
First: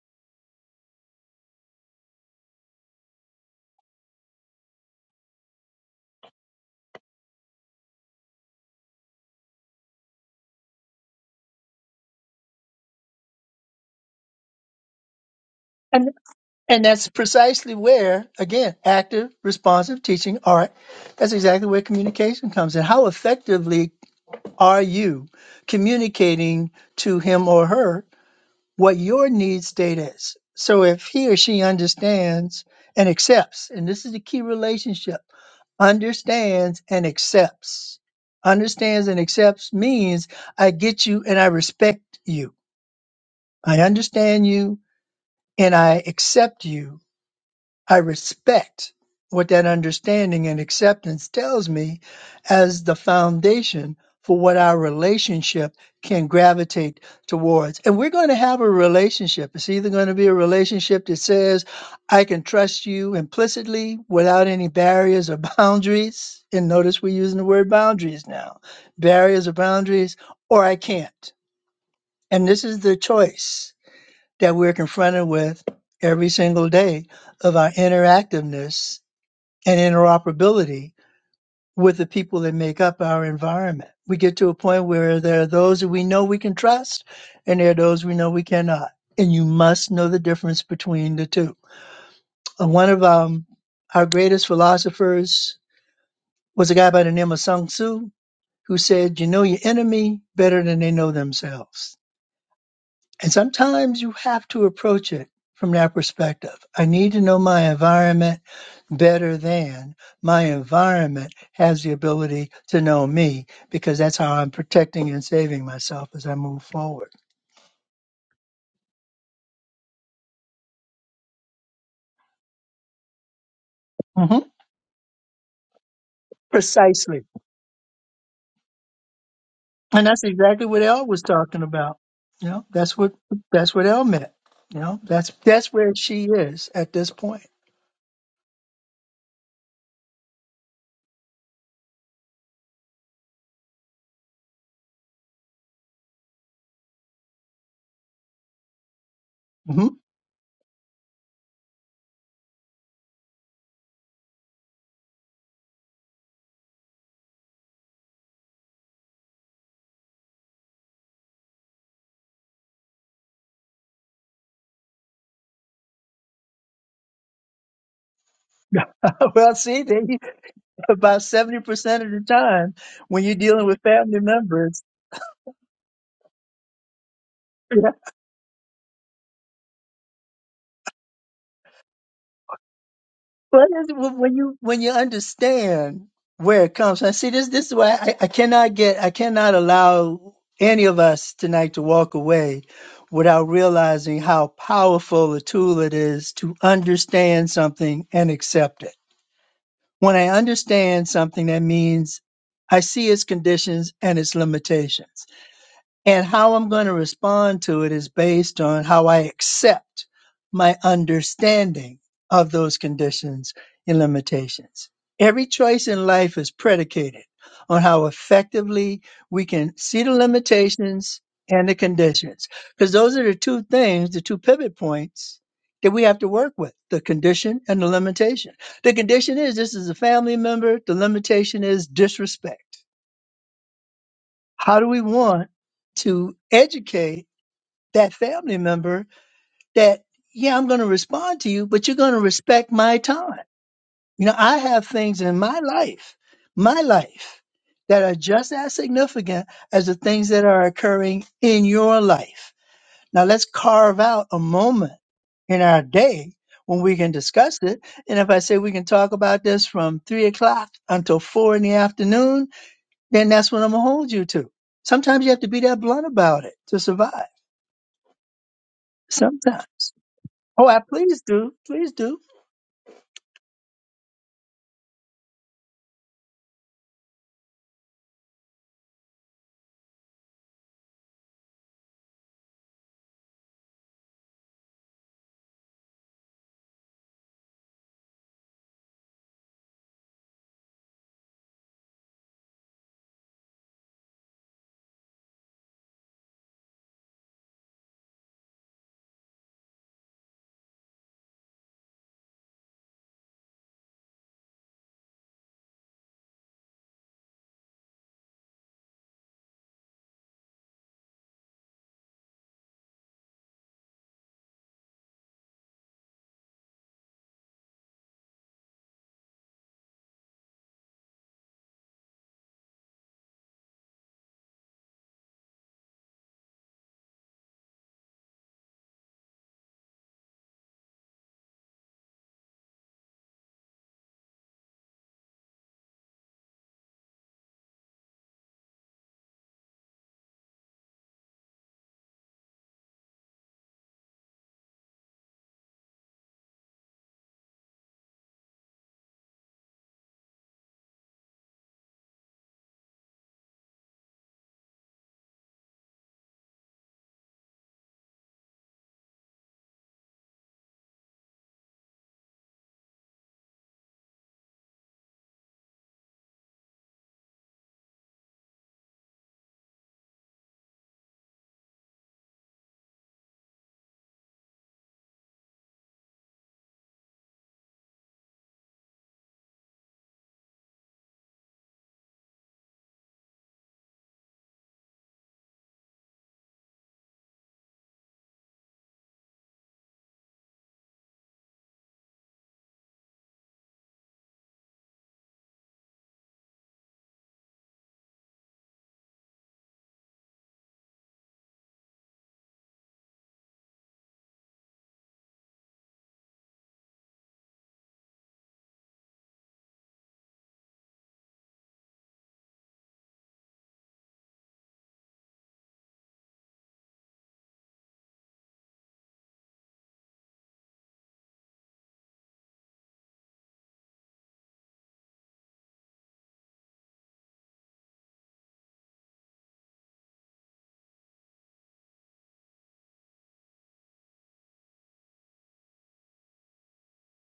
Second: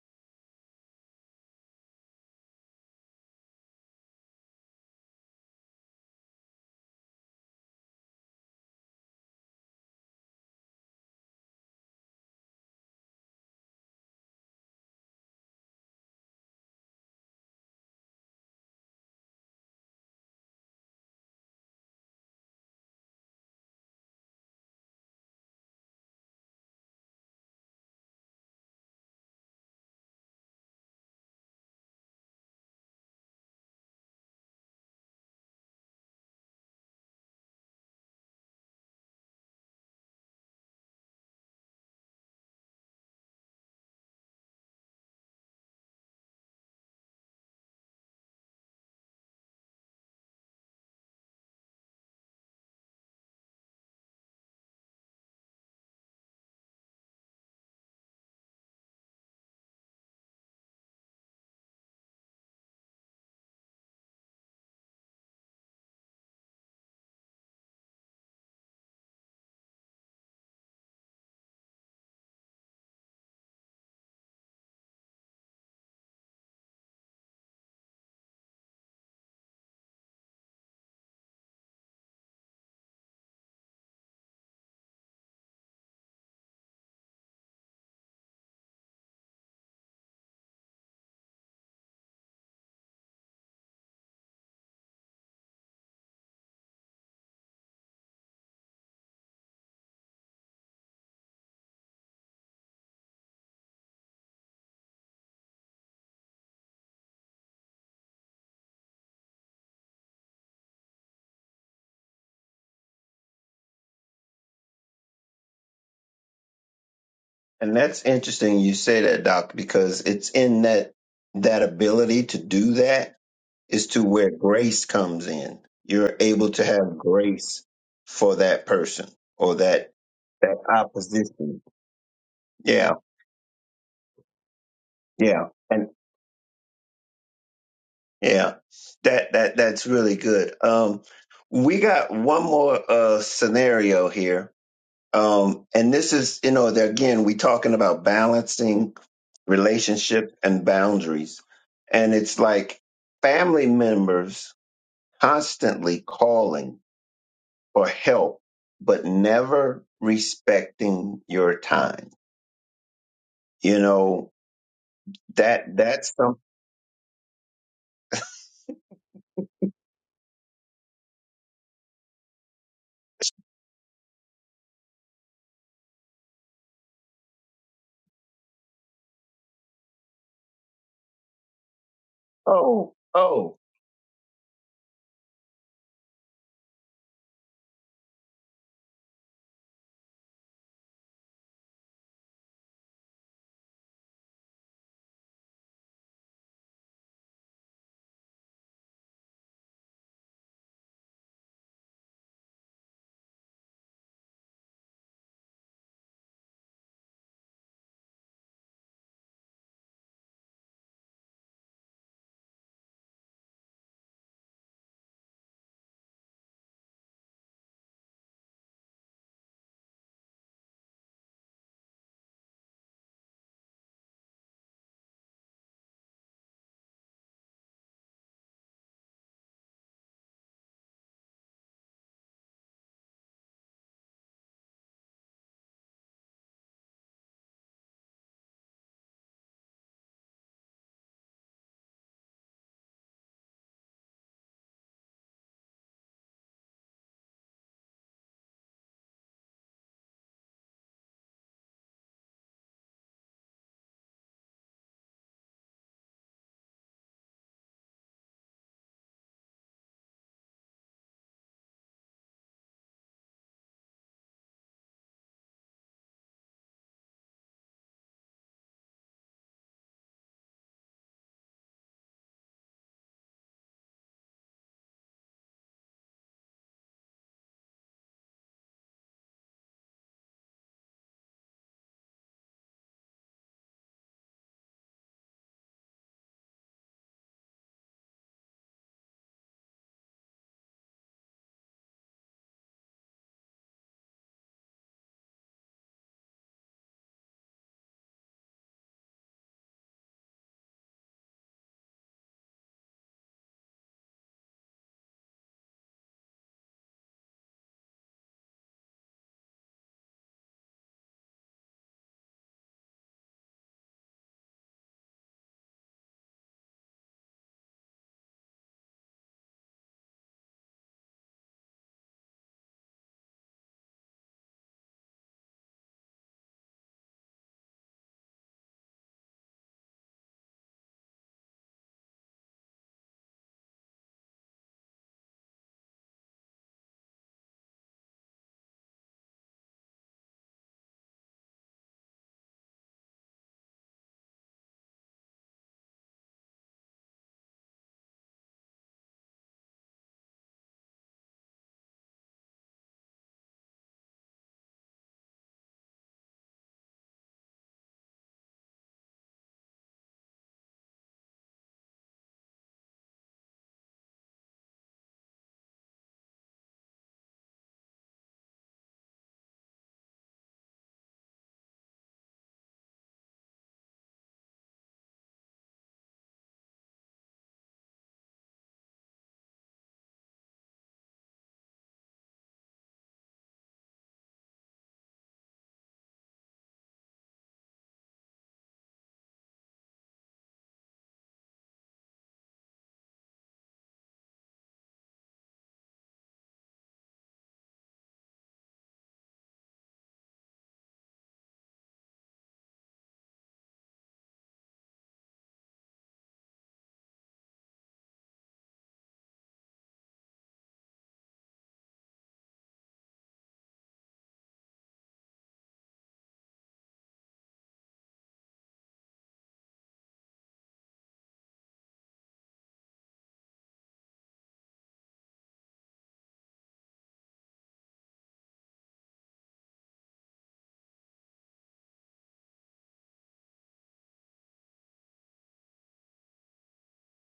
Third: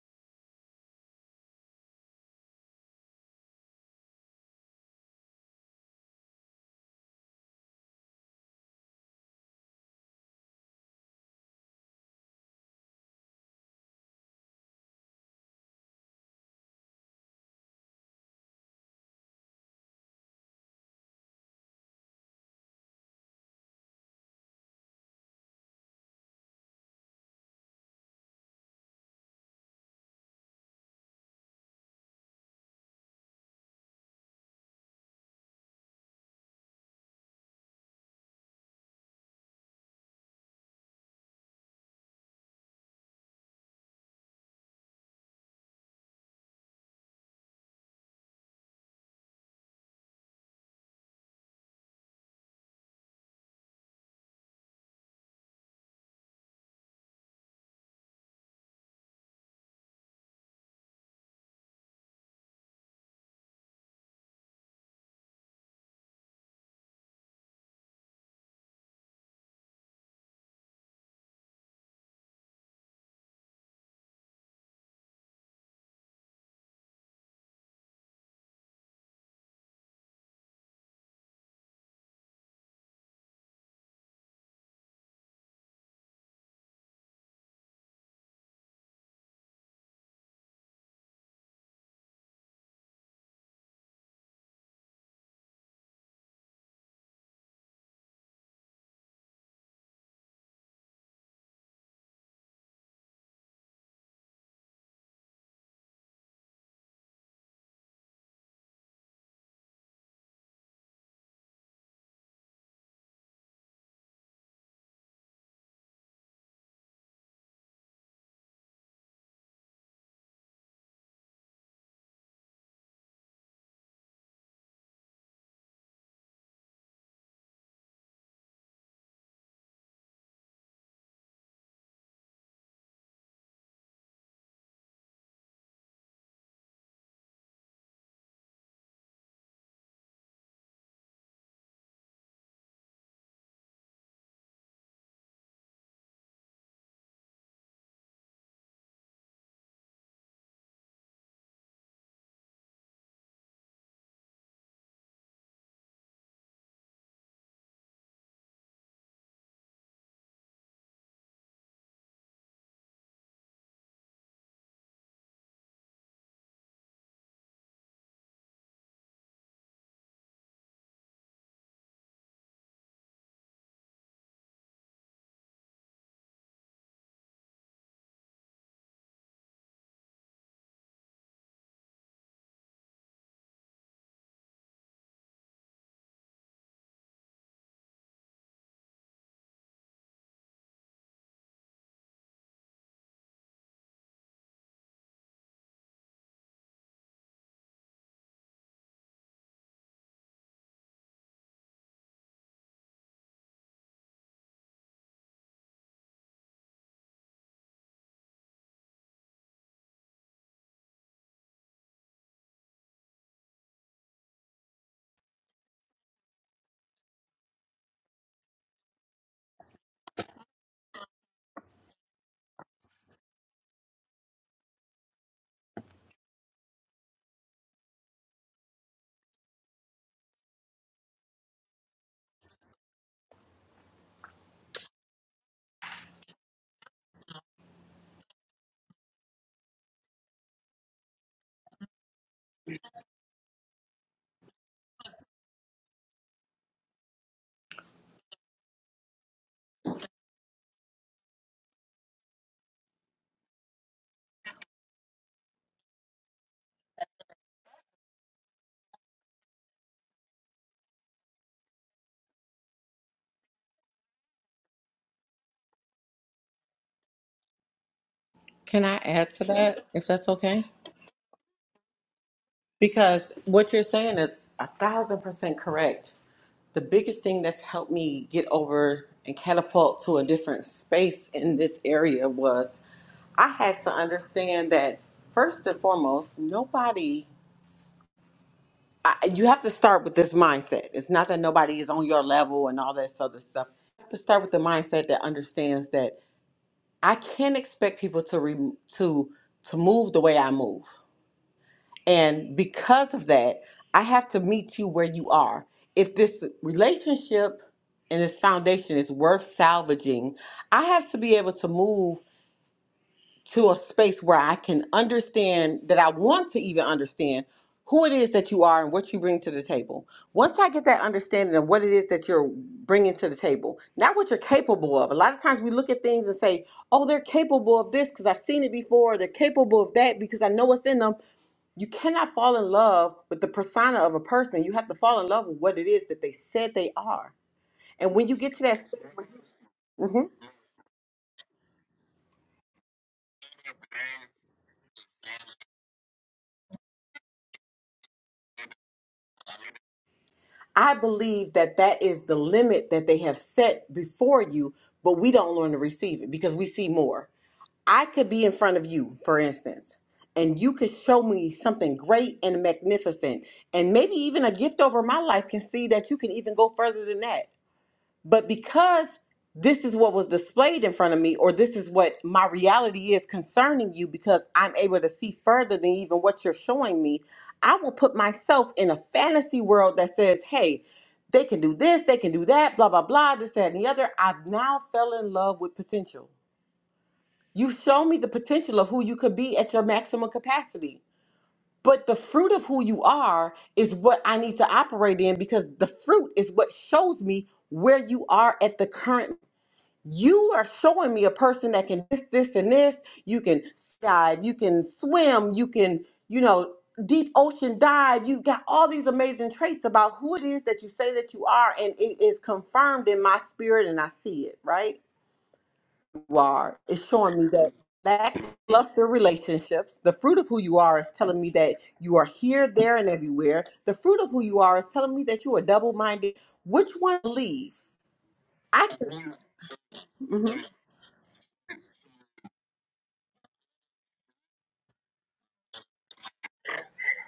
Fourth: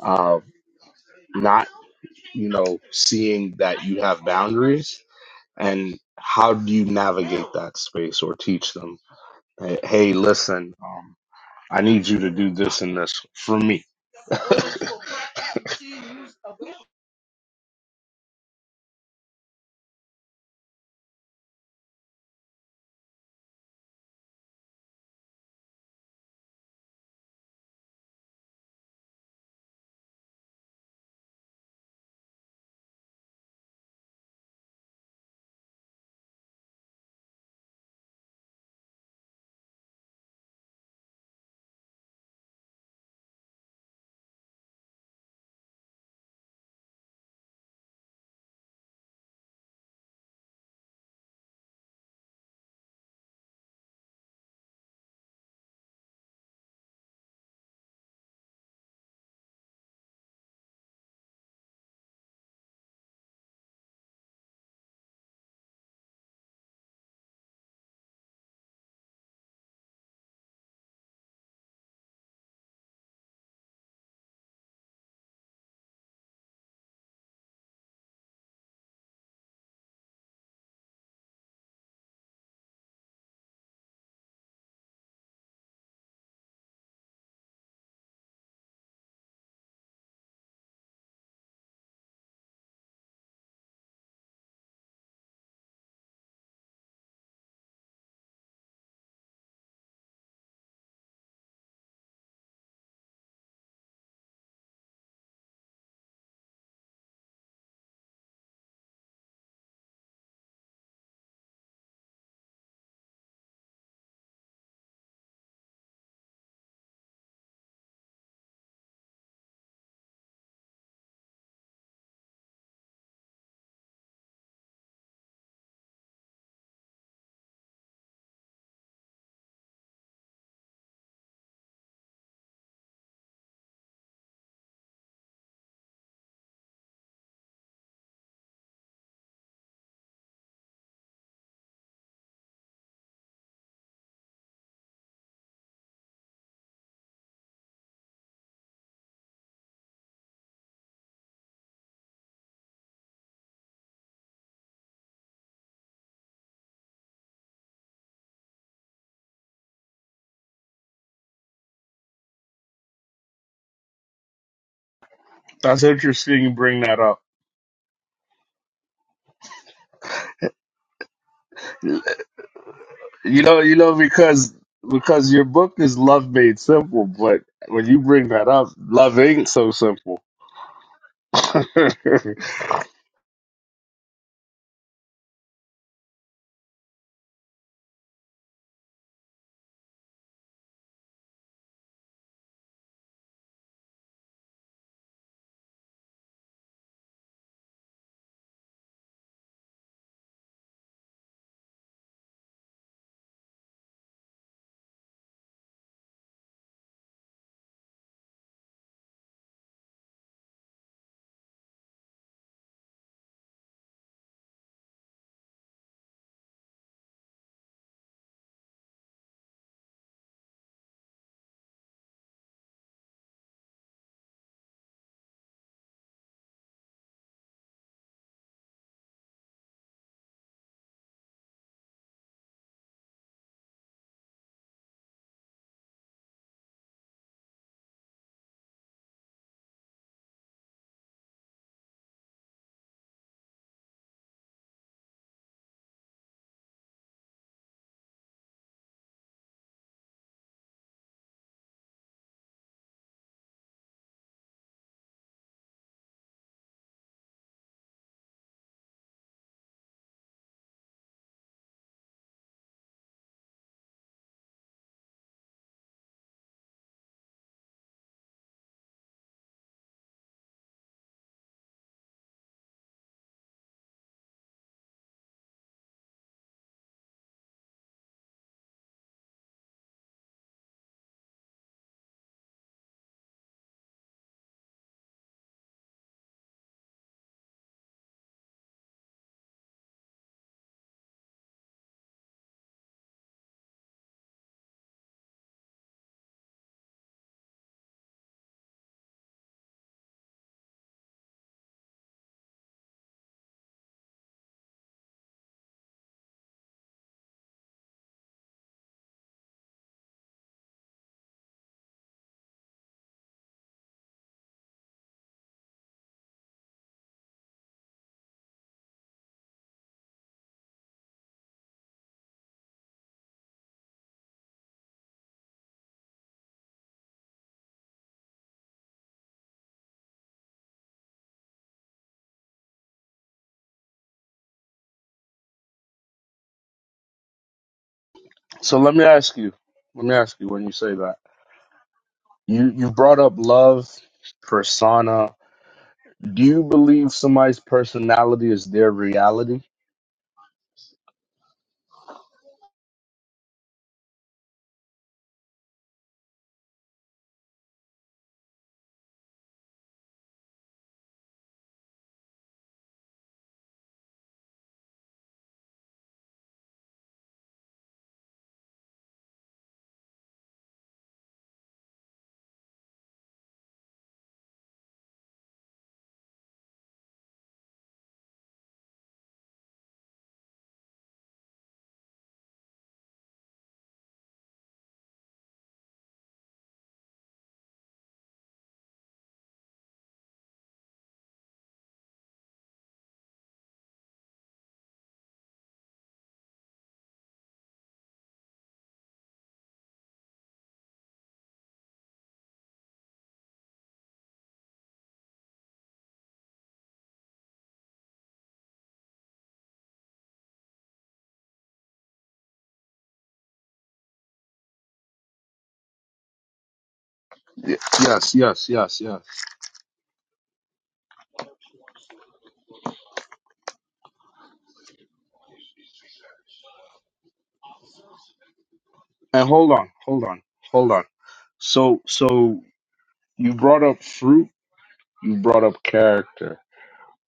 uh, not, you know, seeing that you have boundaries, and how do you navigate that space or teach them, hey, hey, listen, um, I need you to do this and this for me.
And and that's precisely where, again, active, responsive teaching, art, that's exactly where communication comes in. How effectively are you communicating to him or her what your need state is. So if he or she understands and accepts, and this is the key relationship, understands and accepts. Understands and accepts means I get you and I respect you. I understand you and I accept you I respect what that understanding and acceptance tells me as the foundation for what our relationship can gravitate towards. And we're going to have a relationship. It's either going to be a relationship that says, I can trust you implicitly without any barriers or boundaries. And notice we're using the word boundaries now barriers or boundaries, or I can't. And this is the choice that we're confronted with every single day of our interactiveness and interoperability with the people that make up our environment. We get to a point where there are those that we know we can trust and there are those we know we cannot. And you must know the difference between the two. Uh, One of um, our greatest philosophers was a guy by the name of Sun Tzu who said, You know your enemy better than they know themselves. And sometimes you have to approach it from that perspective. I need to know my environment better than my environment has the ability to know me because that's how I'm protecting and saving myself as I move forward.
And that's interesting you say that, Doc, because it's in that that ability to do that is to where
hmm
grace comes in. You're able to have
Precisely.
grace for that person or that
And that's
that
exactly what Elle was
opposition.
talking about. You know,
Yeah,
that's what that's what Elle meant. You know, that's
yeah,
that's
and
where she is at this point.
yeah, that that that's really good. Um, we got one more uh scenario here Um, and this is, you know, there again, we talking about balancing
hmm
relationship and boundaries. And it's like family members constantly calling for help, but never respecting your time. You know, that
That's
that's some
interesting. You bring that up.
well, see, they, about seventy percent of the time, when you're
You know,
dealing
you
with
know,
family
because
members,
because your book is love made simple, but
Yeah.
when you bring that up, love ain't so simple.
oh, oh,
Well, that's- when when you when you understand where it comes from, see this this is why I, I cannot get I cannot allow any of us tonight to walk away without realizing how powerful a tool it is to understand something and accept it. When I understand something, that means I see its conditions and its limitations. And how I'm going to respond to it is based on how I accept my understanding of those conditions and limitations. Every choice in life is predicated on how effectively we can see the limitations and the conditions. Because those are the two things, the two pivot points that we have to work with the condition and the limitation. The condition is this is a family member, the limitation is disrespect. How do we want to educate? that family member that, yeah, I'm going to respond to you, but you're going to respect my time. You know, I have things in my life, my life that are just as significant as the things that are occurring in your life. Now let's carve out a moment in our day when we can discuss it. And if I say we can talk about this from three o'clock until four in the afternoon, then that's what I'm going to hold you to. Sometimes you have to be that blunt about it to survive.
Can I add to
Sometimes.
that if that's okay?
Oh, I please do. Please do.
Because what you're saying is a thousand percent correct. The biggest thing that's helped me get over and catapult to a different space in this area was I had to understand that first and foremost, nobody, I, you have to start with this mindset. It's not that nobody is on your level and all this other stuff. You have to start with the mindset that understands that I can't expect people to re, to to move the way I move. And because of that, I have to meet you where you are. If this relationship and this foundation is worth salvaging, I have to be able to move to a space where I can understand that I want to even understand who it is that you are and what you bring to the table. Once I get that understanding of what it is that you're bringing to the table, not what you're capable of. A lot of times we look at things and say, oh, they're capable of this because I've seen it before. They're capable of that because I know what's in them you cannot fall in love with the persona of a person. You have to fall in love with what it is that they said they are. And when you get to
So
that
let me
space,
ask you, let
where-
me
Mhm.
ask you when you say that. You you brought up love, persona. Do you believe somebody's personality is their reality?
I believe that that is the limit that they have set before you, but we don't learn to receive it because we see more. I could be in front of you, for instance, and you could show me something great and magnificent, and maybe even a gift over my life can see that you can even go further than that. But because this is what was displayed in front of me, or this is what my reality is concerning you, because I'm able to see further than even what you're showing me, I will put myself in a fantasy world that says, hey, they can do this, they can do that, blah, blah, blah, this, that, and the other. I've now fell in love with potential. You show me the potential of who you could be at your maximum capacity. But the fruit of who you are is what I need to operate in because the fruit is what shows me where you are at the current you are showing me a person that can this, this, and this. You can dive, you can swim, you can, you know, deep ocean dive. You got all these amazing traits about who it is that you say that you are, and it is confirmed in my spirit, and I see it, right? You are. It's showing me that
Y- Yes, yes, yes,
lackluster
yes.
relationships, the fruit of who you are is telling me that you are here, there, and everywhere. The fruit of who you are is telling me that you are double minded. Which one to leave? I can.
And hold on, hold on,
mhm.
hold on. So so you brought up fruit, you brought up character.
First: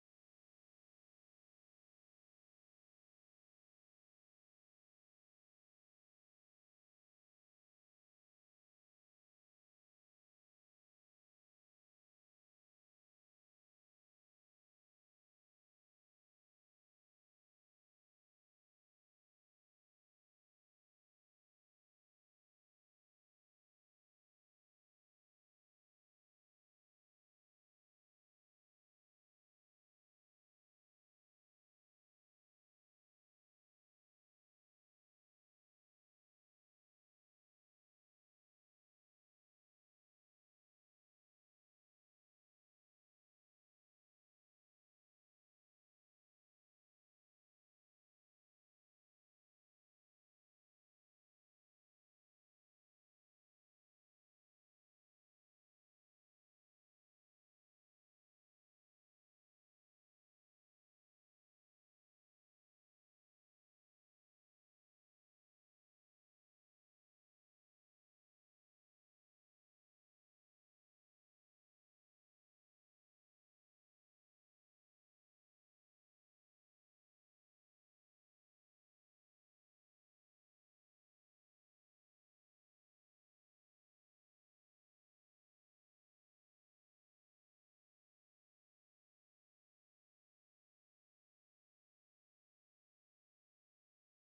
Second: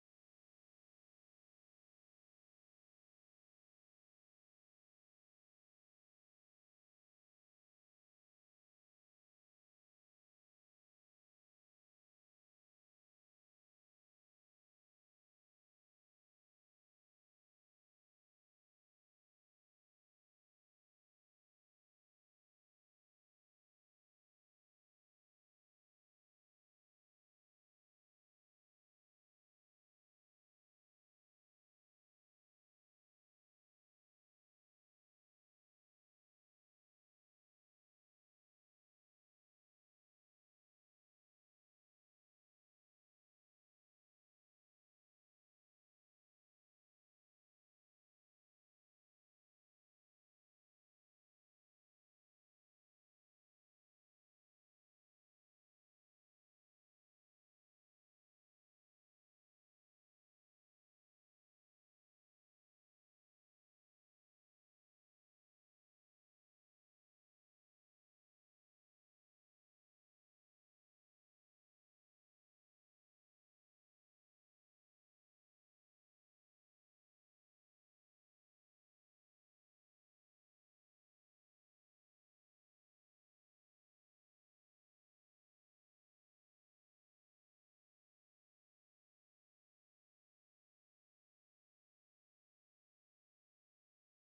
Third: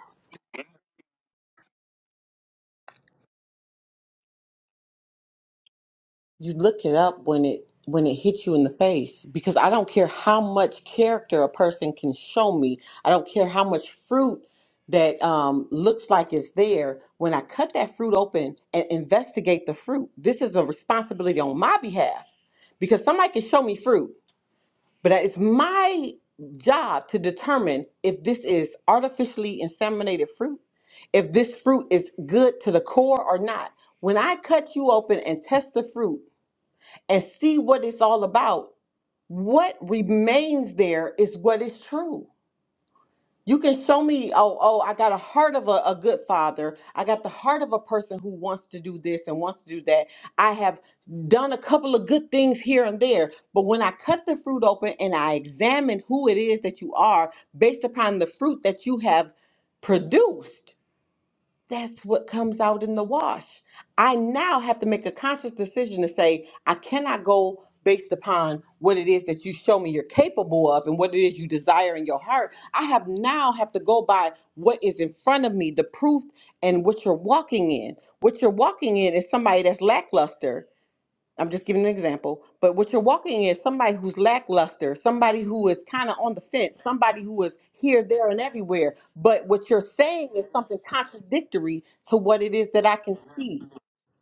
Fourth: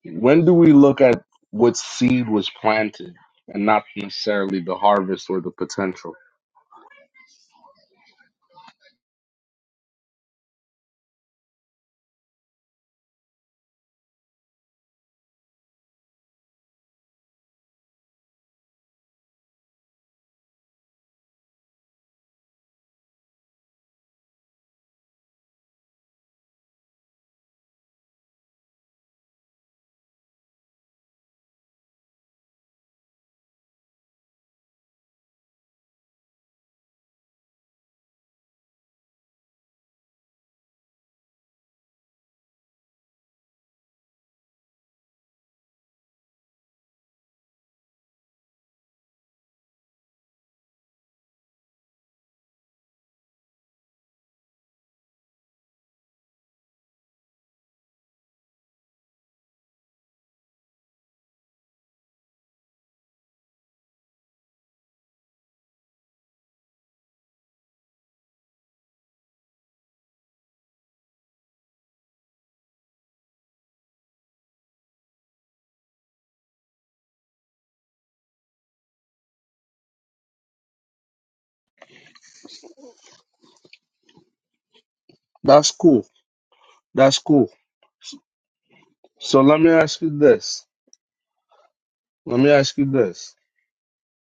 When do we look at what seed was planted and not necessarily the harvest or the potential?
you look it up when it when it hits you in the face because I don't care how much character a person can show me. I don't care how much fruit that um, looks like it's there. When I cut that fruit open and investigate the fruit, this is a responsibility on my behalf because somebody can show me fruit, but it's my job to determine if this is artificially inseminated fruit, if this fruit is good to the core or not. When I cut you open and test the fruit, and see what it's all about. What remains there is what is true. You can show me, oh, oh, I got a heart of a, a good father. I got the heart of a person who wants to do this and wants to do that. I have done a couple of good things here and there. But when I cut the fruit open and I examine who it is that you are based upon the fruit that you have produced, that's what comes out in the wash. I now have to make a conscious decision to say, I cannot go based upon what it is that you show me you're capable of and what it is you desire in your heart. I have now have to go by what is in front of me, the proof and what you're walking in. What you're walking in is somebody that's lackluster I'm just giving an example. But what you're walking in is somebody who's lackluster, somebody who
That's
is
cool.
kind of on the fence,
That's
somebody who
cool.
is here, there, and everywhere.
So
But
let
what
me
you're
ask you
saying is
this.
something contradictory to
Let
what
me
it is
ask
that
you
I can
this.
see.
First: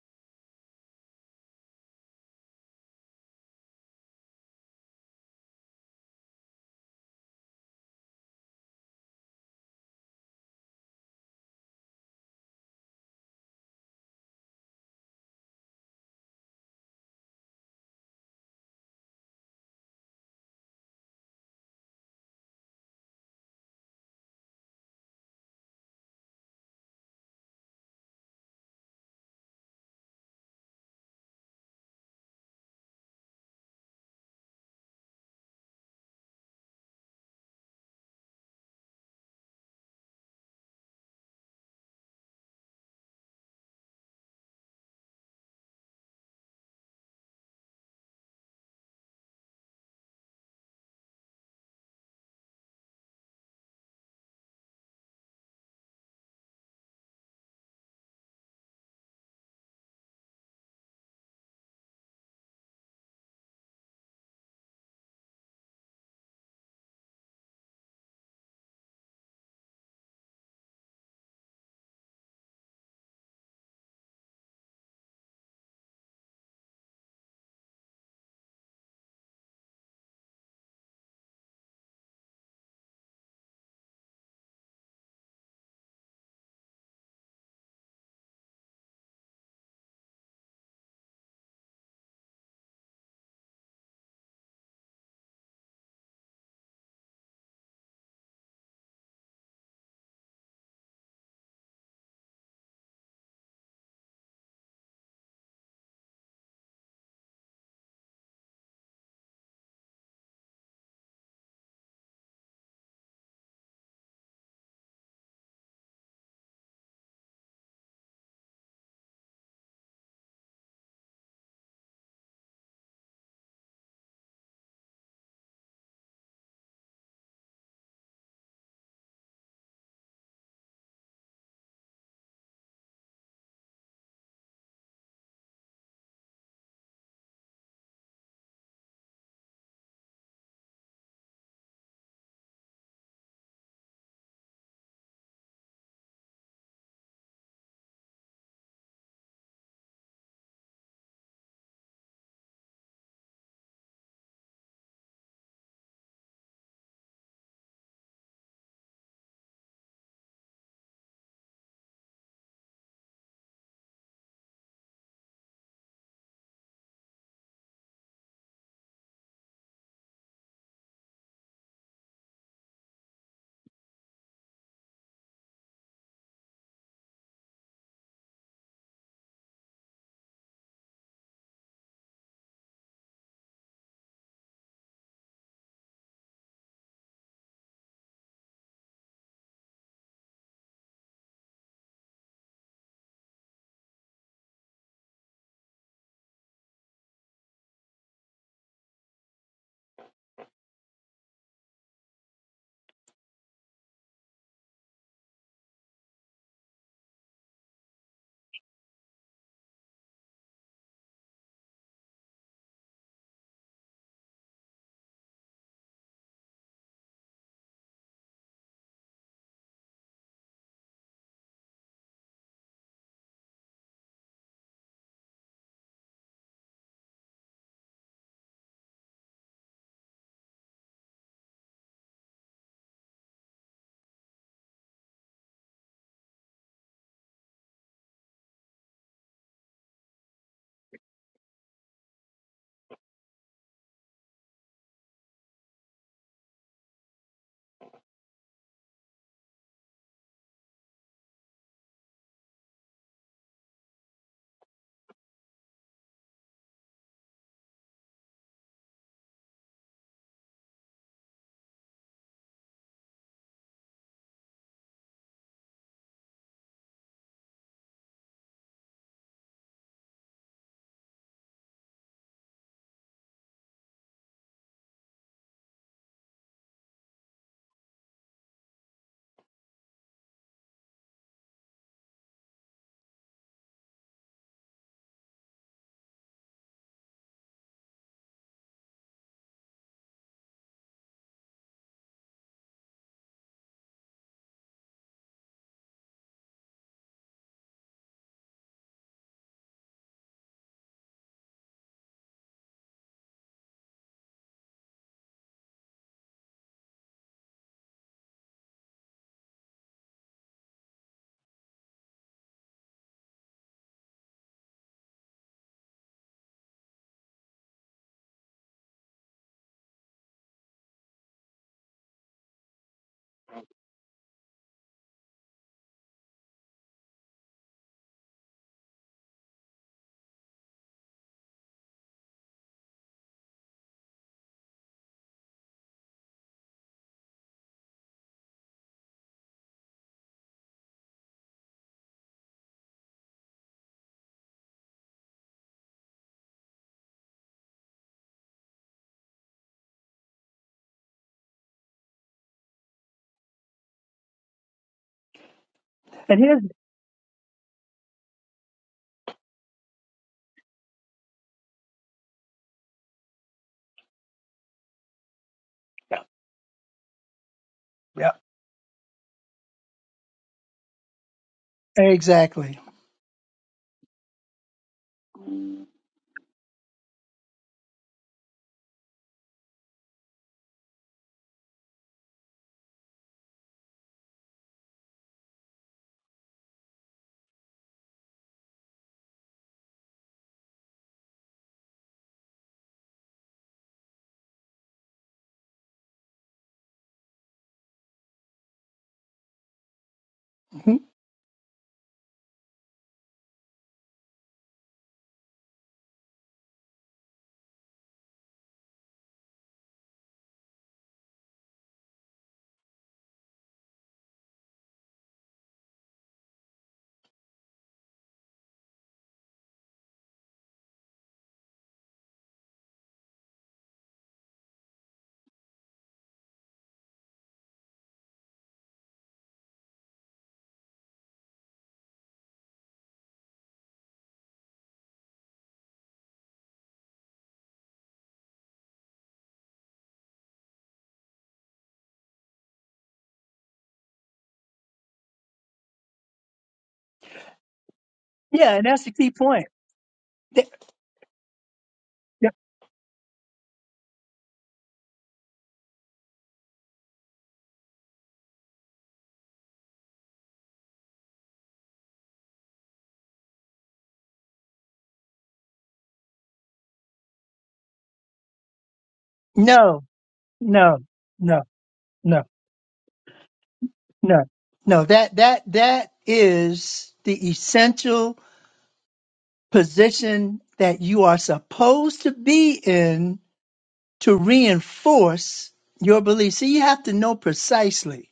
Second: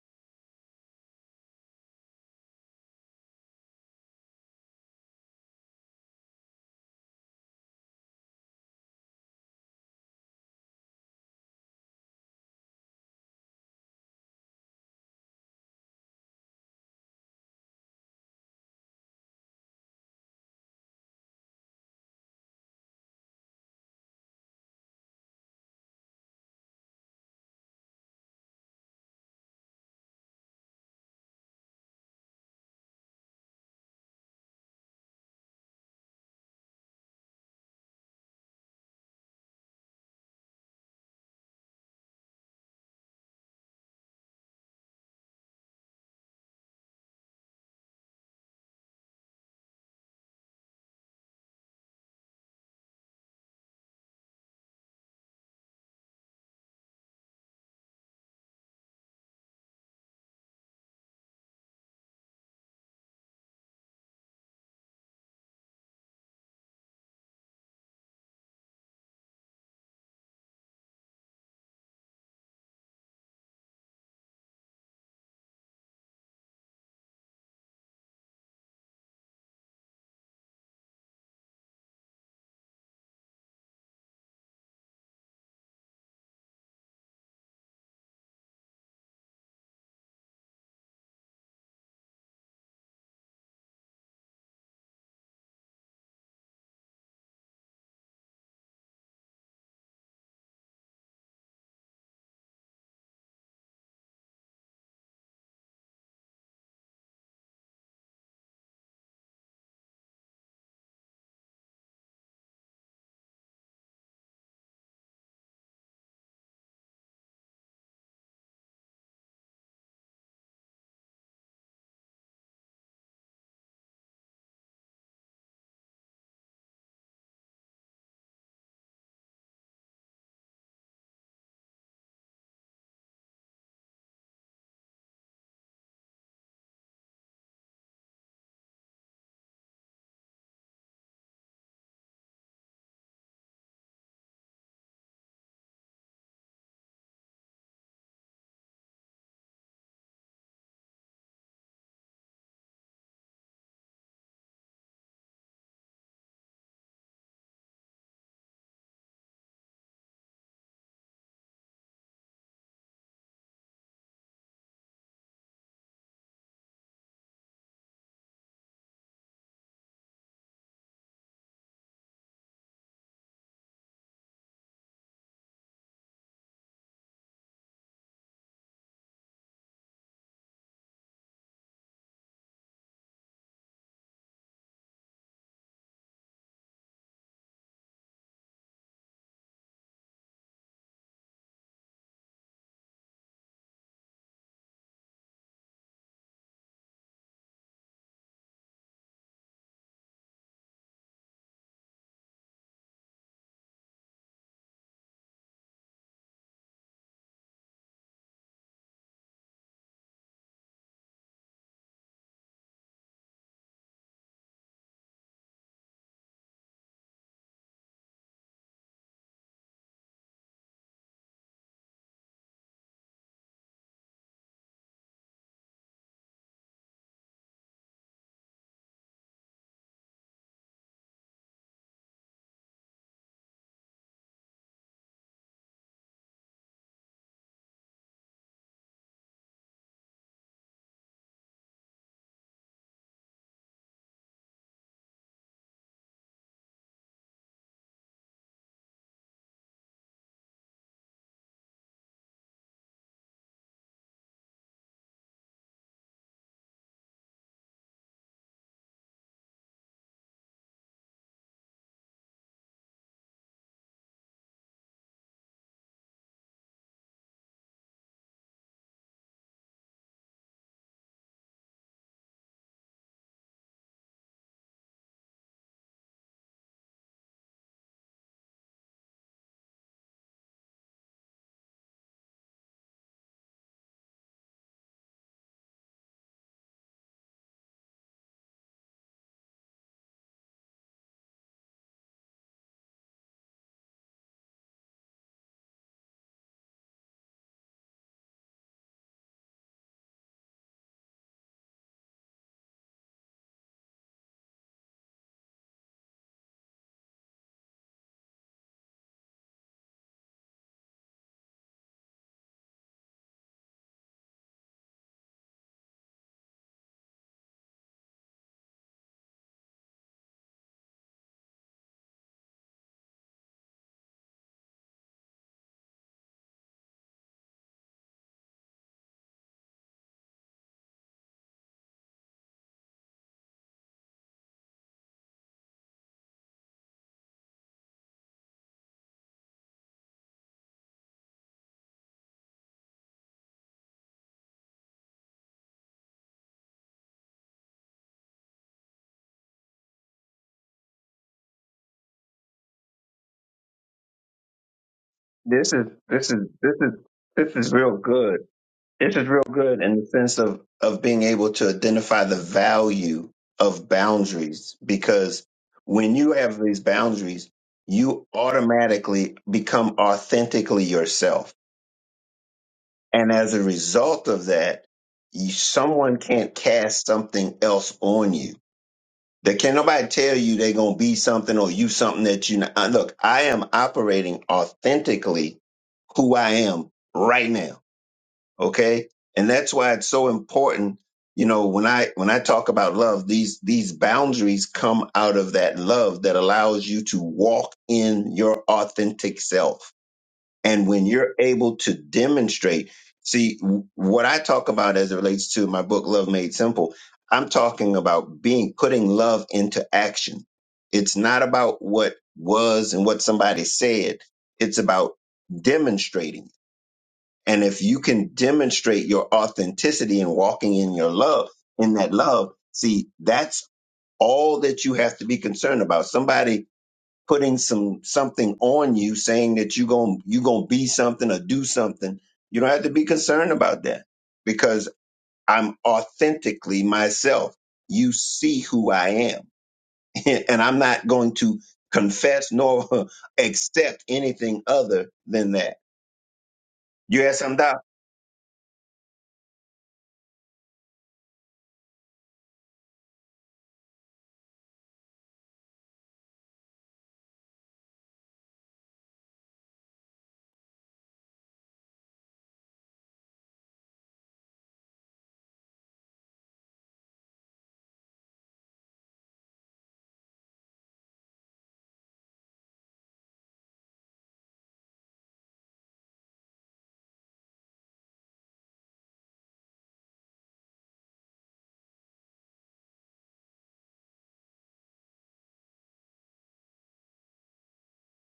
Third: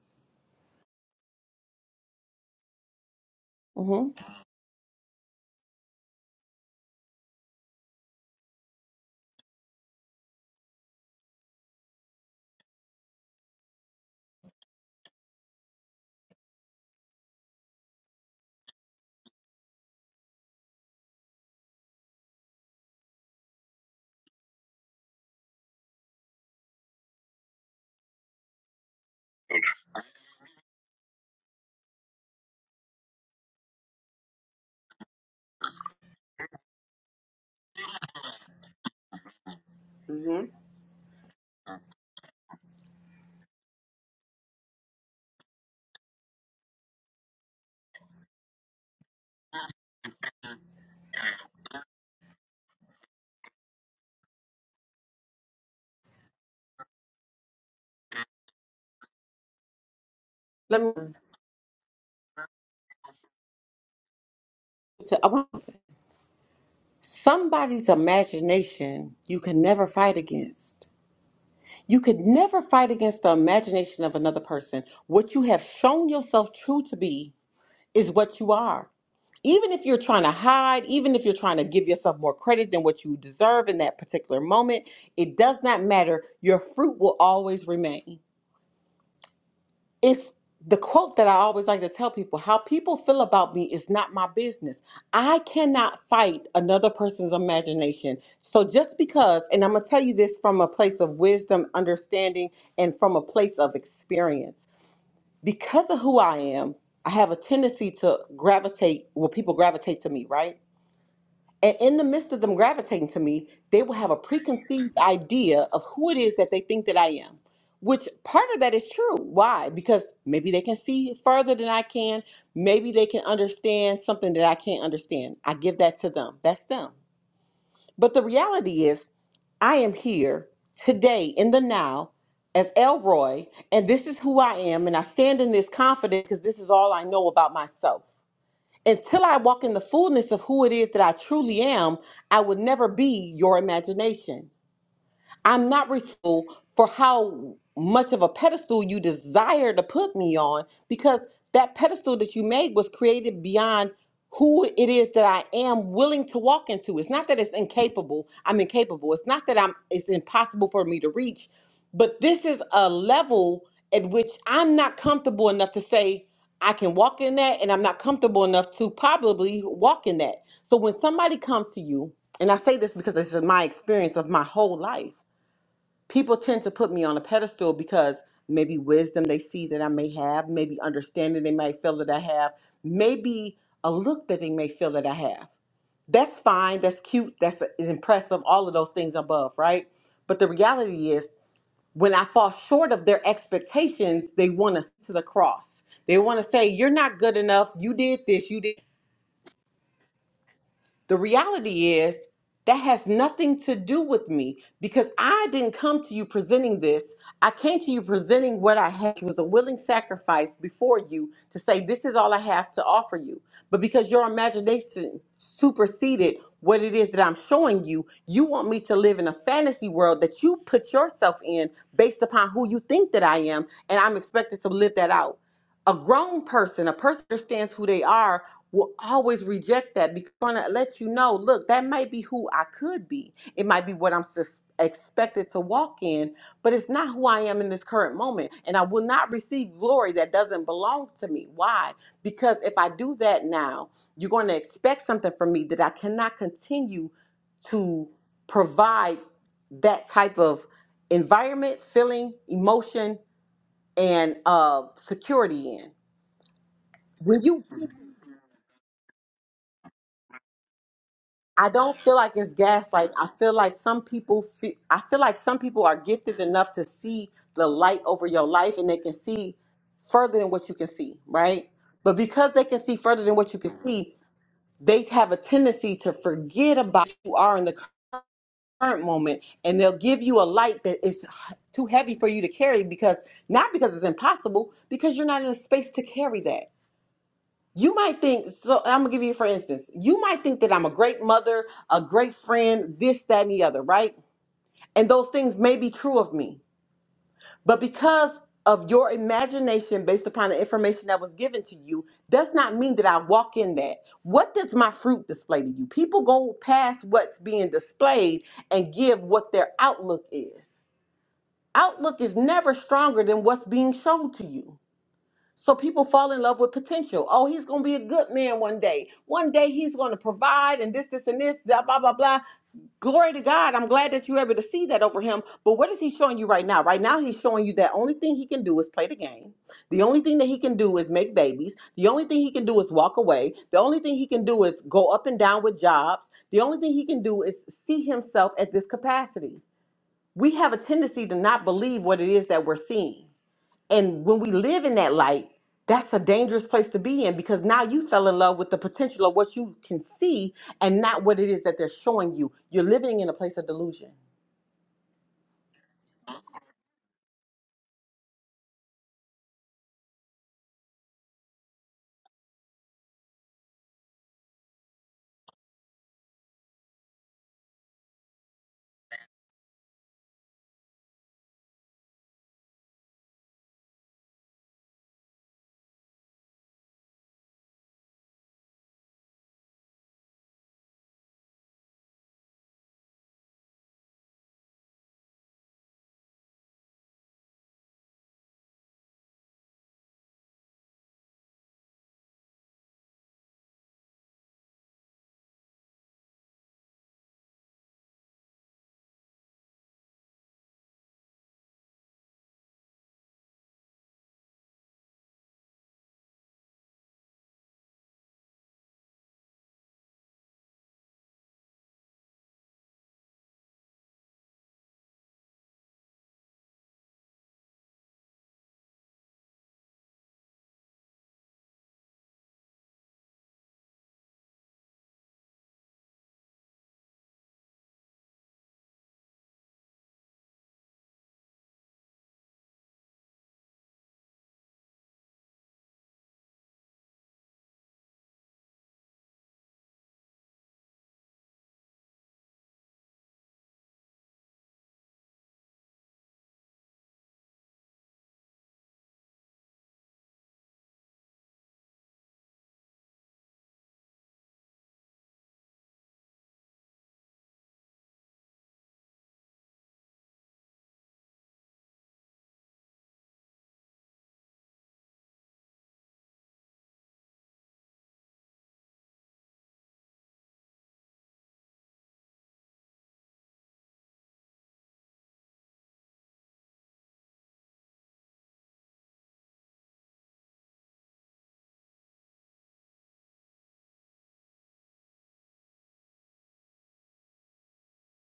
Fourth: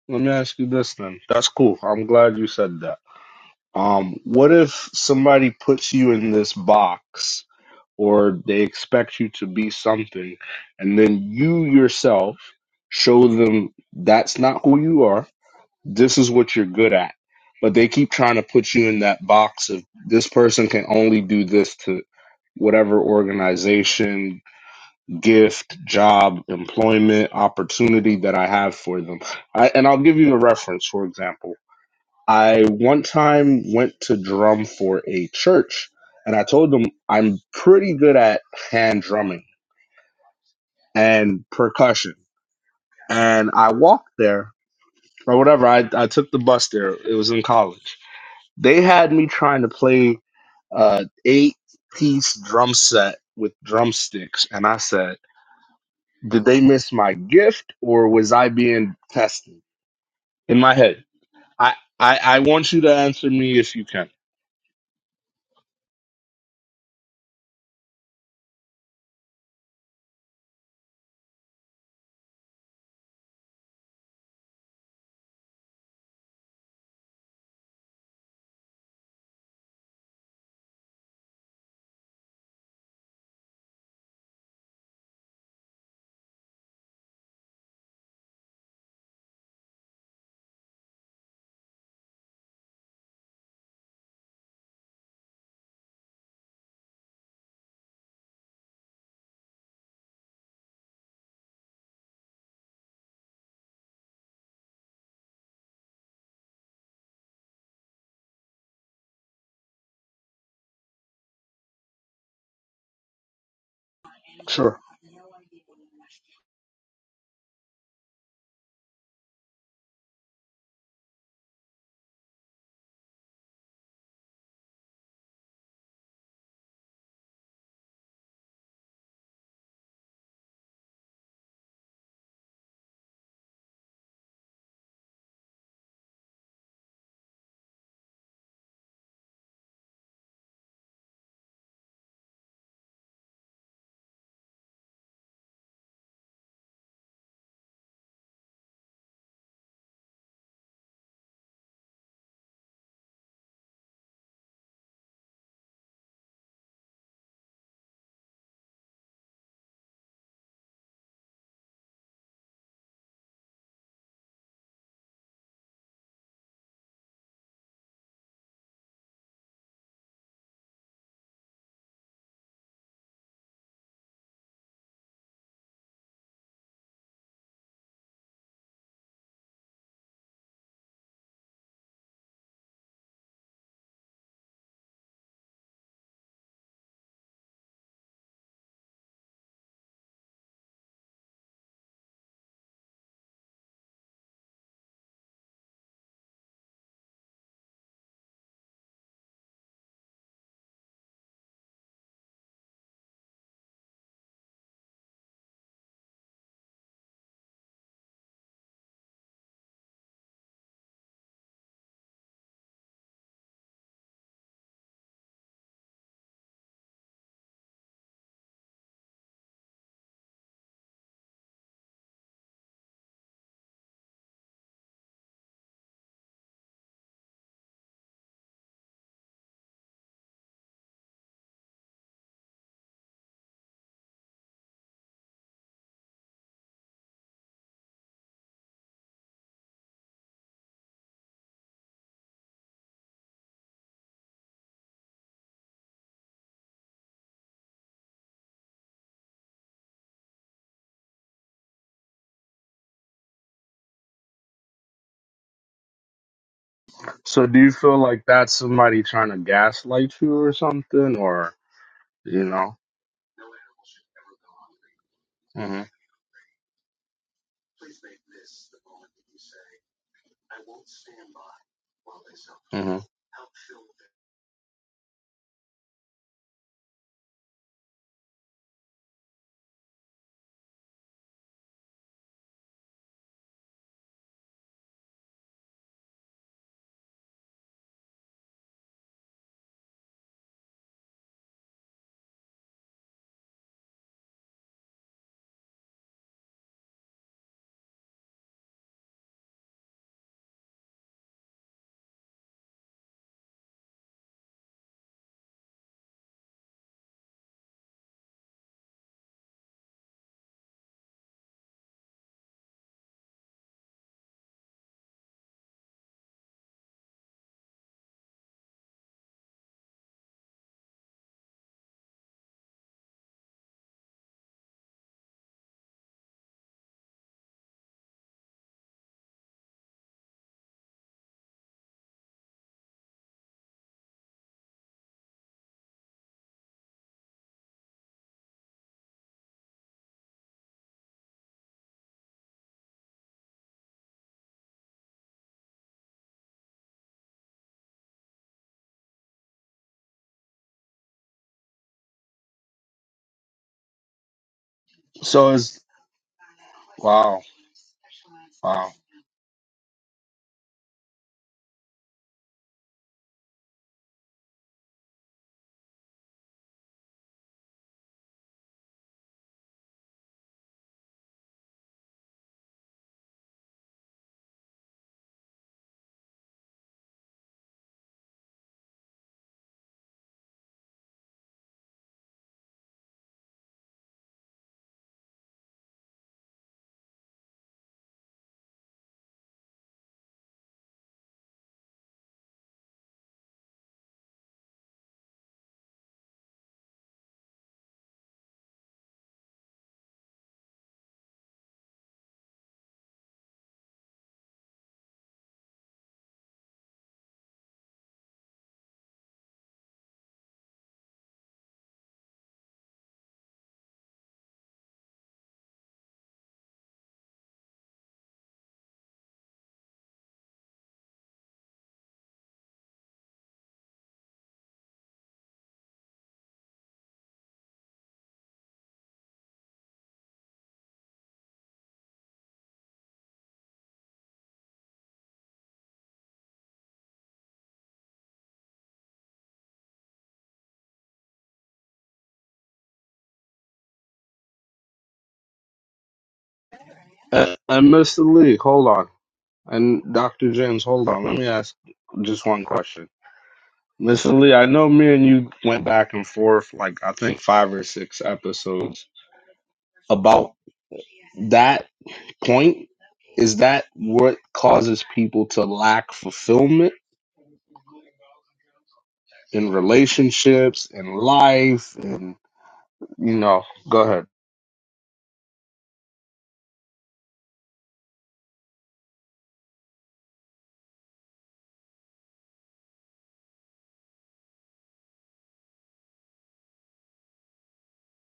Let me ask you this then. That's cool. I'm glad you said that.
hmm
Um, what if somebody puts you in this box or they expect you to be something and then you yourself show them that's not who you are. This is what you're good at. But they keep trying to put you in that box of this person can only do this to whatever organization, gift, job, employment, opportunity that I have for them. I, and I'll give you a reference, for example. I one time went to drum for a church and I told them I'm pretty good at hand drumming
hmm
and percussion. And I walked there or whatever. I, I took the bus there. It was in college. They had me trying to play uh eight piece drum set with drumsticks. And I said, Did they miss my gift or was I being tested in my
Let me.
head? I, I, I want you to answer me if you can.
to- I want somebody's imagination you can never fight against. You could never fight against the imagination of another person. What you have shown yourself true to be is what you are. even if you're trying to hide, even if you're trying to give yourself more credit than what you deserve in that particular moment, it does not matter. Your fruit will always remain. It's the quote that I always like to tell people how people feel about me is not my business. I cannot fight another person's imagination. So just because, and I'm going to tell you this from a place of wisdom, understanding, and from a place of experience, because of who I am, I have a tendency to gravitate, well, people gravitate to me, right? And in the midst of them gravitating to me, they will have a
Sure.
preconceived idea of who it is that they think that I am, which part of that is true. Why? Because maybe they can see further than I can. Maybe they can understand something that I can't understand. I give that to them. That's them. But the reality is, I am here today in the now as Elroy, and this is who I am. And I stand in this confidence because this is all I know about myself until I walk in the fullness of who it is that I truly am, I would never be your imagination. I'm not responsible for how much of a pedestal you desire to put me on because that pedestal that you made was created beyond who it is that I am willing to walk into. It's not that it's incapable, I'm incapable. It's not that I'm it's impossible for me to reach, but this is a level at which I'm not comfortable enough to say I can walk in that and I'm not comfortable enough to probably walk in that. So when somebody comes to you, and I say this because this is my experience of my whole life people tend to put me on a pedestal because maybe wisdom they see that I may have, maybe understanding they might feel that I have, maybe a look that they may feel that I have. That's fine, that's cute, that's impressive, all of those things above, right? But the reality is, when I fall short of their expectations, they want us to the cross. They want to say, You're not good enough, you did this, you did the reality is that has nothing to do with me because I didn't come to you presenting this. I came to you presenting what I had which was a willing sacrifice before you to say this is all I have to offer you. But because your imagination superseded what it is that I'm showing you, you want me to live in a fantasy world that you put yourself in based upon who you think that I am and I'm expected to live that out. A grown person, a person who understands who they are will always reject that because they're going to let you know look that might be who i could be it might be what i'm sus- expected to walk in but it's not who i am in this current moment and i will not receive glory that doesn't belong to me why because if i do that now you're going to expect something from me that i cannot continue to provide that type of environment feeling emotion and uh, security in when
So do
you
you feel like that's somebody trying to gaslight you or something or,
I don't feel like
you
it's
know?
gaslight. I feel like some people feel, I feel like some
hmm
people are gifted enough to see the light over your life and they can see further than what you can see, right? But because they can see
hmm
further than what you can see, they have a tendency to forget about who you are in the current moment and they'll give you a light that is too heavy for you to carry because not because it's impossible, because you're not in a space to carry that. You might think, so I'm gonna give you for instance, you might think that I'm a great mother, a great friend, this, that, and the other, right? And those things may be true of me. But because of your imagination based upon the information that was given to you, does not mean that I walk in that. What does my fruit display to you? People go past what's being displayed and give what their outlook is. Outlook is never stronger than what's being shown to you. So people fall in love with potential. Oh, he's going to be a good man one day. One day he's going to provide and this, this, and this, blah, blah, blah, blah. Glory to God. I'm glad that you're able to see that over him. But what is he showing you right now? Right now, he's showing you that only thing he can do is play the game. The only thing that he can do is make babies. The only thing he can do is walk away. The only thing he can do is go up and down with jobs. The only thing he can do is see himself at this capacity. We have a tendency to not believe what it is that we're seeing. And when we live in that light, that's a dangerous place to be in because now you fell in love with the potential of what you can see and not what it is that they're showing you. You're living in a place of delusion.
So
this
it's,
is this
And
is
here's
this is
wow,
this is real good
wow.
This is real good in the sense of of being able to identify the value of boundaries because when
yeah,
you have these boundaries, you
yeah.
automatically become authentically yourself.
exactly.
And as a result of that, you, someone can't cast something else on you. They can't nobody tell you they're gonna be something or you something that you not. uh, Look, I am operating authentically who I am right now okay and that's why it's so important you know when i when i talk about love these these boundaries come out of that love that allows you to walk in your authentic self and
Mhm.
when you're able to demonstrate see w- what i talk about as it relates to my book love made simple i'm talking about being putting love into action it's not about what was and what somebody said it's about demonstrating and if you can demonstrate your authenticity and walking in your love, in that love, see, that's all that you have to be concerned about. Somebody putting some something on you, saying that you going you gonna be something or do something. You don't have to be concerned about that because I'm authentically myself. You see who I am, and I'm not going to confess nor accept anything other than that. You have some
And,
doubt?
and Mr. Lee,
Yeah, and
hold
that's
on.
the key point.
And Dr.
Th-
James, hold on. Let me ask just
th-
one question. Mr. Lee, I know me and you went back and forth like I think five or six episodes about that point is that what causes people to lack fulfillment in
No,
relationships
no,
in
no,
life and
no,
you know go ahead
no, no. That that that is the essential position that you are supposed to be in to reinforce your belief. See, you have to know precisely.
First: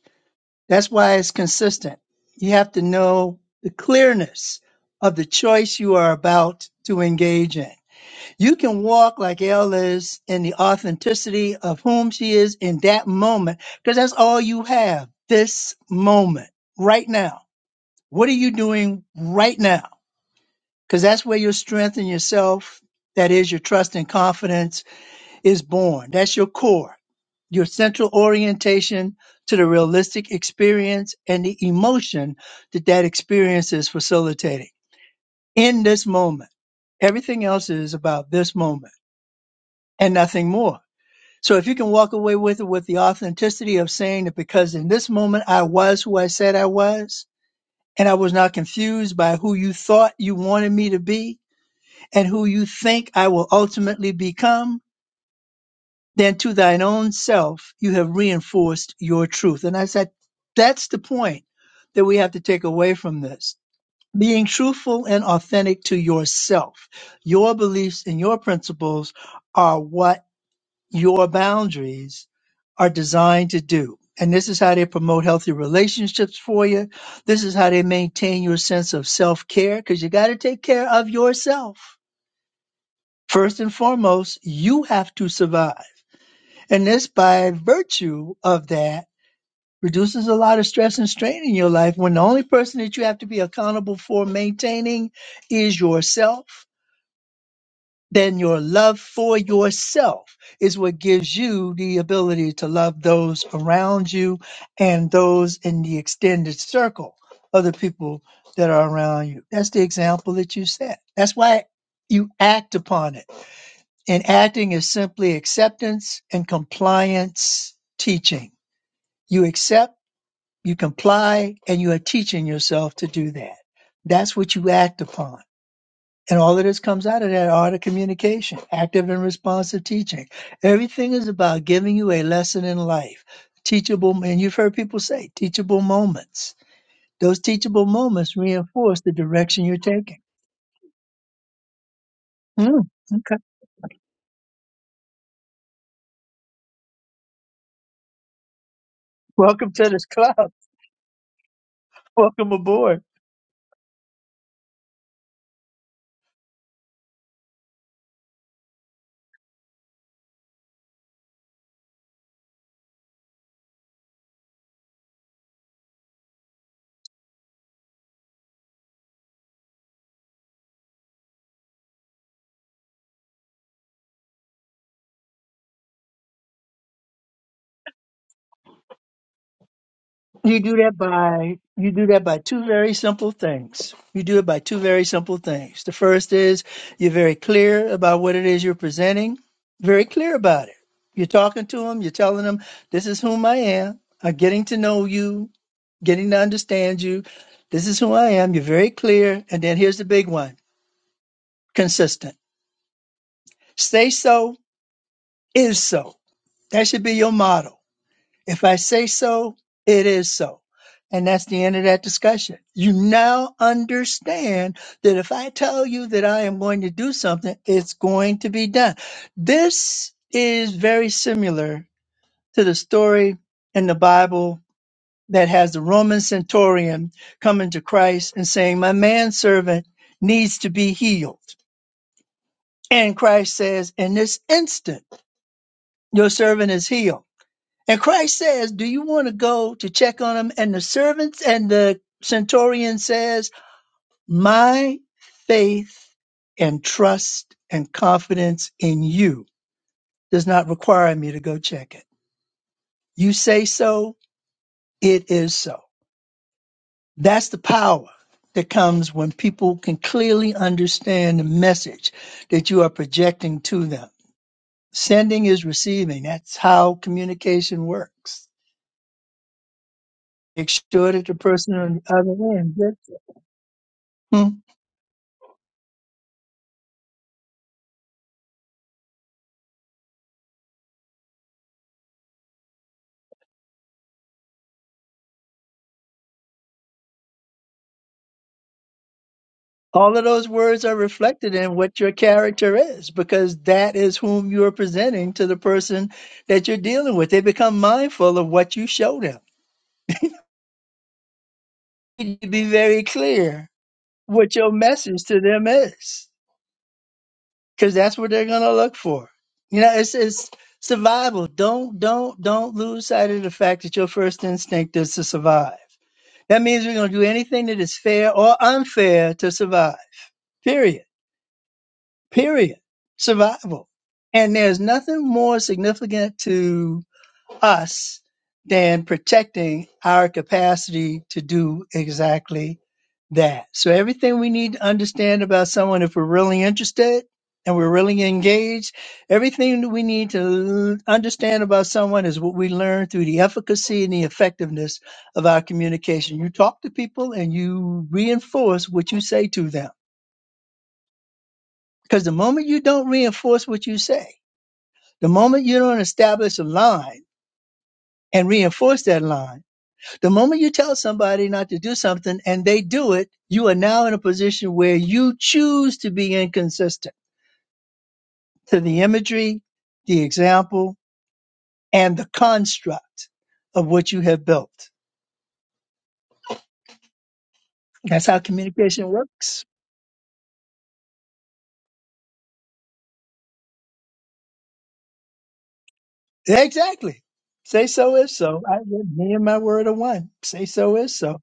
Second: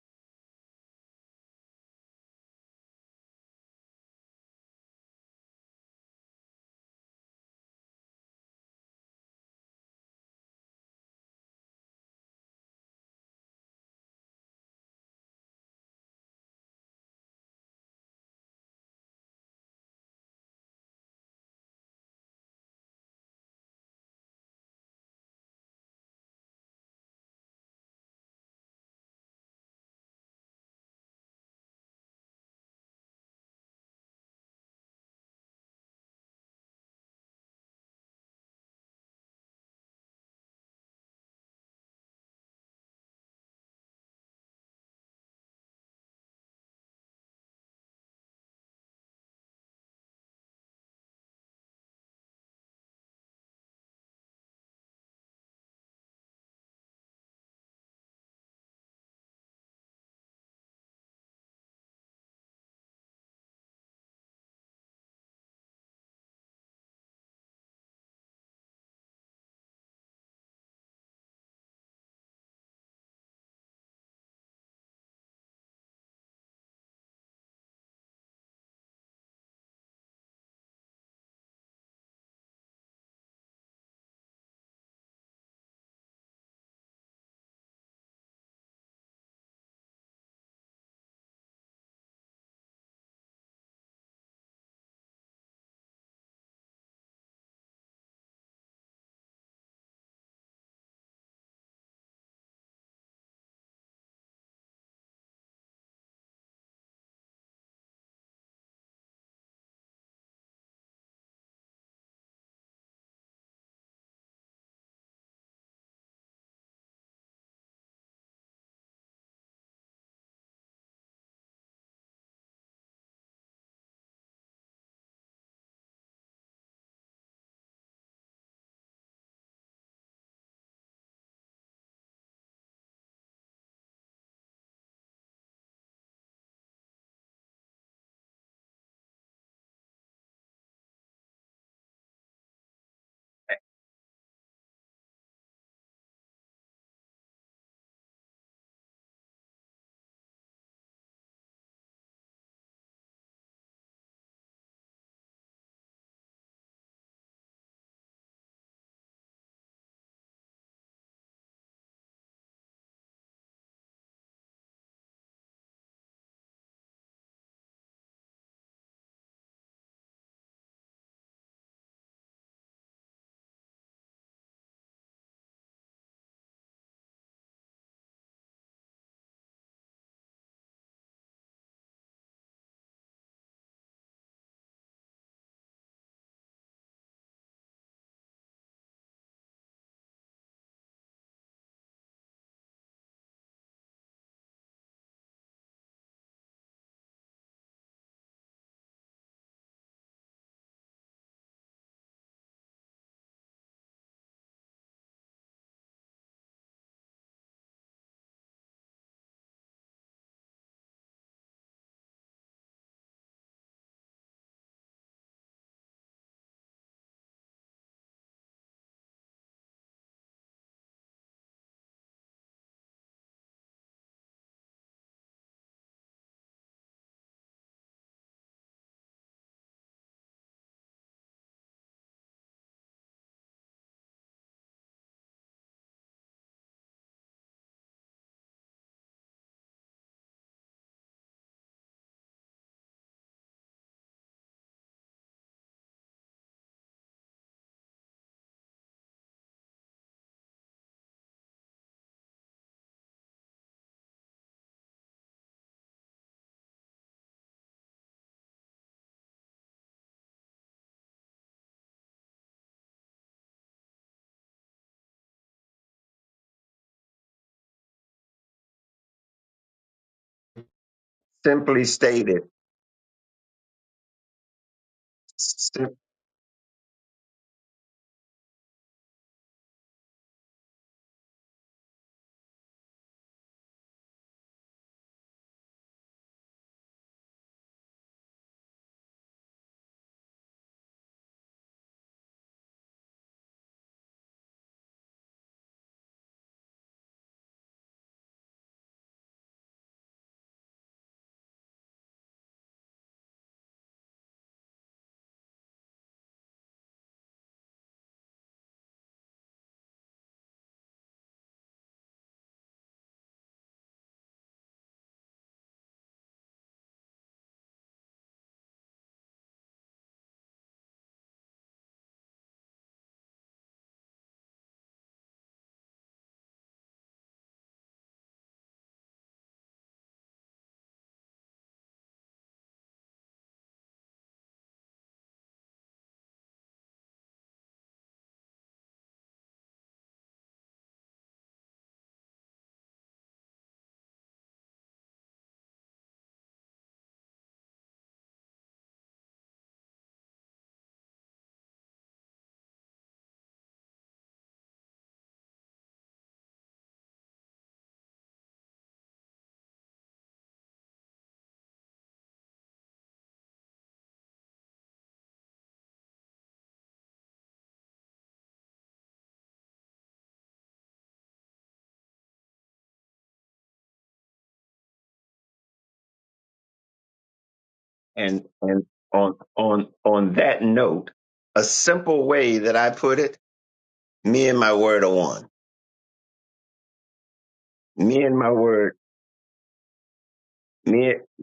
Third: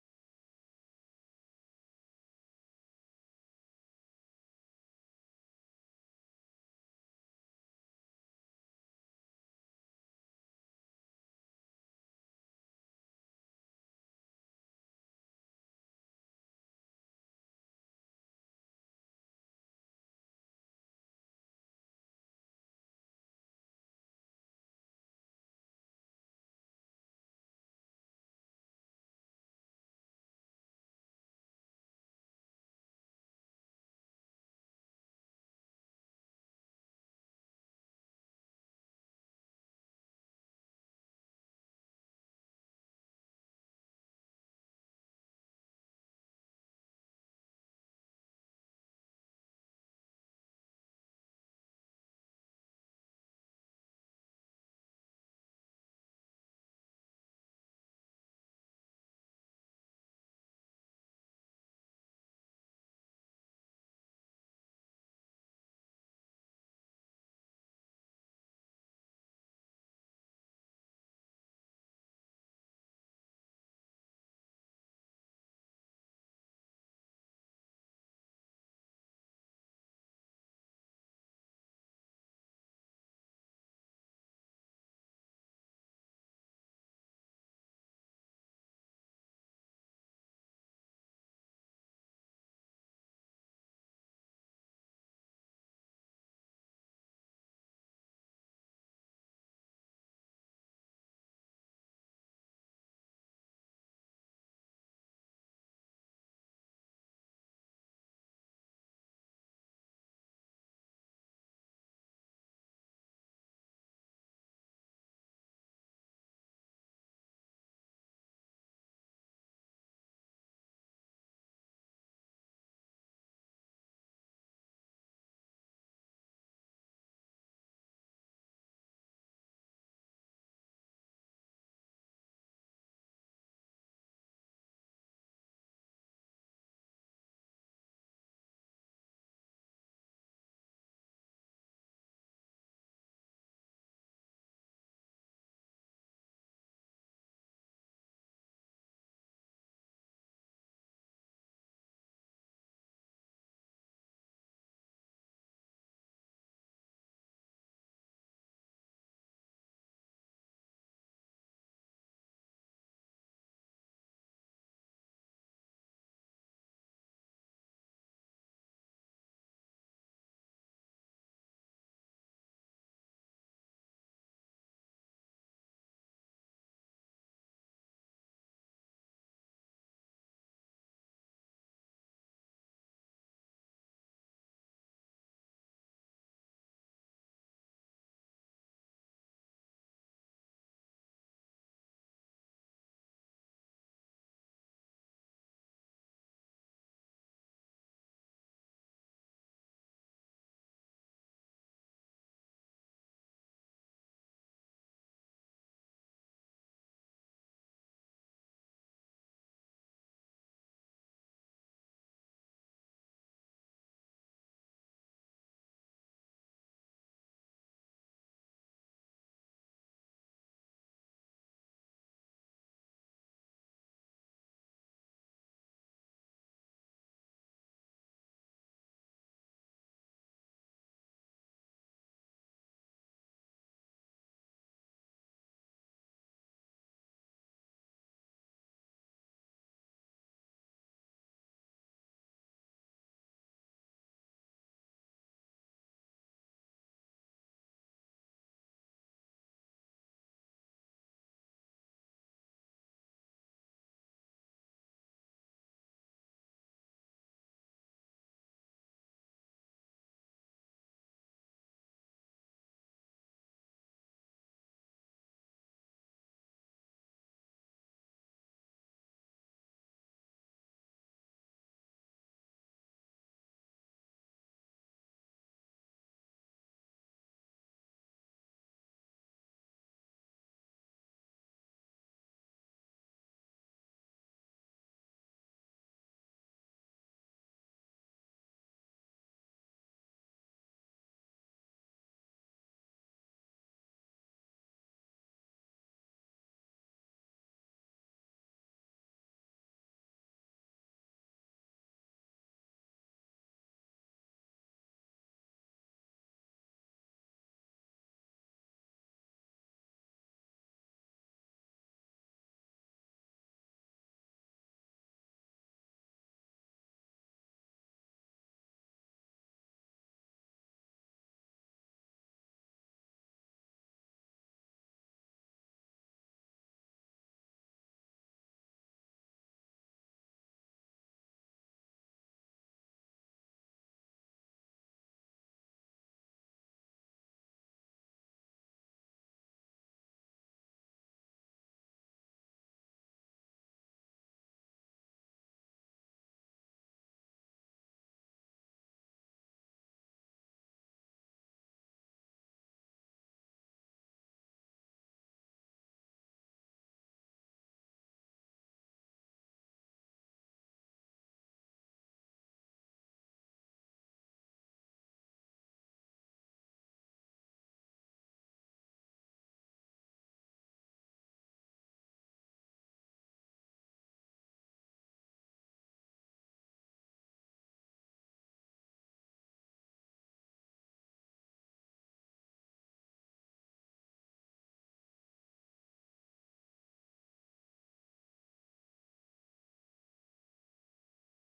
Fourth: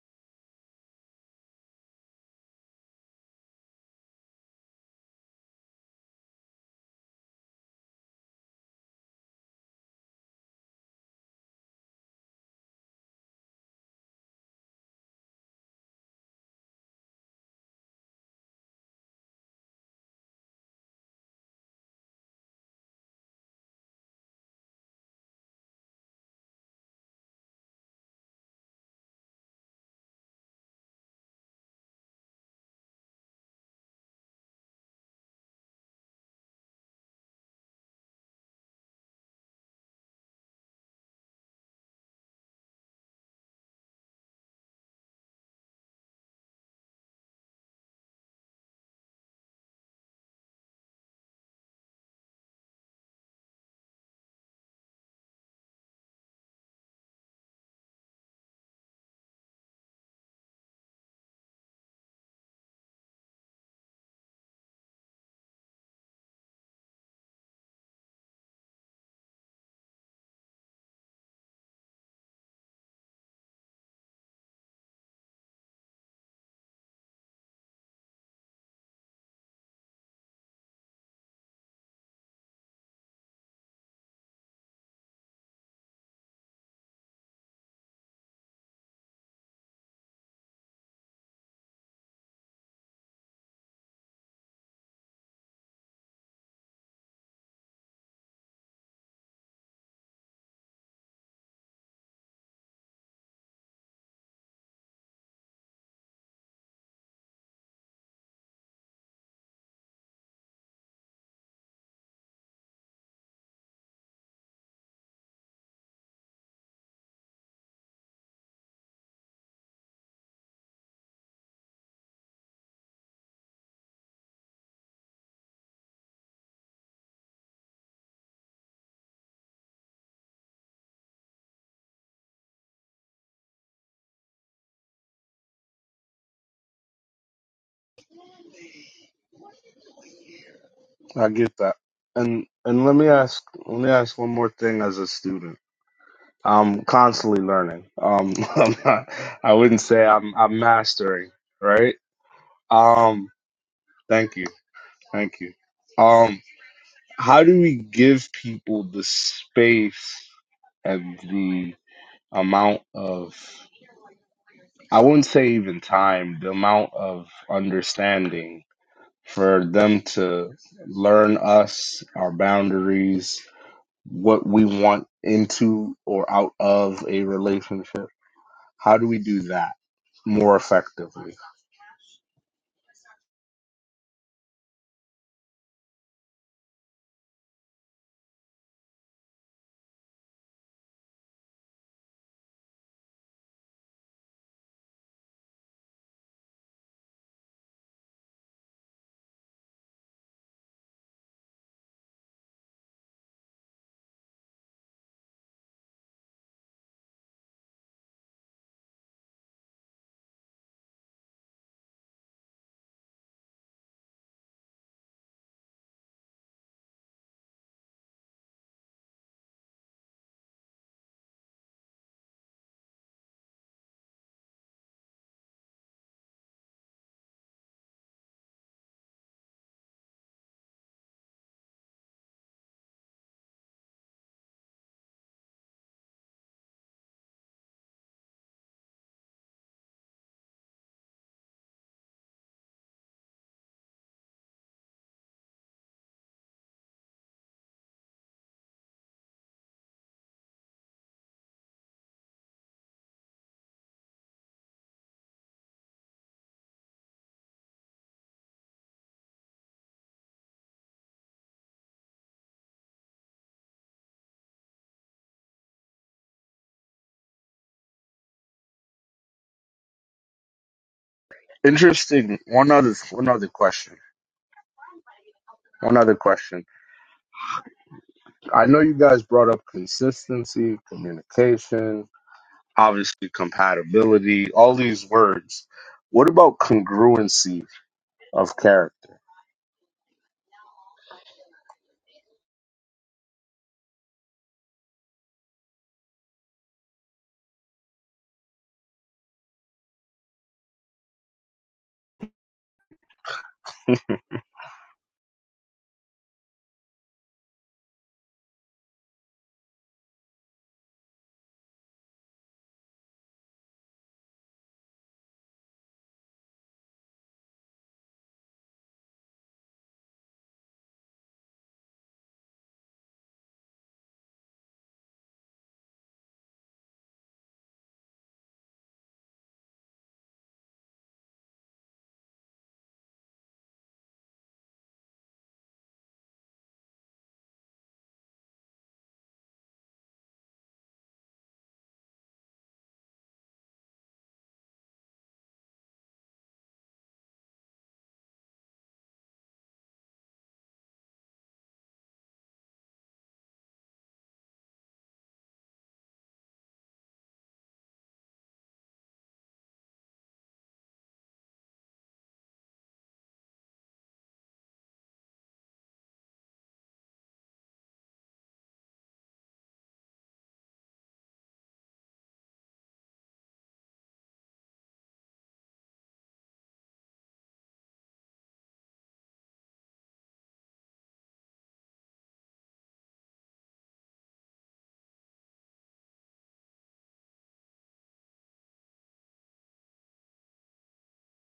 That's why it's consistent. You have to know the clearness of the choice you are about to engage in. You can walk like Elle is in the authenticity of whom she is in that moment, because that's all you have this moment, right now. What are you doing right now? Because that's where your strength in yourself, that is your trust and confidence is born. That's your core, your central orientation to the realistic experience and the emotion that that experience is facilitating in this moment. Everything else is about this moment and nothing more. So if you can walk away with it with the authenticity of saying that because in this moment I was who I said I was, and I was not confused by who you thought you wanted me to be and who you think I will ultimately become, then to thine own self you have reinforced your truth. And I said, that's the point that we have to take away from this. Being truthful and authentic to yourself. Your beliefs and your principles are what your boundaries are designed to do. And this is how they promote healthy relationships for you. This is how they maintain your sense of self care because you got to take care of yourself. First and foremost, you have to survive. And this, by virtue of that, reduces a lot of stress and strain in your life when the only person that you have to be accountable for maintaining is yourself. Then your love for yourself is what gives you the ability to love those around you and those in the extended circle of the people that are around you. That's the example that you set. That's why you act upon it. And acting is simply acceptance and compliance teaching you accept, you comply, and you are teaching yourself to do that. That's what you act upon. And all of this comes out of that art of communication, active and responsive teaching. Everything is about giving you a lesson in life, teachable, and you've heard people say teachable moments. Those teachable moments reinforce the direction you're taking.
i get that and
Mm,
and let me
okay.
ask let me ask one more thing as a student i'm constantly learning um i'm not i
Welcome
wouldn't
to this
say i'm
club.
i'm mastering right
Welcome aboard.
um thank you thank you um how do we give people the space and the amount of I wouldn't say even time, the amount of understanding for them to learn us, our boundaries, what we want into or out of a relationship. How do we do that more
You do that
effectively?
by you do that by two very simple things. You do it by two very simple things. The first is you're very clear about what it is you're presenting, very clear about it. You're talking to them, you're telling them, this is whom I am. I'm getting to know you, getting to understand you. This is who I am. You're very clear. And then here's the big one consistent. Say so is so. That should be your motto. If I say so, it is so. And that's the end of that discussion. You now understand that if I tell you that I am going to do something, it's going to be done. This is very similar to the story in the Bible that has the Roman centurion coming to Christ and saying, My manservant needs to be healed. And Christ says, In this instant, your servant is healed. And Christ says, Do you want to go to check on him? And the servants and the centurion says, My faith and trust and confidence in you does not require me to go check it. You say so, it is so. That's the power that comes when people can clearly understand the message that you are projecting to them. Sending is receiving. That's how communication works. Make sure that the person
Simply
on the
Interesting.
stated
other
One
end
other
gets it.
one other question.
Hmm?
One other question. I know you guys brought up consistency, communication, obviously compatibility, all these words. What about congruency of character?
All of those words are reflected in what your character is because that is whom you're presenting to the person that you're dealing with. They become mindful of what you show them. You need to be very clear what your message to them is because that's what they're going to look for. You know, it's, it's survival. Don't, don't, don't lose sight of the fact that your first instinct is to survive. That means we're going to do anything that is fair or unfair to survive, period. period. Survival. And there's nothing more significant to us than protecting our capacity to do exactly that. So everything we need to understand about someone, if we're really interested and we're really engaged, everything that we need to l- understand about someone is what we learn through the efficacy and the effectiveness of our communication. You talk to people and you reinforce what you say to them. Because the moment you don't reinforce what you say, the moment you don't establish a line and reinforce that line, the moment you tell somebody not to do something and they do it, you are now in a position where you choose to be inconsistent to the imagery, the example, and the construct of what you have built. That's how
And and
communication
on
works.
on on that note, a simple way that I put it, me and my word are one.
Exactly. Say so
Me
is
and my
so. I,
word,
me and my word are one. Say so
me
is so.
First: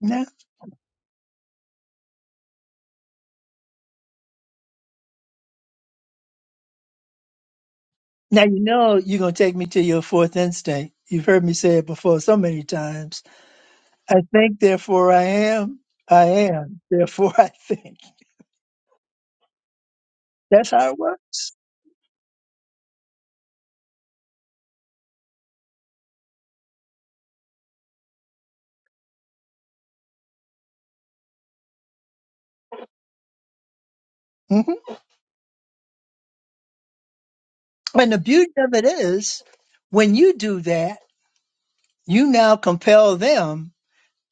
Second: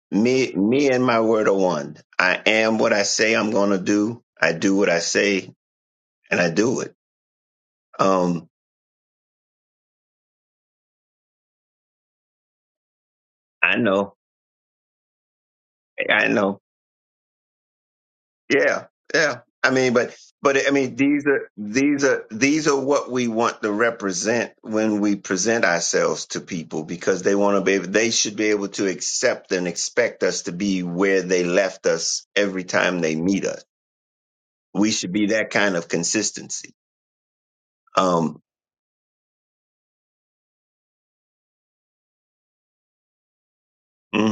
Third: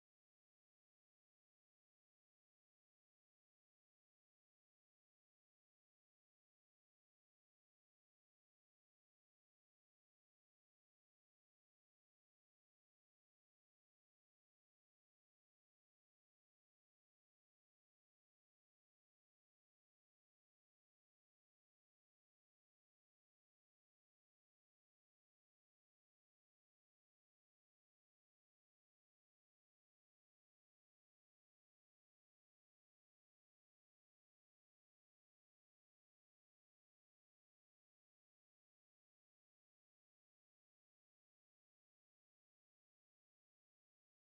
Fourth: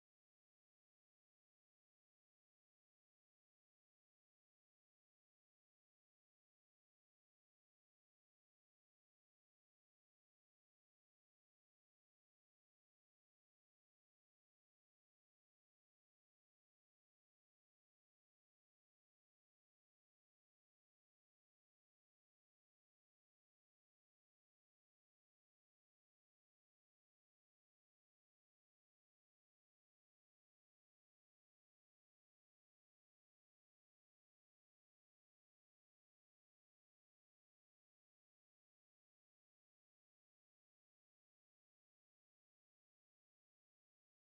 Now,
me me and my word are one. I am what I say I'm gonna do. I do what I say and I do it.
now
Um
you know you're gonna take me to your fourth instinct. You've heard me say it before so many times
I know.
I think, therefore I am. I
I know
am, therefore I think.
Yeah, yeah. I mean, but but I
That's how
mean,
it
these are
works.
these are these are what we want to represent when we present ourselves to people because they want to be able, they should be able to accept and expect us to be where they left us every time they meet us.
hmm
We should be that kind of consistency.
And the
Um,
beauty of it is, when you do that, you now compel them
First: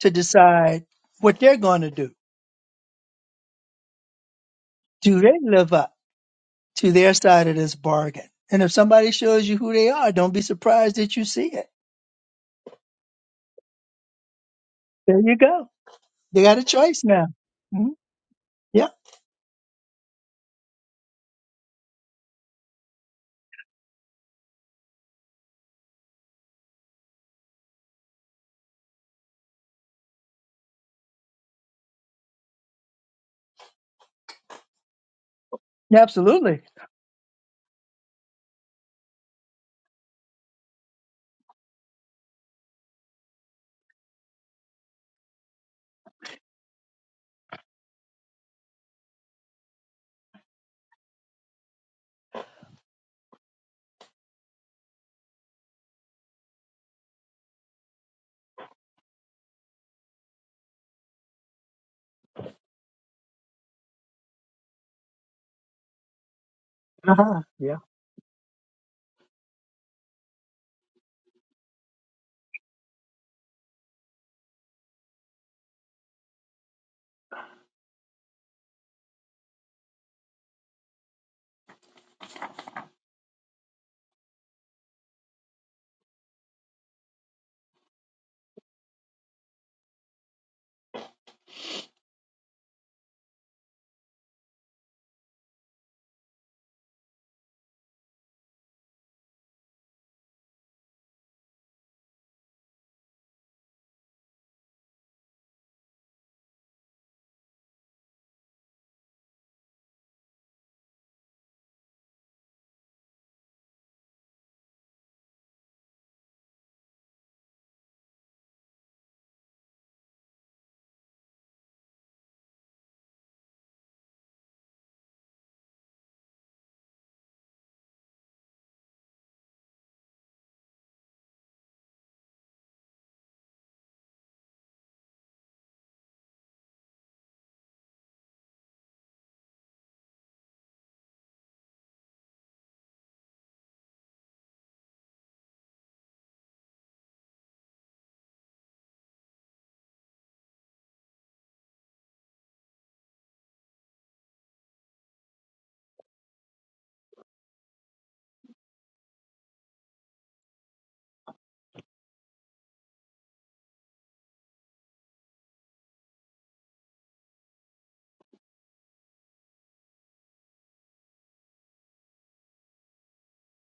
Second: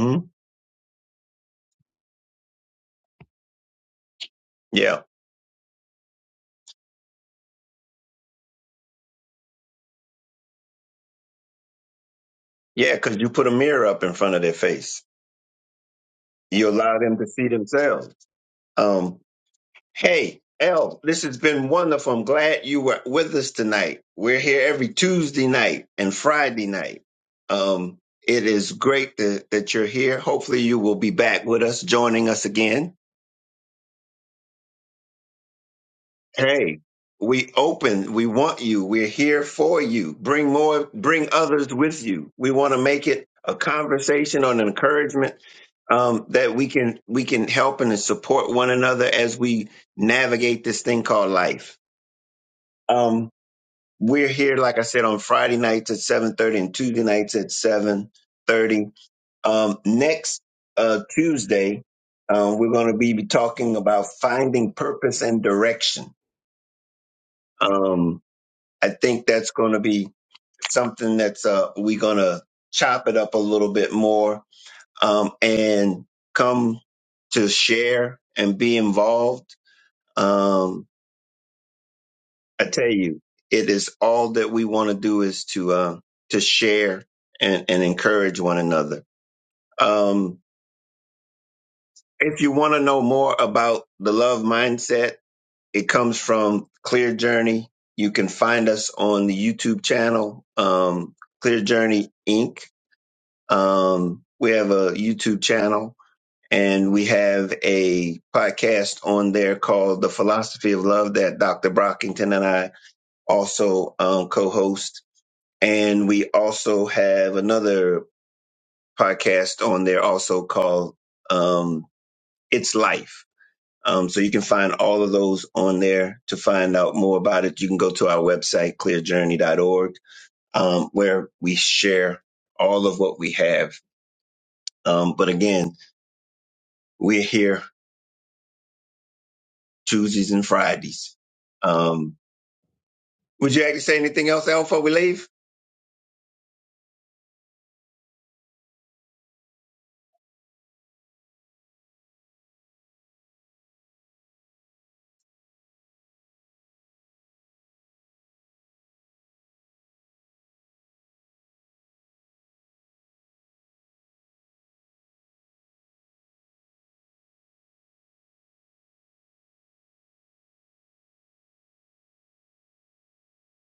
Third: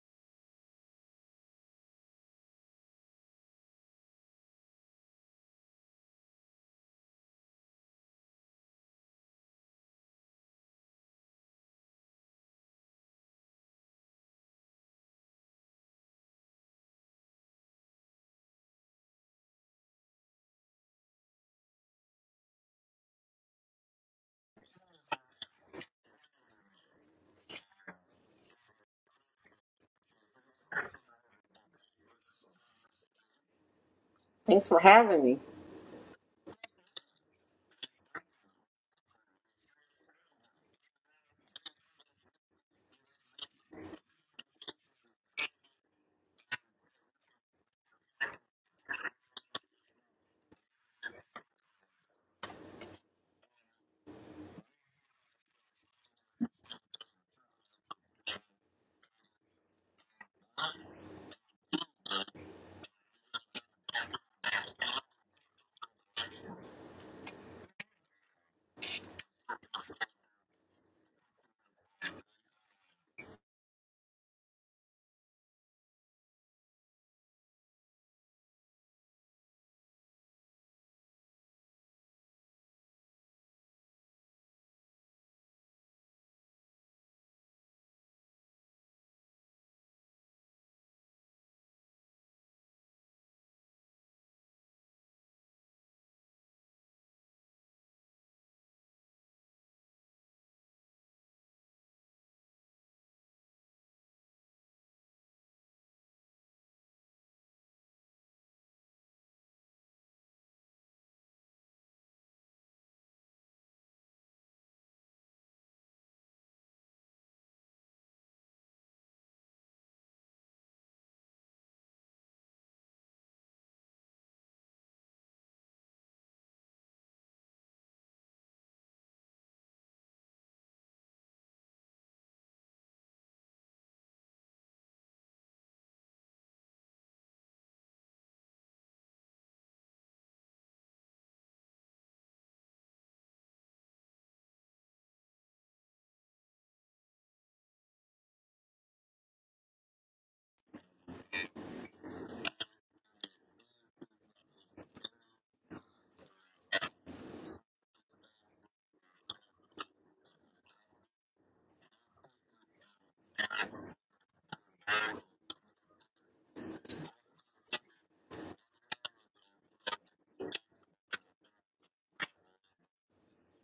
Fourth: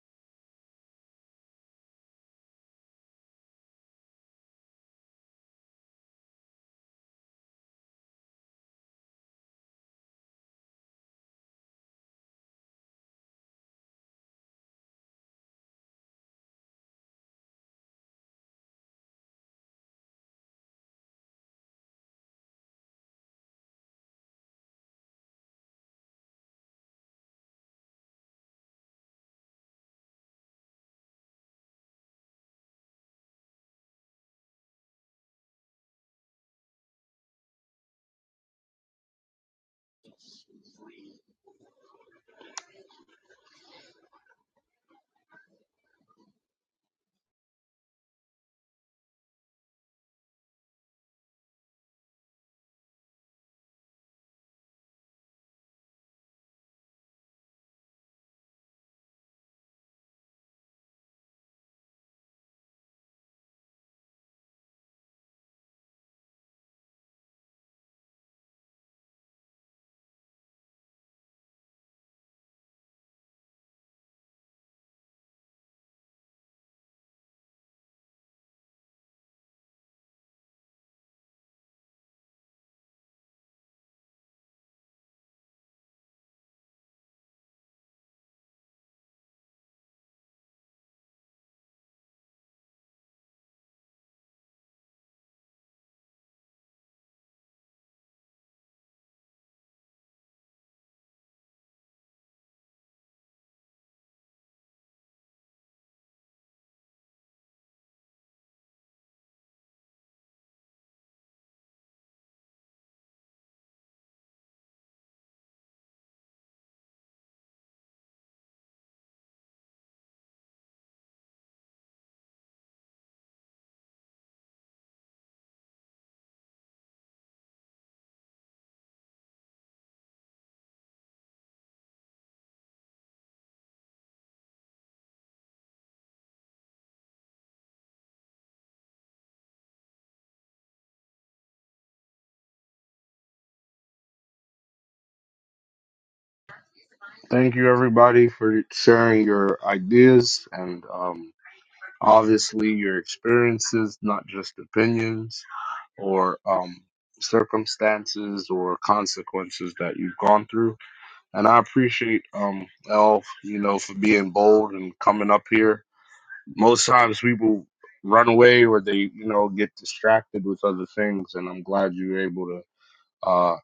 to decide what they're going to do.
yeah,
Do they live up to their side of this bargain? And if somebody shows you who they are, don't be surprised that you see it.
yeah, because you put a mirror up in front of their face,
There you go. They got a
you allow
choice
them
now.
to see
Mhm.
themselves. Um, Hey, El, this has been wonderful. I'm glad you were with us tonight. We're here every Tuesday night and Friday night. Um, it is great that, that you're here. Hopefully, you will be back with us, joining us again.
Thanks for having me.
Yeah, absolutely.
Hey, we open. We want you. We're here for you. Bring more. Bring others with you. We want to make it a conversation on encouragement um, that we can we can help and support one another as we navigate this thing called life. Um, We're here, like I said, on Friday nights at 7.30 and Tuesday nights at 7.30. Um, next uh, Tuesday, um, we're going to be talking about finding purpose and direction.
Uh-huh. Yeah.
Um, I think that's going to be something that's uh, we're going to chop it up a little bit more um, and come to share and be involved. Um, I tell you, it is all that we want to do is to uh, to share and, and encourage one another. Um, if you want to know more about the love mindset, it comes from Clear Journey. You can find us on the YouTube channel, um, Clear Journey Inc. Um, we have a YouTube channel and we have a podcast on there called The Philosophy of Love that Dr. Brockington and I also um, co host and we also have another podcast on there also called um, It's Life. Um, so you can find all of those on there to find out more about it. You can go to our website, clearjourney.org, um, where we share all of what we have. Um, but again, we're here Tuesdays and Fridays. Um, would you actually say anything else, Al, before we leave?
Thank you, everybody, for sharing your ideas and um, obviously your experiences, not just opinions or um, circumstances or consequences that you've gone through. And I appreciate um, Elle, you know, for being bold and coming up here. Most times people run away or they, you know, get distracted with other things. And I'm glad you were able to, uh,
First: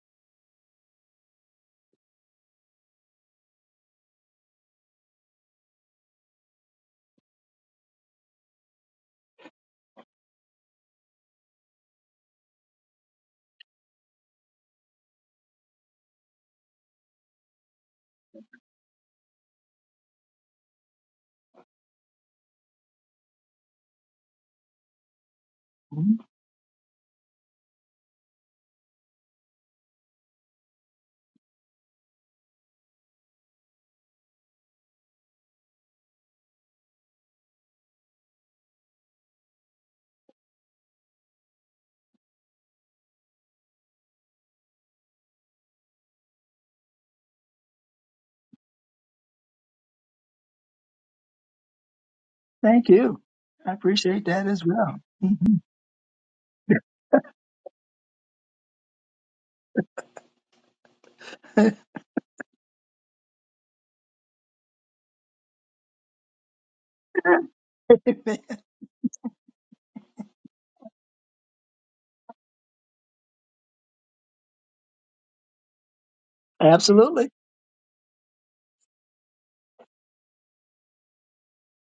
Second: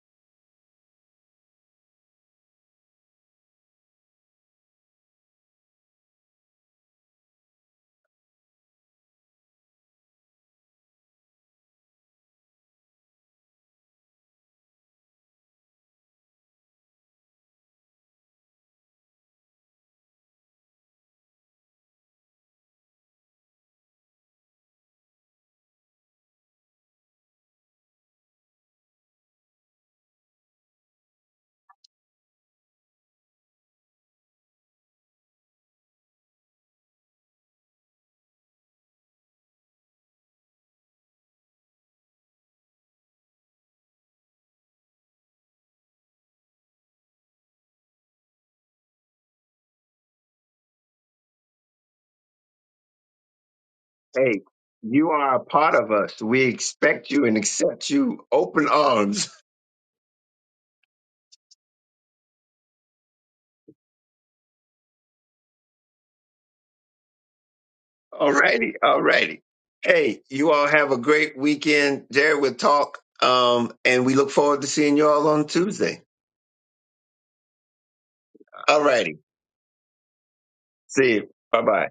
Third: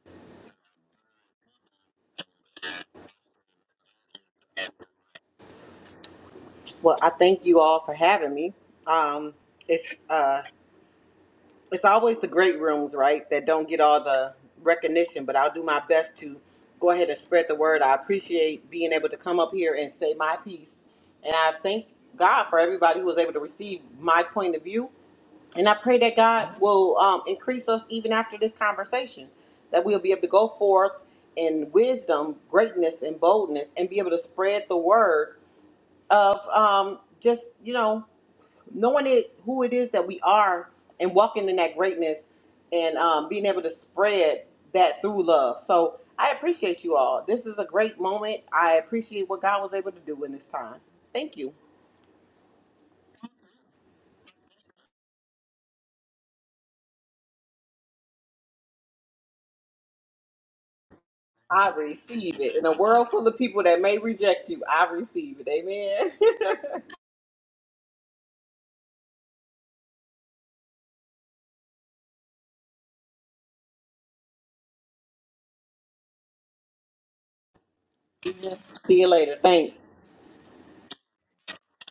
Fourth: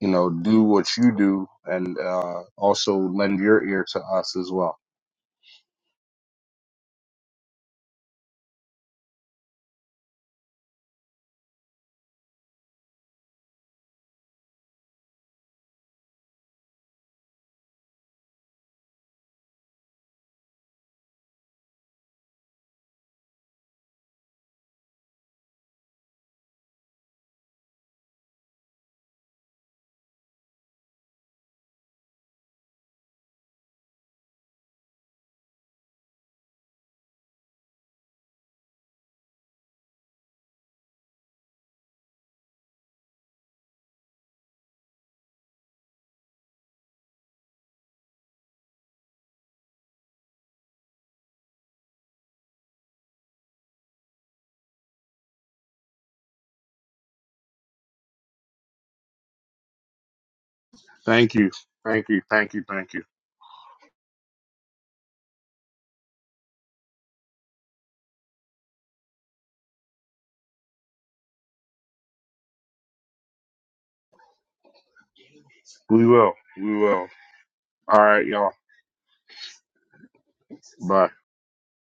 you know, do what you do and uh, also lend your ear to us as well.
Well, I thank you all for having me. Um, it's uh, it's always the great rooms, right, that don't get all the recognition, but I'll do my best to go ahead and spread the word. I appreciate being able to come up here and say my piece, and I thank God for everybody who was able to receive my point of view And I pray that
Mhm.
God will um, increase us even after this conversation, that we'll be able to go forth in wisdom, greatness, and boldness, and be able to spread the word of um, just, you know, knowing it, who it is that we are and walking in that greatness and um, being able to spread that through love. So I appreciate you all. This is a great moment. I appreciate what God was able to do in this time. Thank you.
Thank you. I appreciate
Hey,
that as well.
you are a part of us. We expect you and accept you open arms.
Thank you.
I
Thank you.
receive
Thank
it.
you.
In a
Thank you.
world full of people that may reject you, I receive it. Amen.
Alrighty, alrighty. Hey, you all have a great weekend. Jared will talk. Um, and we look forward to seeing you all on Tuesday.
We will. We will.
Absolutely.
All right, y'all.
See you
Alrighty.
later. Thanks.
Bye.
See you. Bye bye.